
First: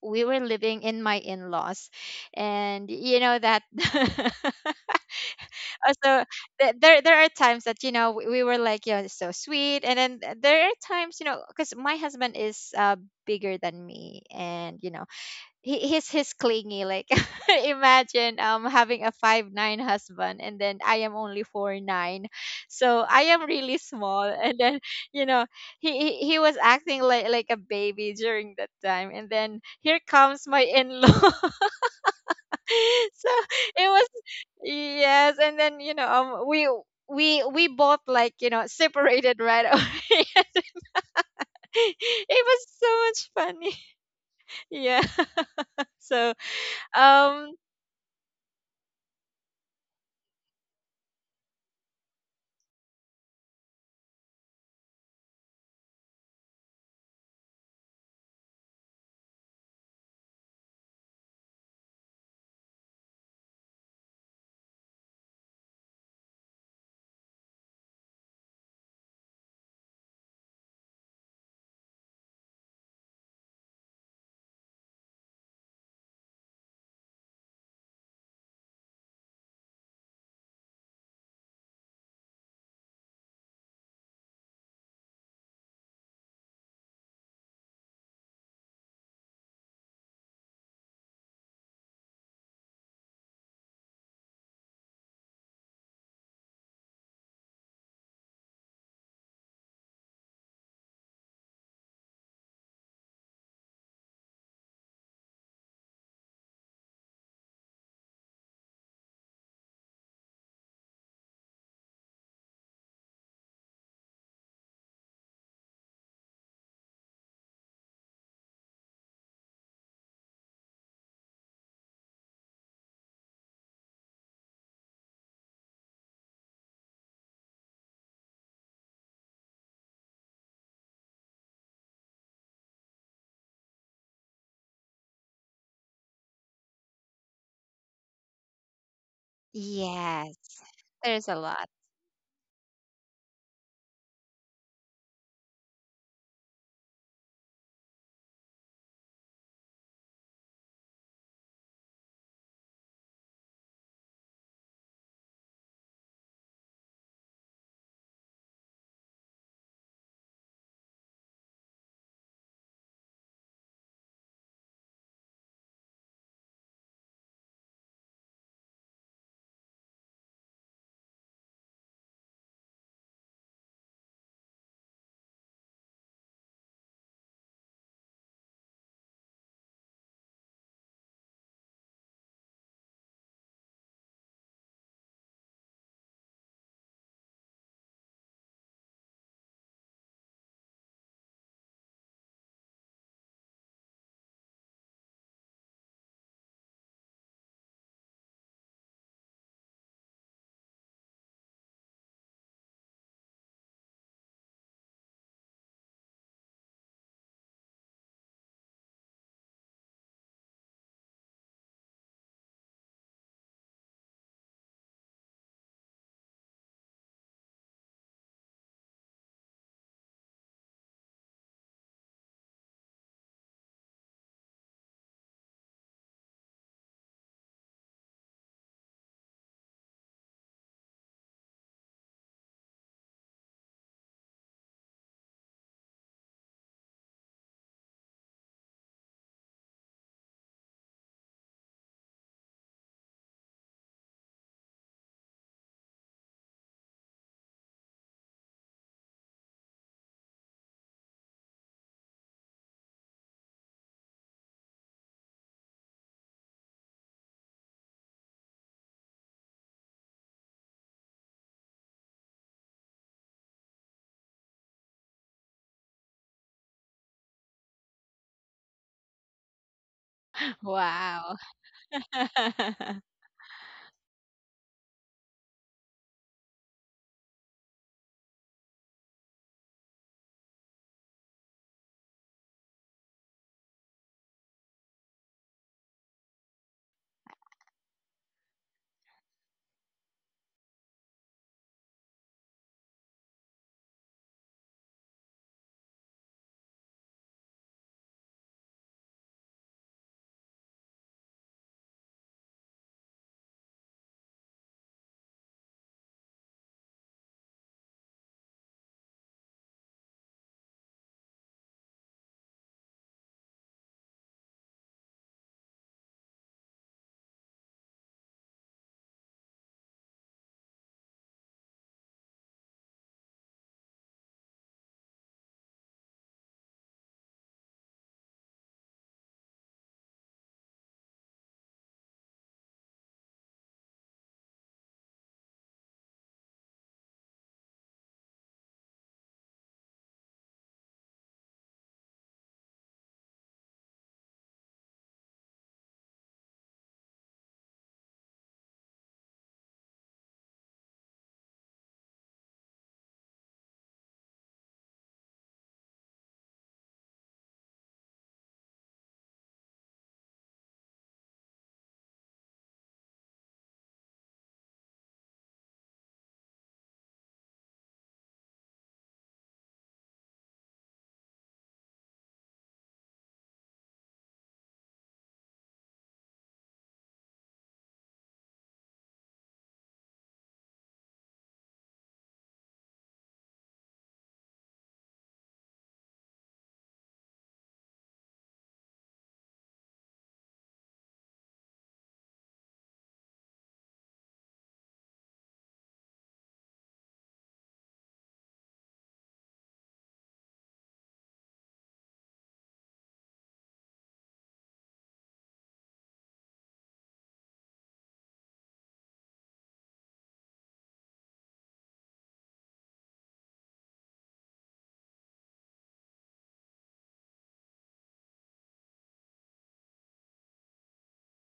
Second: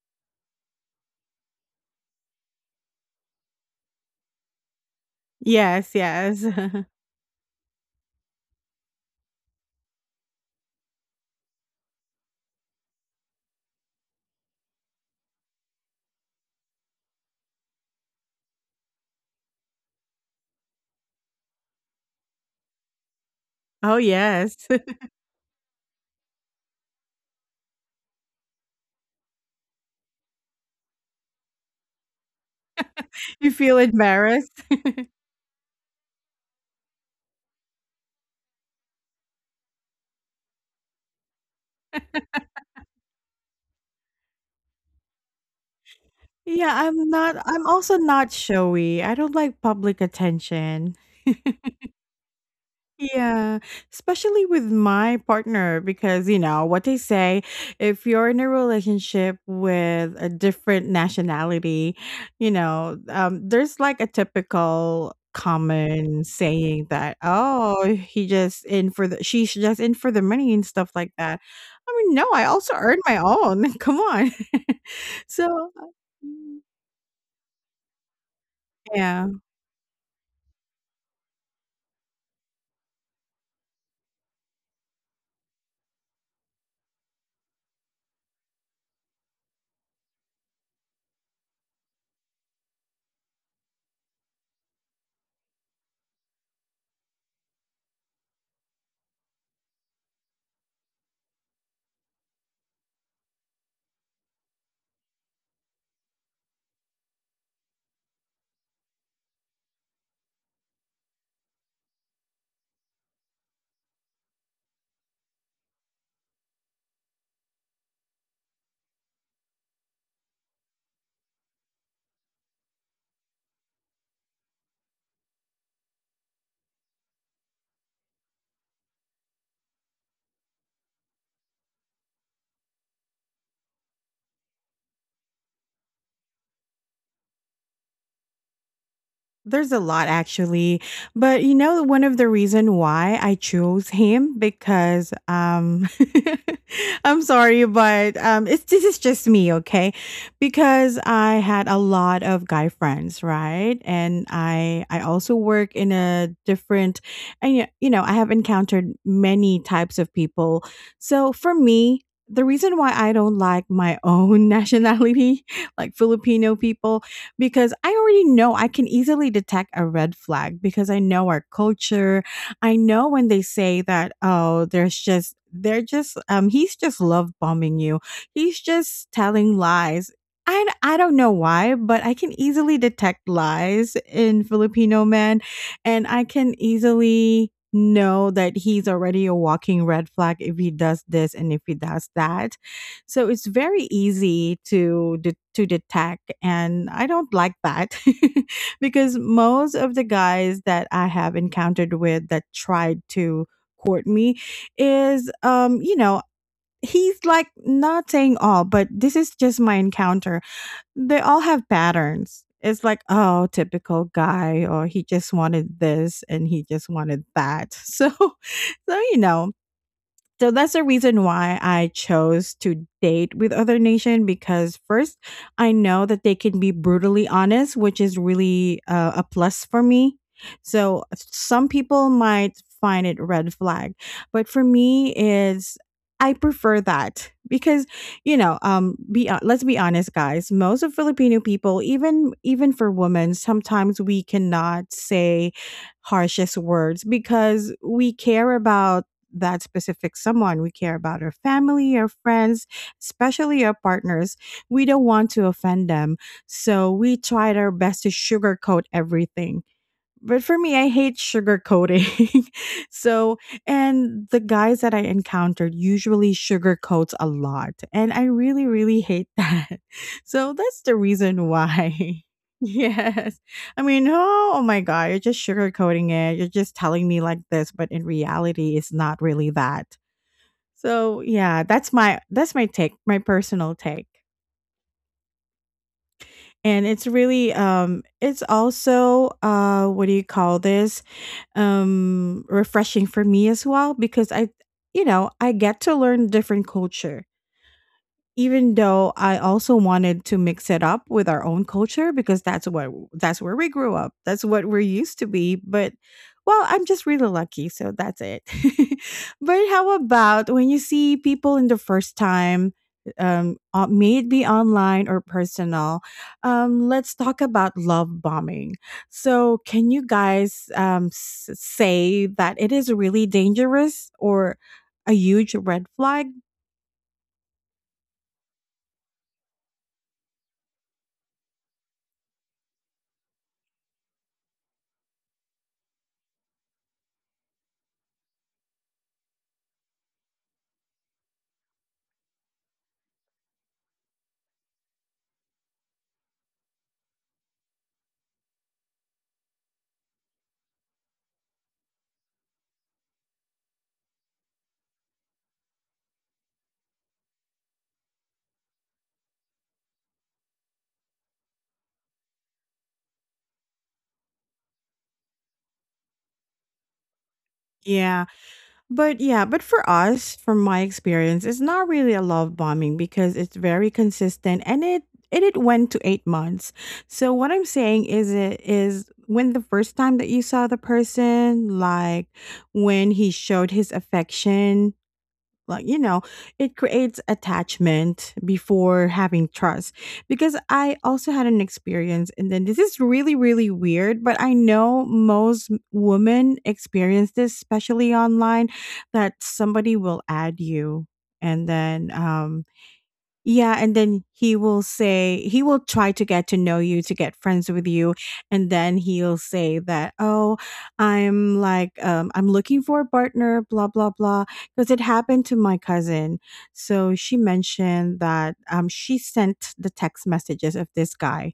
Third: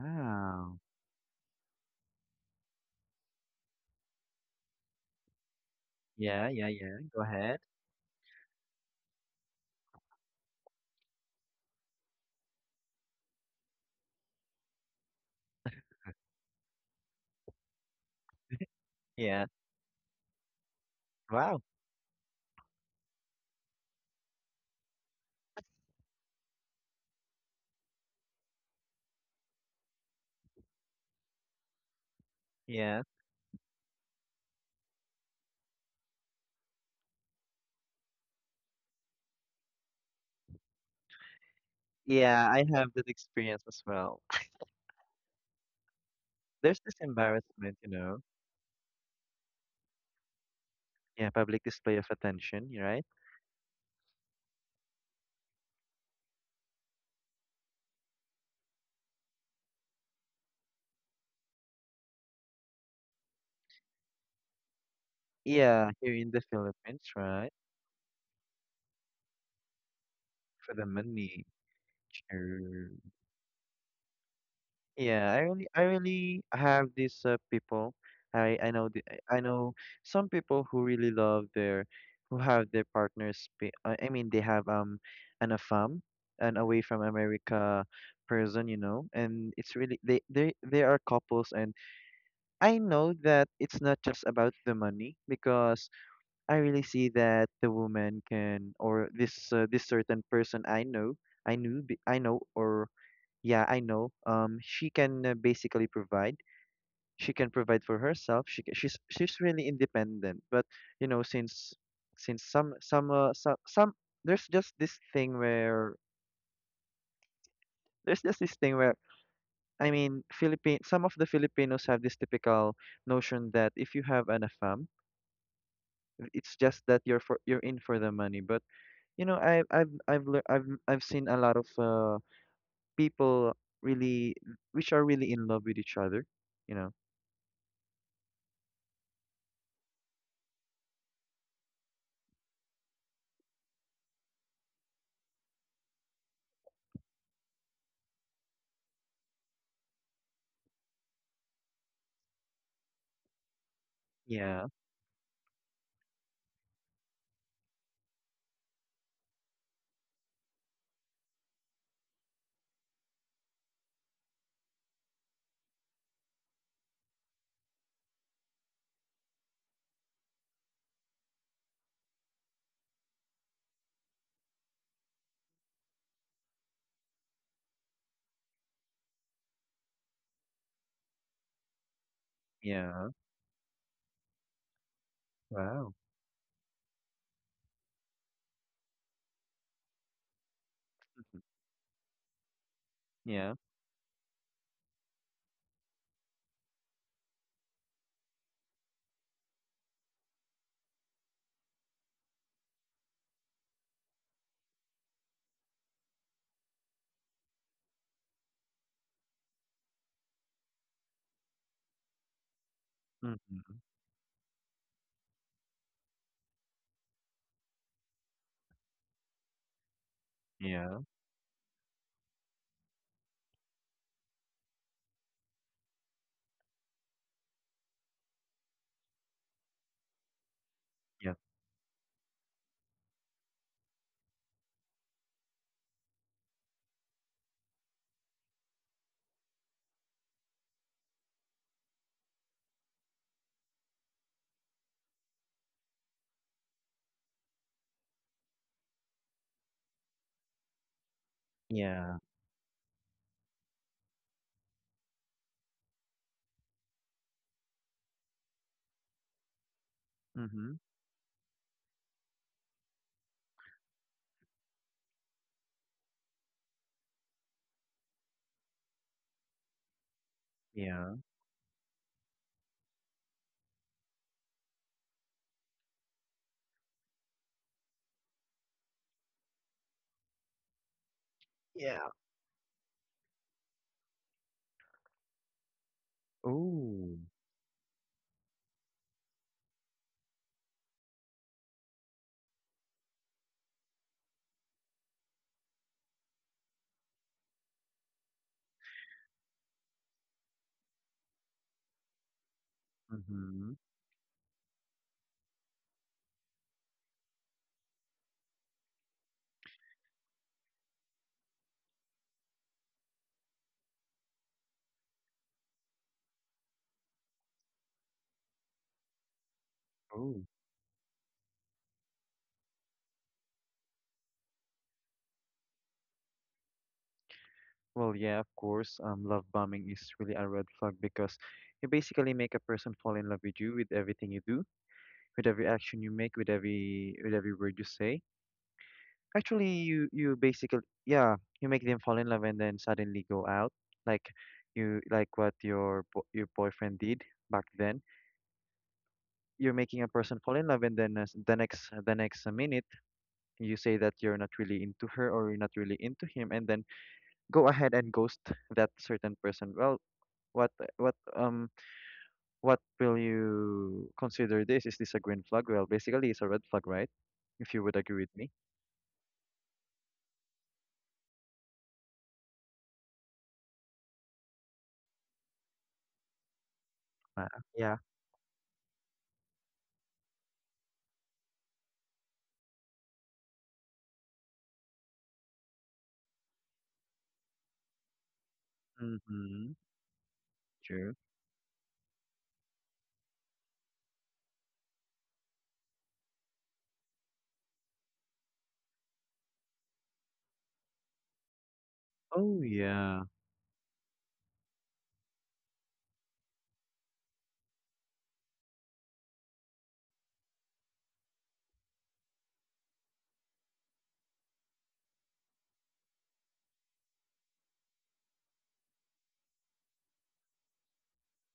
B: we were living in my in-laws, and you know that. Uh,
A: Yes,
B: so
A: yes.
C: Yeah, yeah,
B: th-
C: yeah.
B: there there
C: Go
B: are
C: ahead.
B: times that, you know, we, we were like, you know, so sweet. And then th- there are times, you know, because my husband is, uh bigger than me, and you know, he, he's he's clingy, like imagine, um having a five
C: Yeah.
B: nine husband, and then I am only
C: Wow.
B: four nine. So I am really
A: Oh,
B: small and
A: yes.
B: then, you know, he he, he was acting like like a baby during that time, and then here comes my in-law.
C: Yeah.
B: So
A: You feel
B: it was,
A: embarrassed.
B: yes, and then, you know, um we we we both like, you know, separated right away. It
C: Yeah, I
B: was
C: have that
B: so much
C: experience
B: funny.
C: as well.
B: Yeah. So,
A: Yeah,
C: There's this
A: I'm not
B: um
A: I'm
C: embarrassment, you
A: also
C: know.
A: not showy. I don't like public attention.
C: Yeah, public display of attention, right?
A: Yeah, especially with my partner because, you know, what they say, if you're in a relationship with a different nationality, you know, um, there's like a typical
C: Yeah, here
A: common
C: in the
A: saying
C: Philippines,
A: that,
C: right?
A: oh, he just in for the, she's just in for the money and
C: For the
A: stuff like that.
C: money.
A: I mean, no, I also
C: Sure.
A: earn my own. Come on.
C: Yeah, I really,
A: so,
C: I really have these uh, people. I, I know, the,
A: yeah.
C: I I know some people who really love their, who have their partners. be- I I mean, they have um, an A F A M, an away from America person, you know, and it's really they, they, they are couples, and I know that it's not just about the money, because I really see that the woman can, or this, uh, this certain person I know, I knew, be- I know, or yeah, I know. Um, she can uh, basically provide. She can provide for herself. She ca- she's she's really independent. But you know, since since some some uh, some, some there's just this thing where there's just this thing where I mean, Philippine some of the Filipinos have this typical notion that if you have an A F A M, it's just that you're for you're in for the money. But you know, I I've I've lear- I've I've seen a lot of uh, people, really which are really in love with each other. You know.
A: There's a lot
B: yes,
A: actually,
B: there's a
A: but you
B: lot.
A: know one of the reason why I chose him because um I'm sorry but um it's this is just me, okay? Because I had a lot of guy friends, right? And
C: Yeah.
A: I I also work in a different, and y- you know, I have encountered many types of people. So for me, the reason why I don't like my own nationality, like Filipino people, because I already know I can easily detect a red flag because I know our culture. I know when they say that, oh, there's just, they're just, um, he's just love bombing you. He's just telling lies. I, I don't know why, but I can easily
C: Yeah.
A: detect lies in Filipino men,
C: Wow.
A: and I can easily know that he's already a walking red flag if he does this
C: Mhm.
A: and if he does that. So it's
C: Yeah.
A: very easy to de- to detect, and I don't like that because most of the guys that I have encountered with that tried to court me is, um, you know, he's like not saying all, but this is just my encounter. They all have patterns. It's like, oh,
C: Mhm.
A: typical guy, or he just wanted this and he just wanted that. So, so you know, so that's the
C: Yeah.
A: reason why I chose to date with other nation. Because first, I know that they can be brutally honest, which is really uh, a plus for me. So
C: Yeah.
A: some people might find it red flag, but for me is I prefer that. Because you know um be hon- let's be honest guys, most of Filipino people, even even for women, sometimes we cannot say harshest words because we care about that specific someone. We care about our family, our
C: Yeah.
A: friends, especially our partners. We don't want to offend them. So we tried our best to sugarcoat everything. But for me,
C: Mhm.
A: I hate sugarcoating. So, and the guys that I encountered usually sugarcoats a lot. And I really, really hate that. So that's the
C: Yeah.
B: Wow.
A: reason why. Yes. I mean, oh, oh my God, you're just sugarcoating it. You're just telling me like this, but in reality, it's not really that. So yeah, that's
C: Yeah.
A: my that's my take, my personal take. And it's
C: Ooh.
A: really um it's also uh what do you call this um refreshing for me as well. Because I, you know, I get to learn different culture, even though I also wanted to mix it up with our own culture. Because that's what that's where we
C: Mhm.
A: grew up. That's what we're used to be. But well, I'm just really lucky, so that's it. But how about when you see people in the first time, um uh, may it be online or personal? Um let's talk about love bombing. So can you
C: Ooh.
A: guys um s- say that it is really dangerous or a huge red flag?
C: Well, yeah, of course. Um, love bombing is really a red flag, because you basically make a person fall in love with you, with everything you do, with every action you make, with every with every word you say. Actually, you you basically yeah, you make them fall in love, and then suddenly go out, like you like what your bo your boyfriend did back then. You're making a person fall in love, and then uh, s- the next uh, the next minute you say that you're not really into her, or you're not really into him, and then go ahead and ghost that certain person. Well, what uh, what um what will you consider, this is this a green flag? Well, basically it's a red flag, right, if you would agree with me?
A: But yeah, but for us, from my experience, it's not really a love bombing because it's very consistent, and it and it went to eight months. So
C: uh,
A: what I'm
C: yeah.
A: saying is it is when the first time that you saw the person, like when he showed his affection, like, you know, it creates attachment before having
C: Mm-hmm.
A: trust. Because I
C: True.
A: also had an experience, and then this is really really weird, but I know most m- women experience this, especially online, that somebody will add you, and then
C: Oh,
A: um
C: yeah.
A: yeah, and then he will say, he will try to get to know you, to get friends with you, and then he'll say that, "Oh, I'm like, um I'm looking for a partner, blah blah blah," because it happened to my cousin. So she mentioned that um she sent the text messages of this guy,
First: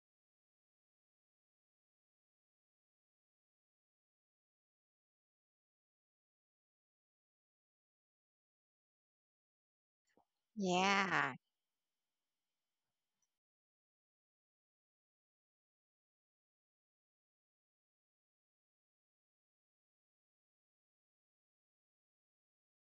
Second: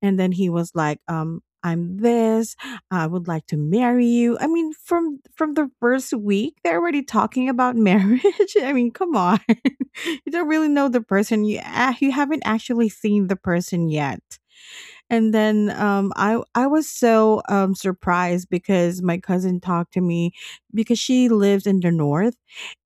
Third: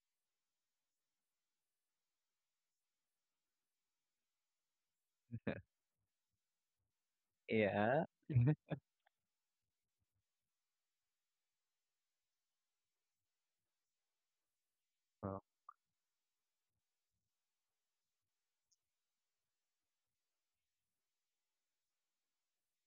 A: and then he was like, um, I'm this, I would like to marry you. I mean, from from the first week, they're already talking about
C: Yeah.
A: marriage. I mean, come on. You don't really know the
B: Yeah.
A: person. You, ah, you haven't actually seen the person yet. And
C: Well,
A: then um i i was so um surprised because my cousin talked to me, because she lives in the north,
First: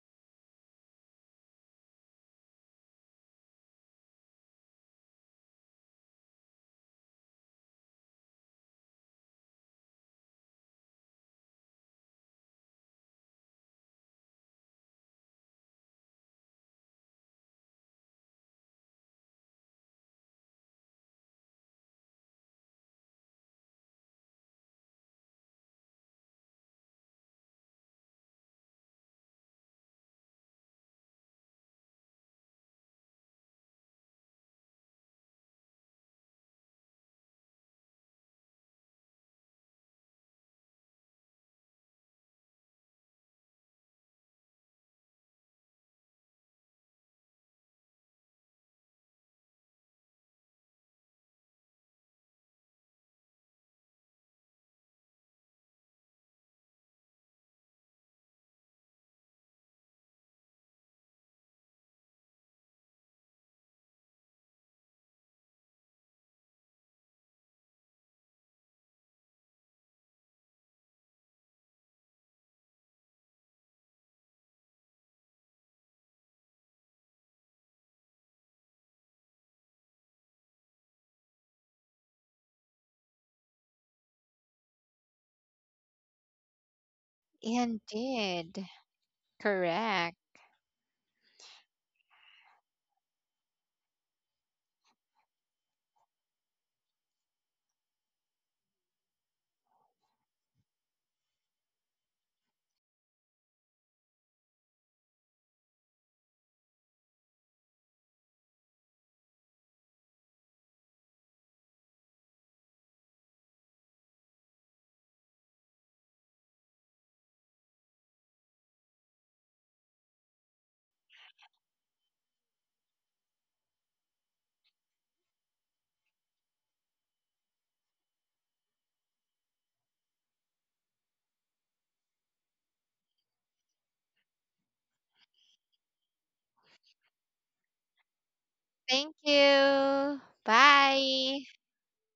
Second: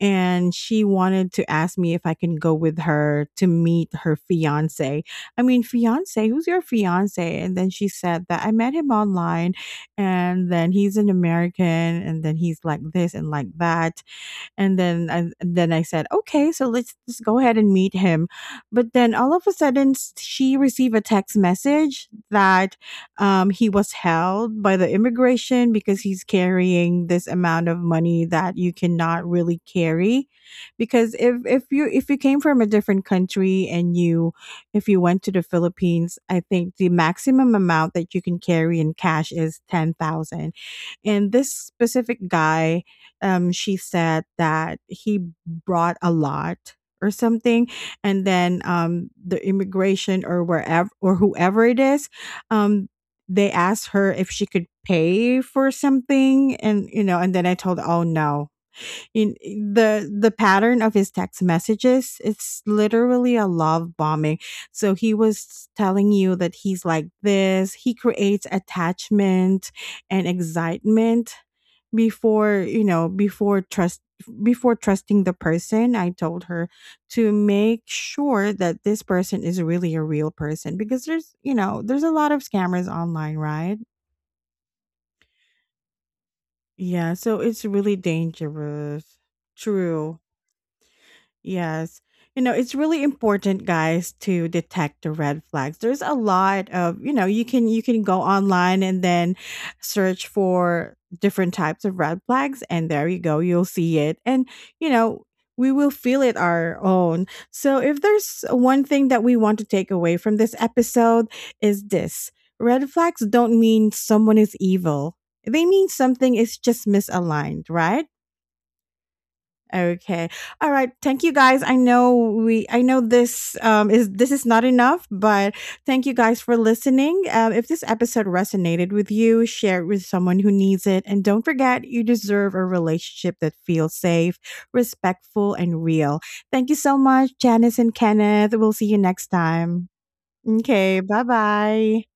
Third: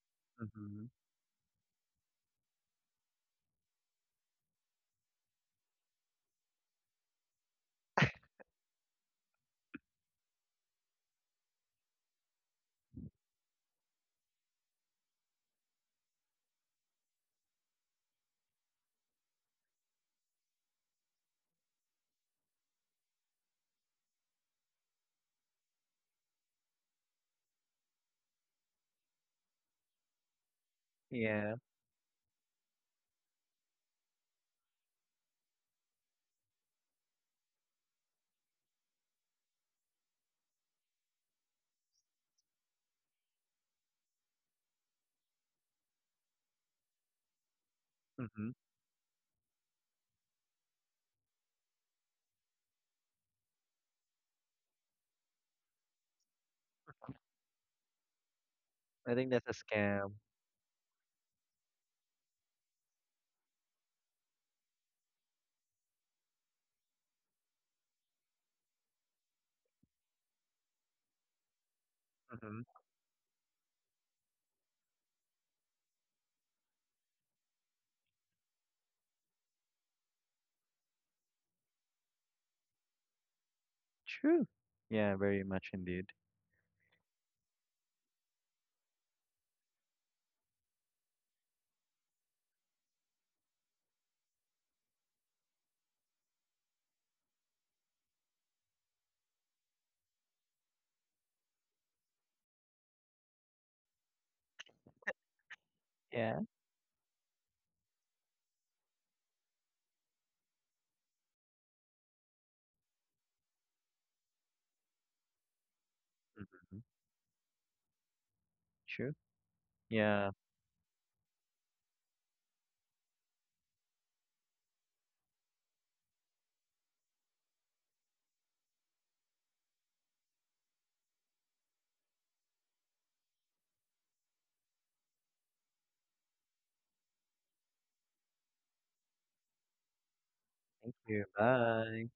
A: and she
C: mm-hmm.
A: wanted to ask me if I can go with her to meet her fiance. I mean, fiance, who's your fiance? And then she said that I met him online, and then he's an American, and then he's like this and like that. And then I then I said, okay, so let's just go ahead and meet him. But then all of a sudden, s- she received a text message that um, he was held by the immigration because he's carrying this amount of money that you cannot really carry. Because if
C: Yeah.
A: if you if you came from a different country and you, if you went to the Philippines, I think the maximum amount that you can carry in cash is ten thousand, and this specific guy, um, she said that he brought a lot or something. And
C: Mm-hmm.
A: then um, the immigration or wherever or whoever it is, um, they asked her if she could pay for something. And you know, and then I told, oh no,
C: I think
A: in
C: that's a
A: the
C: scam.
A: the pattern of his text messages, it's literally a love bombing. So he was telling you that he's like this, he creates attachment and excitement before,
C: Mm-hmm.
A: you know, before trust, before trusting the person. I told her to make sure that this person is really a real person, because there's, you know, there's a lot of scammers online, right?
C: True. Yeah, very much indeed.
A: Yeah, so it's really
B: Indeed.
A: dangerous.
B: Correct.
A: True. Yes. You know, it's really important guys to detect the red flags. There's a lot of, you know, you can you can go online and then search for different types of red flags, and there you go, you'll see it. And you know, we will feel it
C: Yeah.
A: our own. So if there's one thing that we want to take away from this episode, is this. Red flags don't mean someone is evil. They mean something is
C: Mhm.
A: just misaligned, right?
C: Sure.
A: Okay.
C: Yeah.
A: All right. Thank you guys. I know we I know this um is this is not enough, but thank you guys for listening. Um if this episode resonated with you, share it with someone who needs it, and don't forget, you deserve a relationship that feels safe, respectful and real. Thank you so much Janice and Kenneth. We'll see you
B: Thank
A: next time.
B: you.
A: Okay.
C: Here,
B: Bye.
A: Bye-bye.
C: bye.